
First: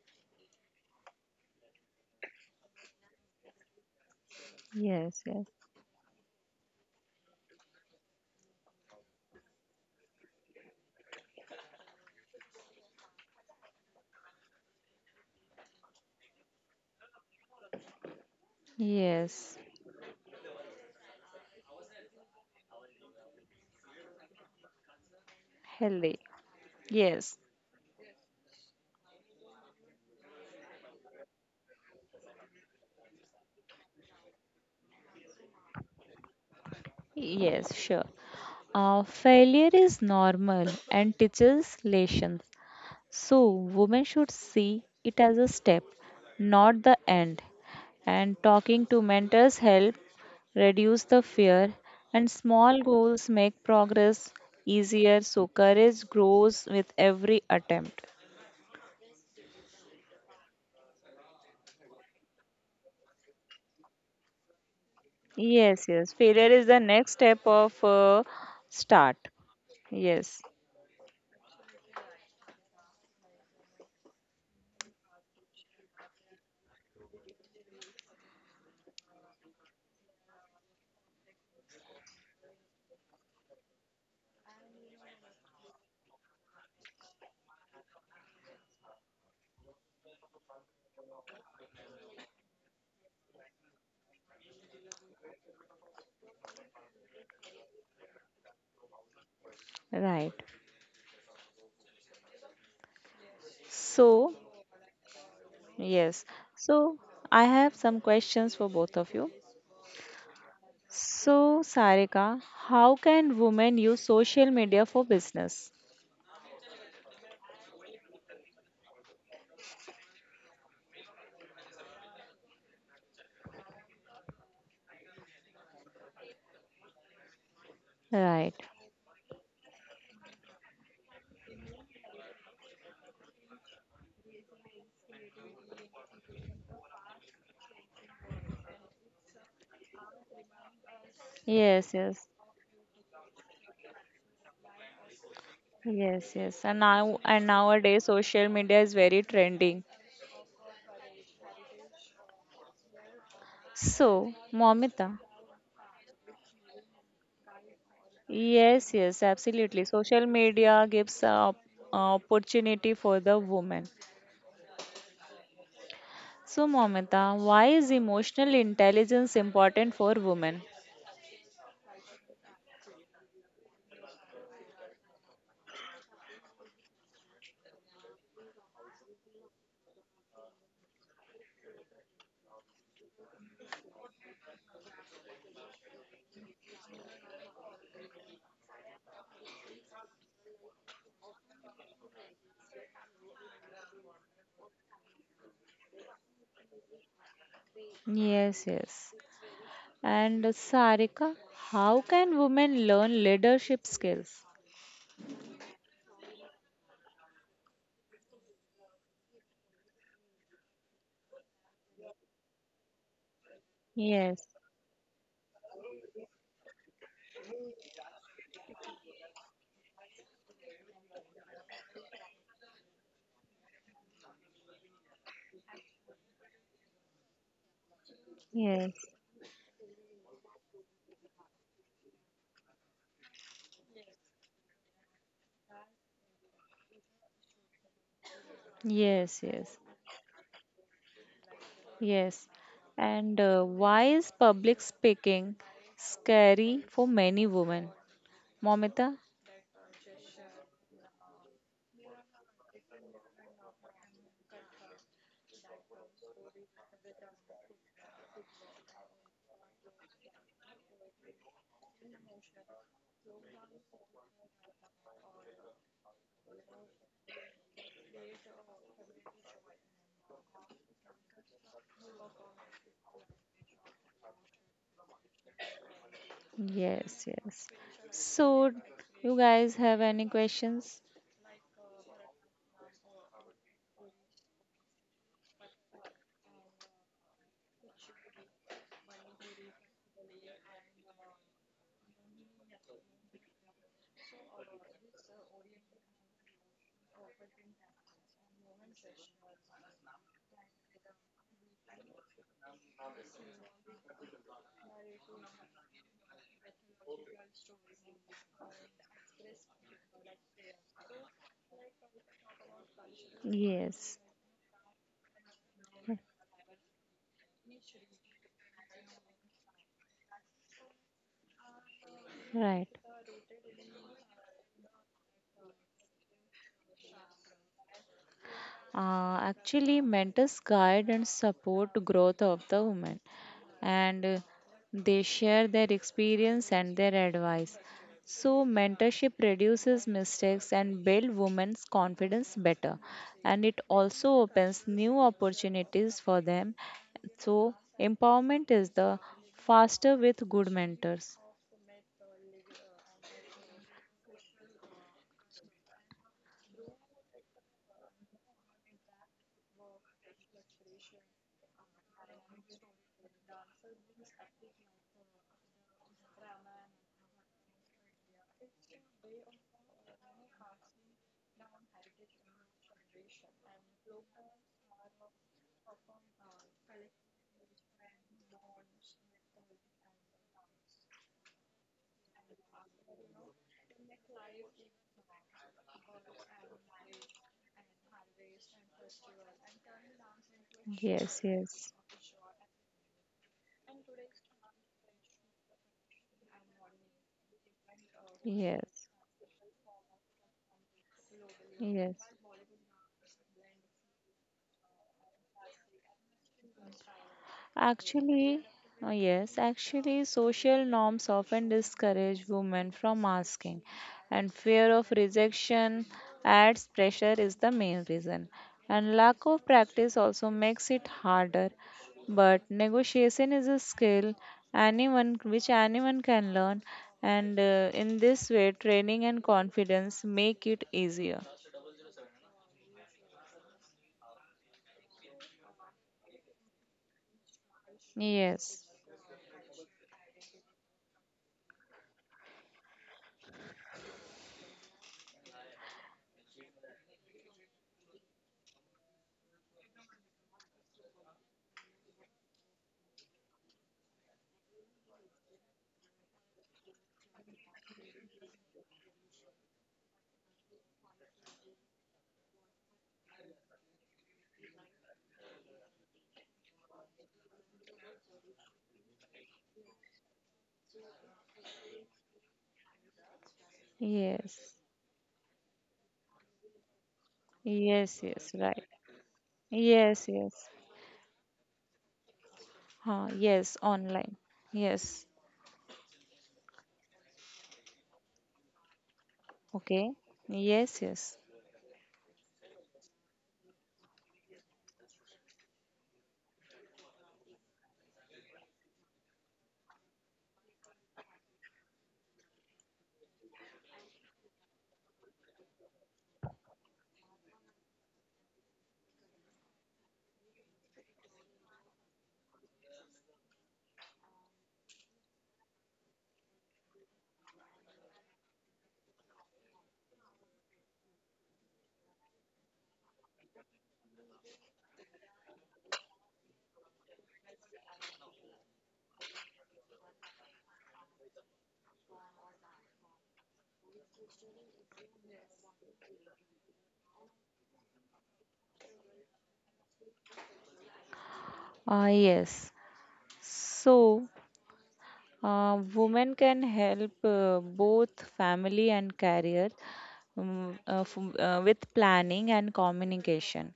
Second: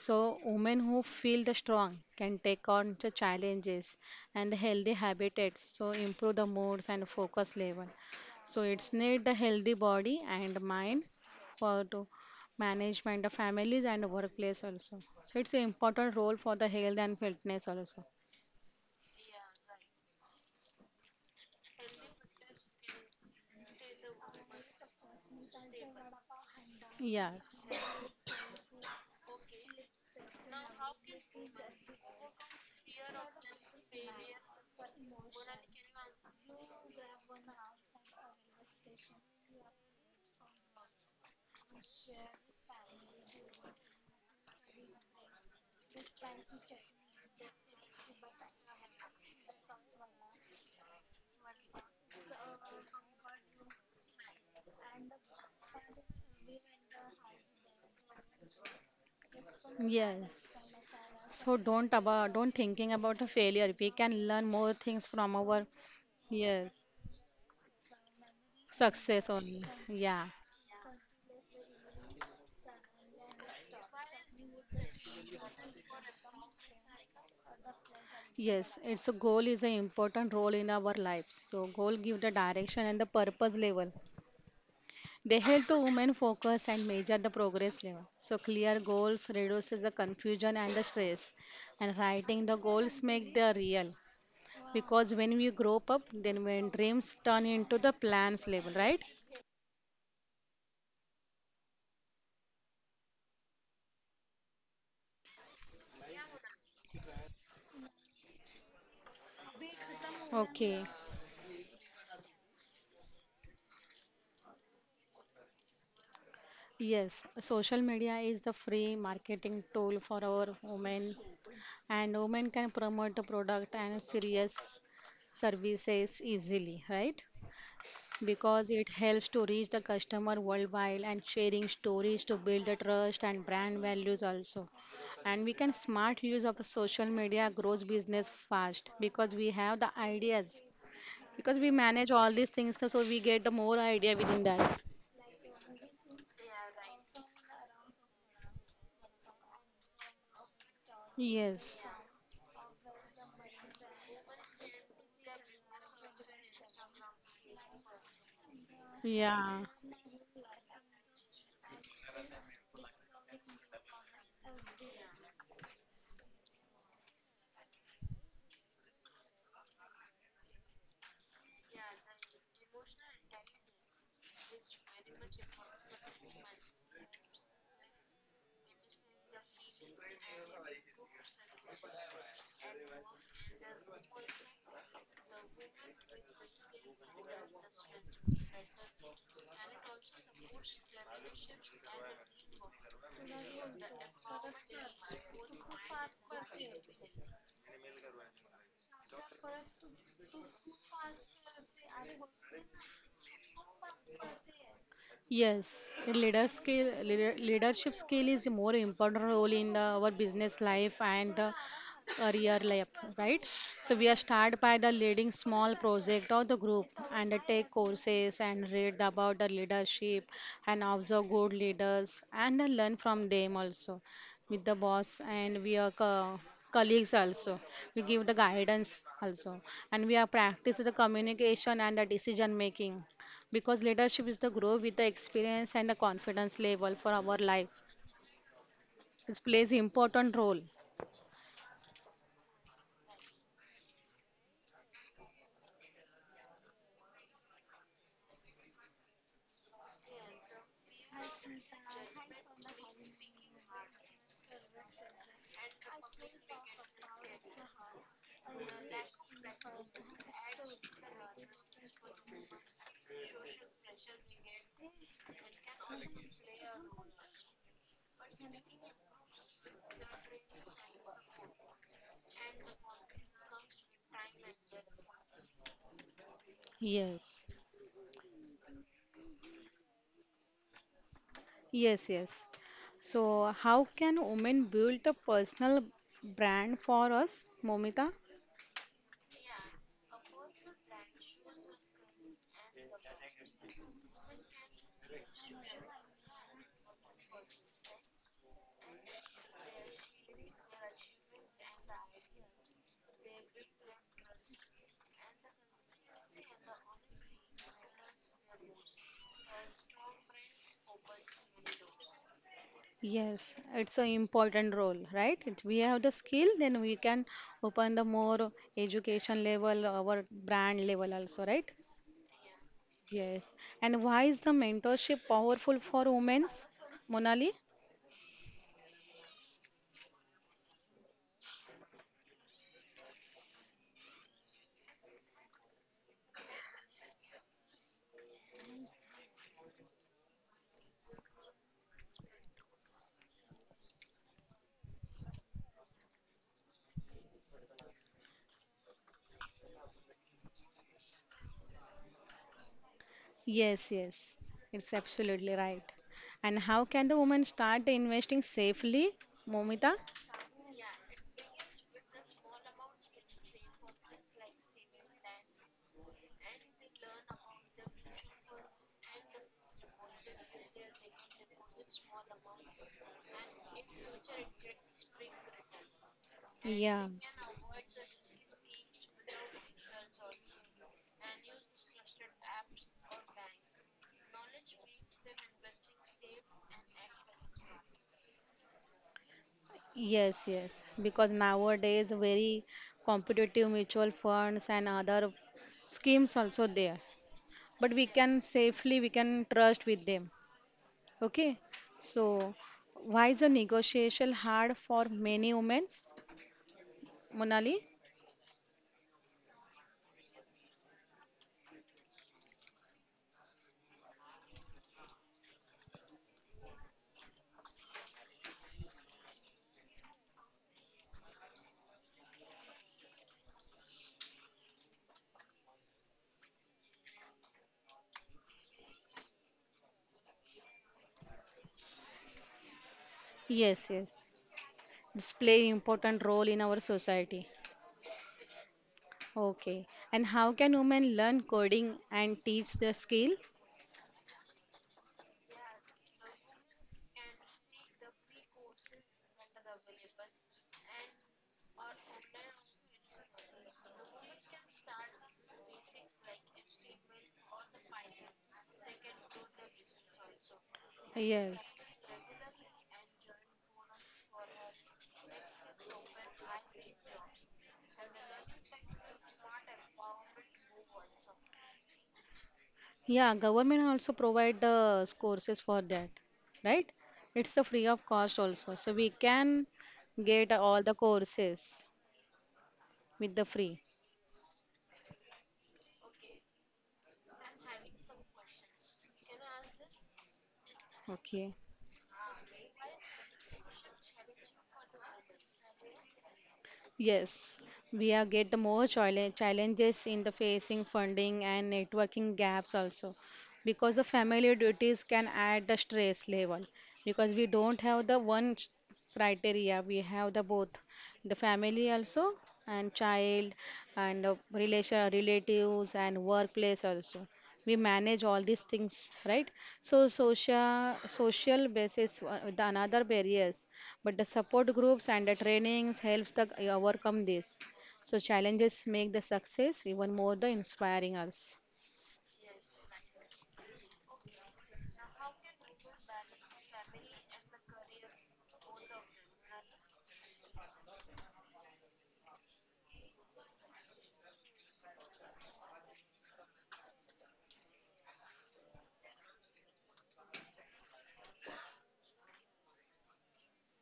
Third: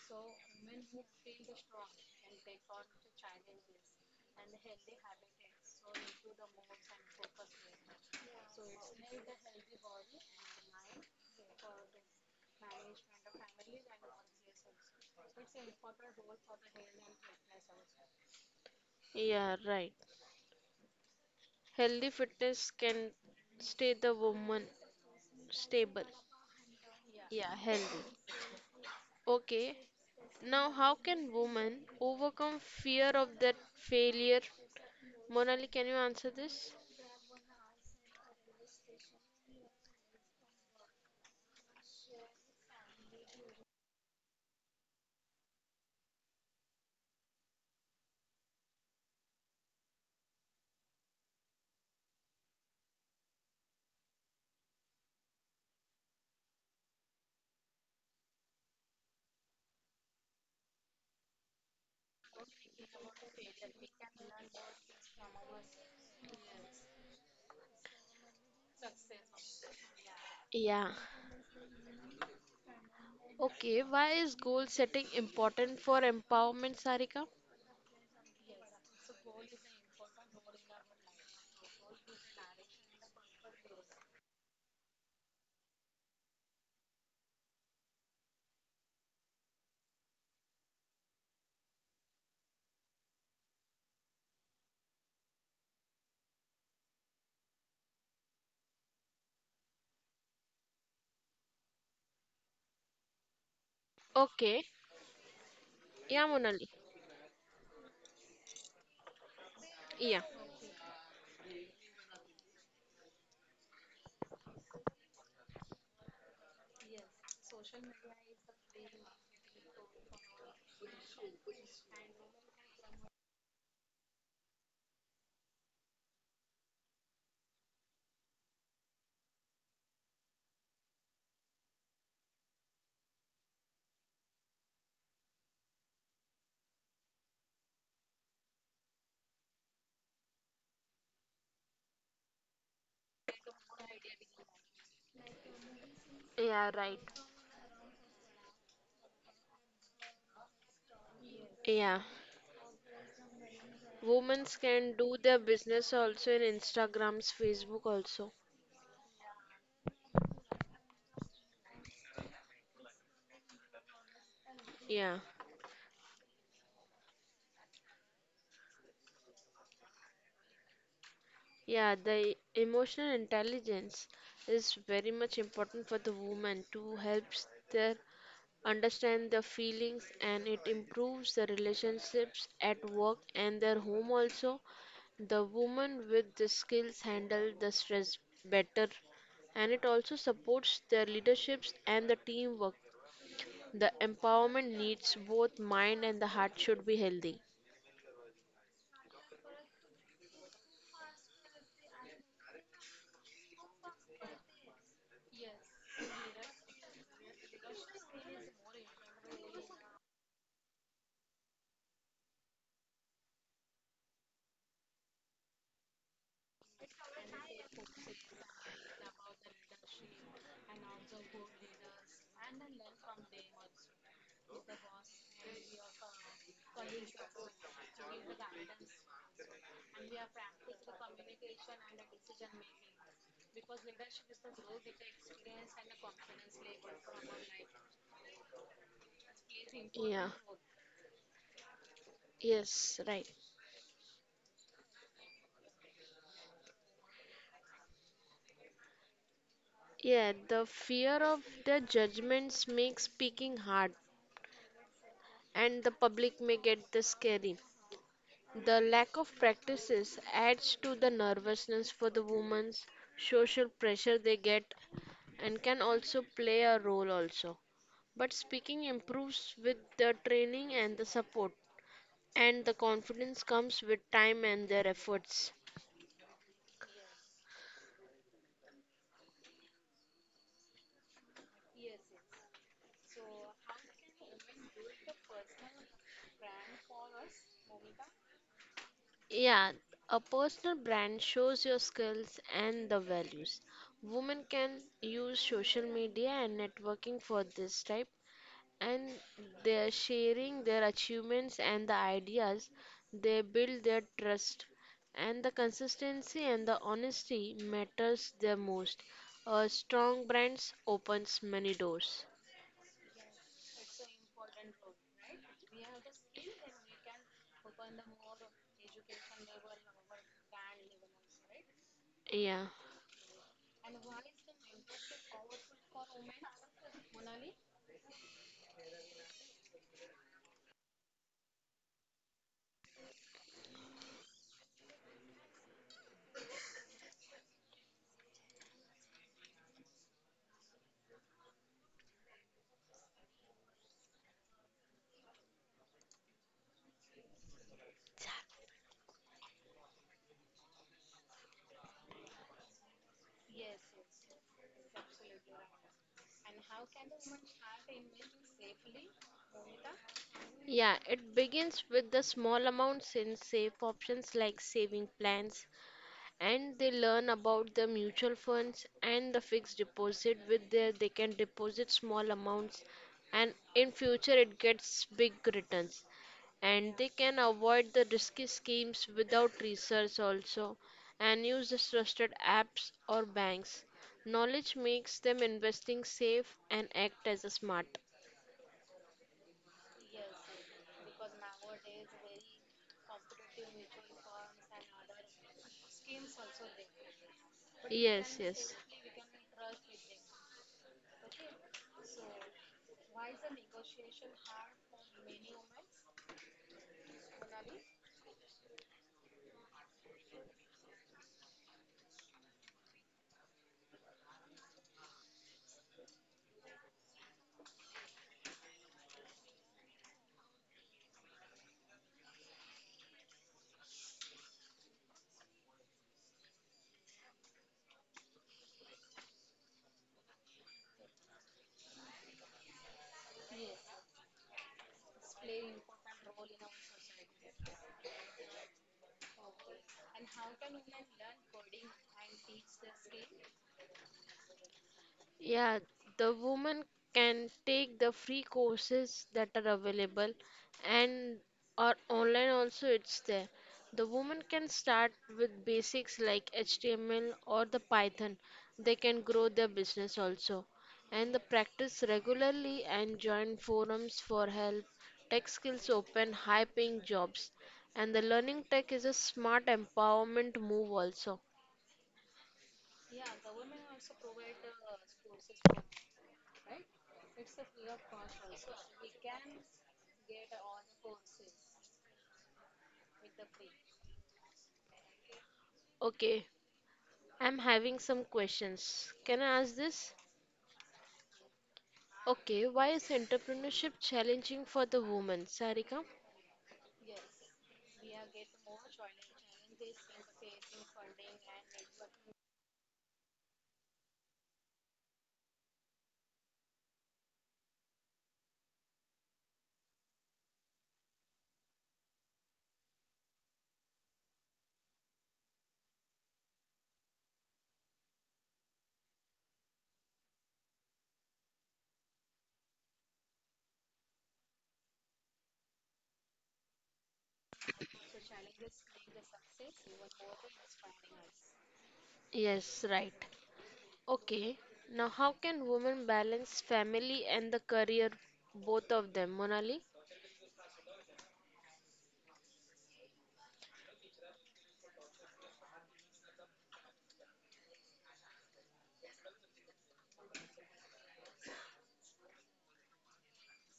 Speaker 2: So women who feel the strong can take on the challenges and the healthy
Speaker 1: yes, yes,
Speaker 2: habitats so improve the moods and focus level, so it's need the healthy body and mind for to management of families and workplace also, so it's an important role for the health and fitness also.
Speaker 3: Yeah,
Speaker 1: yes.
Speaker 3: right. Healthy fitness can stay the woman stable.
Speaker 1: Healthy. Yes,
Speaker 3: Yeah,
Speaker 2: Yes.
Speaker 3: healthy. Okay. Now, how can women overcome fear of that failure? Monali, can you answer this?
Speaker 1: yes, sure. Failure is normal and teaches lessons. So, women should see it as a step, not the end. And talking to mentors help reduce the fear, and small goals make progress easier. So, courage grows with every attempt.
Speaker 2: Yes. So don't thinking about a failure. We can learn more things from our,
Speaker 1: Yes, yes. Failure is the
Speaker 2: yes,
Speaker 1: next step of start.
Speaker 2: success only. Yeah.
Speaker 1: Yes,
Speaker 3: Yeah. Okay, why is goal setting important for empowerment, Sarika?
Speaker 2: Yes. It's a goal is an important role in our lives. So goal give the direction and the purpose level. They help the women focus and measure the progress level. So clear goals reduces the confusion and the stress. And writing the goals make the real. Because when we grow up, then when dreams turn into the plans level, right?
Speaker 1: right. So,
Speaker 3: Okay. Yeah,
Speaker 1: yes.
Speaker 3: Monali.
Speaker 1: So, I have some questions for both of you.
Speaker 3: Yeah.
Speaker 2: Okay.
Speaker 1: So, Sarika, how can women use social media for business?
Speaker 2: Yes, social media is the free marketing tool for our women, and women can promote the product and serious services easily, right?
Speaker 1: Right.
Speaker 2: Because it helps to reach the customer worldwide and sharing stories to build the trust and brand values also. And we can smart use of the social media grows business fast because we have the ideas, because we
Speaker 1: Yes,
Speaker 2: manage all
Speaker 1: yes.
Speaker 2: these things so we get the more idea within that.
Speaker 1: Yes,
Speaker 3: Yeah,
Speaker 1: yes. And
Speaker 3: right.
Speaker 1: now and nowadays social media is very trending.
Speaker 2: Yes.
Speaker 3: Yeah.
Speaker 1: So,
Speaker 3: Women can do
Speaker 1: Momita.
Speaker 3: their business also in Instagrams, Facebook also.
Speaker 1: Yes, yes,
Speaker 2: Yeah.
Speaker 1: absolutely. Social media gives a opportunity for the woman.
Speaker 3: Yeah.
Speaker 1: So, Momita, why is emotional intelligence important for women?
Speaker 3: Yeah, the emotional intelligence is very much important for the woman to helps their understand their feelings, and it improves the relationships at work and their home also. The woman with the skills handle the stress better, and it also supports their leaderships and the teamwork. The empowerment needs both mind and the heart should be healthy.
Speaker 1: Yes, yes. And Sarika, how can women learn leadership skills?
Speaker 2: Yes, leadership skill is a more important role in the, our business life and the career life, right? So we are
Speaker 1: Yes,
Speaker 2: start by the leading small project or the group and the take courses and read about the leadership and observe good leaders and then learn from them also with the boss and we are colleagues also. We give the guidance
Speaker 1: yes,
Speaker 2: also and we are practice the communication and the decision making because leadership is the grow with the experience and the confidence level for our life. It
Speaker 1: yes,
Speaker 2: plays
Speaker 1: yes,
Speaker 3: Yeah.
Speaker 2: important role.
Speaker 1: yes.
Speaker 3: Yes, right.
Speaker 1: And why is public speaking scary for many women? Momita?
Speaker 3: Yeah, the fear of the judgments makes speaking hard and the public may get the scary. The lack of practices adds to the nervousness for the women's social pressure they get and can also play a role also. But speaking improves with the training and the support, and the confidence comes with time and their efforts.
Speaker 1: Yes,
Speaker 2: Yes.
Speaker 1: yes. So, you guys have any questions?
Speaker 2: Yes, yes, so how can women build a personal brand for us, Momita?
Speaker 3: Yeah, a personal brand shows your skills and the values. Women can use social media and networking for this type, and they're sharing their achievements and the ideas. They build their trust, and the consistency and the honesty matters the most. A strong brand opens many doors.
Speaker 2: Yes, it's an
Speaker 1: Yes,
Speaker 2: important role, right? If we have the skill, then we can open the more education level, our brand level also, right?
Speaker 3: Yeah.
Speaker 1: right.
Speaker 2: Yes. And why is the mentorship powerful for women, Monali?
Speaker 1: Actually, mentors guide and support growth of the women, and they share their experience and their advice. So, mentorship reduces mistakes and build women's confidence better, and it also opens new opportunities for them. So, empowerment is the faster with good mentors.
Speaker 2: Yes, yes, it's absolutely right. And how can the woman start investing safely, Momita?
Speaker 3: Yeah, it begins with the small amounts in safe options like saving plans, and they learn about the mutual funds and the fixed deposit with there, they can deposit small amounts, and in future it gets big returns, and
Speaker 2: Yeah,
Speaker 3: they can avoid the risky schemes without research also, and use the trusted apps or banks. Knowledge makes them investing safe and act as a smart.
Speaker 2: yes, yes, because
Speaker 1: Yes, yes,
Speaker 2: nowadays very competitive mutual funds and other schemes also there. But we
Speaker 3: Yes,
Speaker 2: can
Speaker 3: yes.
Speaker 2: safely, we
Speaker 1: yes,
Speaker 2: can trust with them. Okay,
Speaker 1: yes.
Speaker 2: so why is the negotiation hard for many women, Monali?
Speaker 1: Actually, yes, actually, social norms often discourage women from asking, and fear of rejection adds pressure is the main reason. And lack of practice also makes it harder. But negotiation is a skill anyone can learn, and in this way, training and confidence make it easier.
Speaker 2: Yes, yes. It's play important role in our society.
Speaker 1: Yes,
Speaker 2: Okay. And how can women learn coding and teach the skill?
Speaker 3: Yeah, the woman can take the free courses that are available and are online also it's there. The woman can start with basics like HTML or the Python. They can grow their business also, and the
Speaker 2: Yes.
Speaker 3: practice regularly and join forums for help, tech skills open, high paying jobs. And the learning tech is a smart empowerment move also.
Speaker 2: Yeah, government also provide
Speaker 1: yes,
Speaker 2: the courses for that, right? It's the free of
Speaker 1: yes,
Speaker 2: cost
Speaker 1: yes,
Speaker 2: also. So
Speaker 1: right.
Speaker 2: we can
Speaker 1: Yes,
Speaker 2: get
Speaker 1: yes.
Speaker 2: all the courses with the free.
Speaker 1: Yes, online. Yes.
Speaker 3: Okay, I'm having some questions. Can I ask this?
Speaker 1: Okay. Yes, yes.
Speaker 2: Okay.
Speaker 3: Okay, why is entrepreneurship challenging for the woman, Sarika?
Speaker 2: Yes, we are get more challenges in the facing funding and networking gaps also because the family duties can add the stress level, because we don't have the one criteria, we have the both the family also and child and relation relatives and workplace also, we manage all these things, right? So social basis the another barriers, but the support groups and the trainings helps the overcome this, so challenges make the success even more the inspiring us.
Speaker 3: Yes, right. Okay, now how can women balance family and the career, both of them, Monali?
Speaker 1: Ah, yes. So, Women can help both family and career, with planning and communication.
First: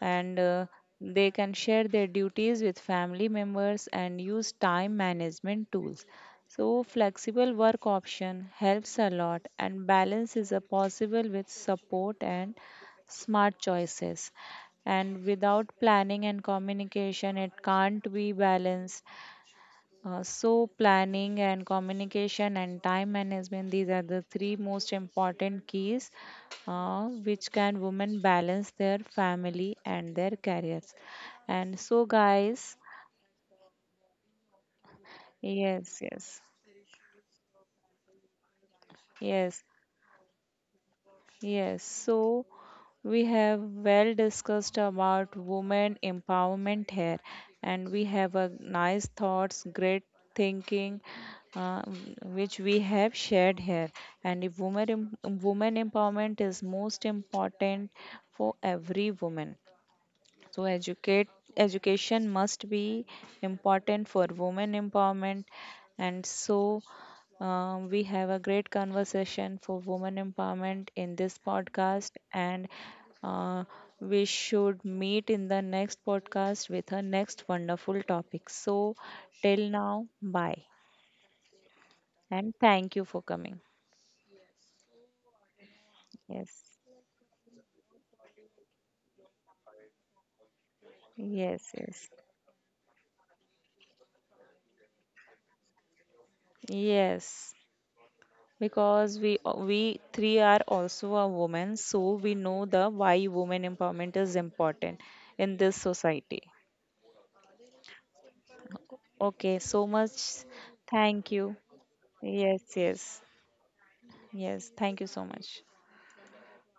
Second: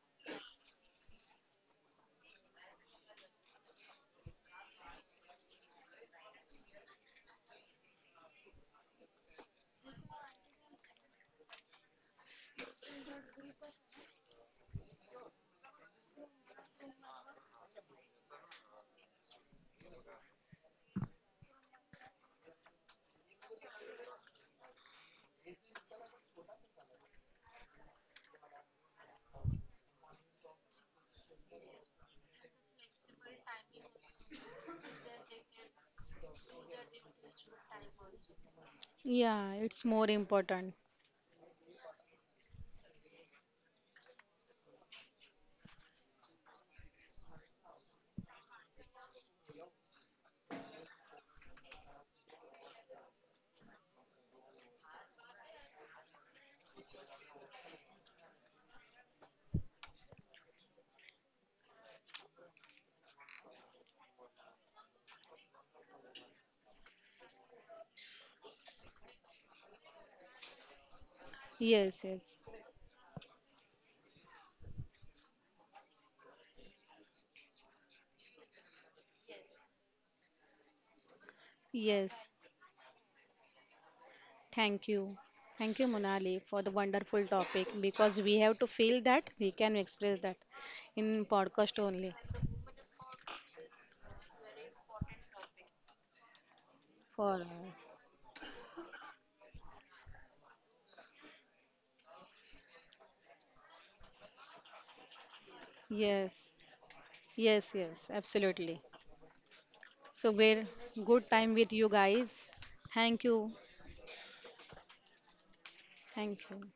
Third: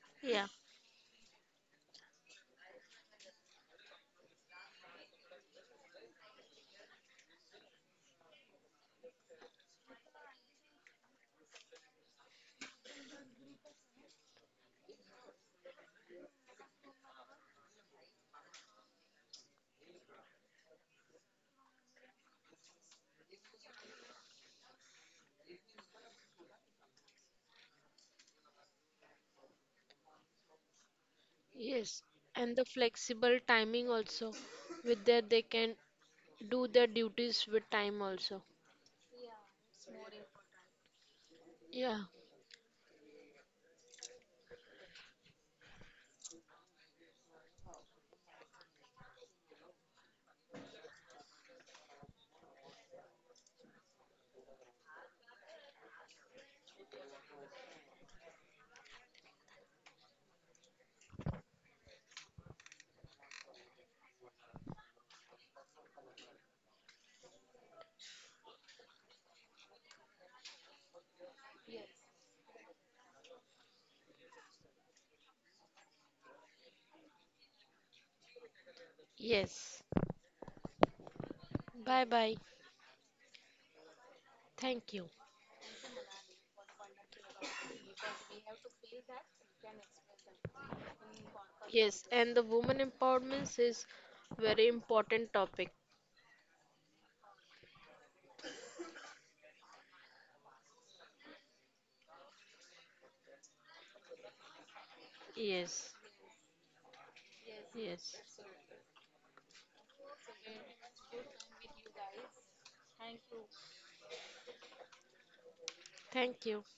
Speaker 1: And
Speaker 3: Yeah,
Speaker 1: uh, they can share their duties with family members and use time management tools. So, flexible work option helps a lot, and balance is a possible with support and smart choices, and without planning and communication it can't be balanced. So, planning and communication and time management, these are the three most important keys which can women balance their family and their careers. And so,
Speaker 3: yes, and the
Speaker 1: guys,
Speaker 3: flexible timing also. With that, they can
Speaker 1: yes, yes,
Speaker 3: do their duties with time also.
Speaker 2: Yeah,
Speaker 1: yes.
Speaker 2: it's more important.
Speaker 1: Yes,
Speaker 3: Yeah,
Speaker 1: so we have well discussed about women empowerment here, and we have a nice thoughts, great thinking, uh, which we have shared here. And if women empowerment is most important for every woman. So educate education must be important for women empowerment, and so we have a great conversation for women empowerment in this
Speaker 2: Yes,
Speaker 1: podcast,
Speaker 2: yes,
Speaker 1: and uh, we should meet in the next podcast with our next wonderful topic. So till
Speaker 3: yes.
Speaker 1: now, bye
Speaker 3: Bye
Speaker 2: yes.
Speaker 3: bye.
Speaker 1: and thank you for coming.
Speaker 2: Thank
Speaker 3: Thank you.
Speaker 2: you. Thank you, Monali, for the
Speaker 1: Yes,
Speaker 2: wonderful topic because we have to feel that we can express that in
Speaker 1: yes,
Speaker 2: podcast
Speaker 1: yes,
Speaker 3: Yes,
Speaker 2: only.
Speaker 3: and the woman empowerment is very important topic.
Speaker 2: For
Speaker 1: yes. Because we three are also a woman, so we know the why women empowerment is important in this
Speaker 3: Yes,
Speaker 1: society.
Speaker 2: yes, yes, yes,
Speaker 3: yes.
Speaker 2: absolutely.
Speaker 1: Okay, so much,
Speaker 2: So, we're
Speaker 1: thank
Speaker 2: good
Speaker 1: you.
Speaker 2: time with you guys.
Speaker 1: Yes, yes,
Speaker 2: Thank you.
Speaker 1: yes, thank you so much.
Speaker 3: Thank
Speaker 2: Thank
Speaker 3: you.
Speaker 2: you.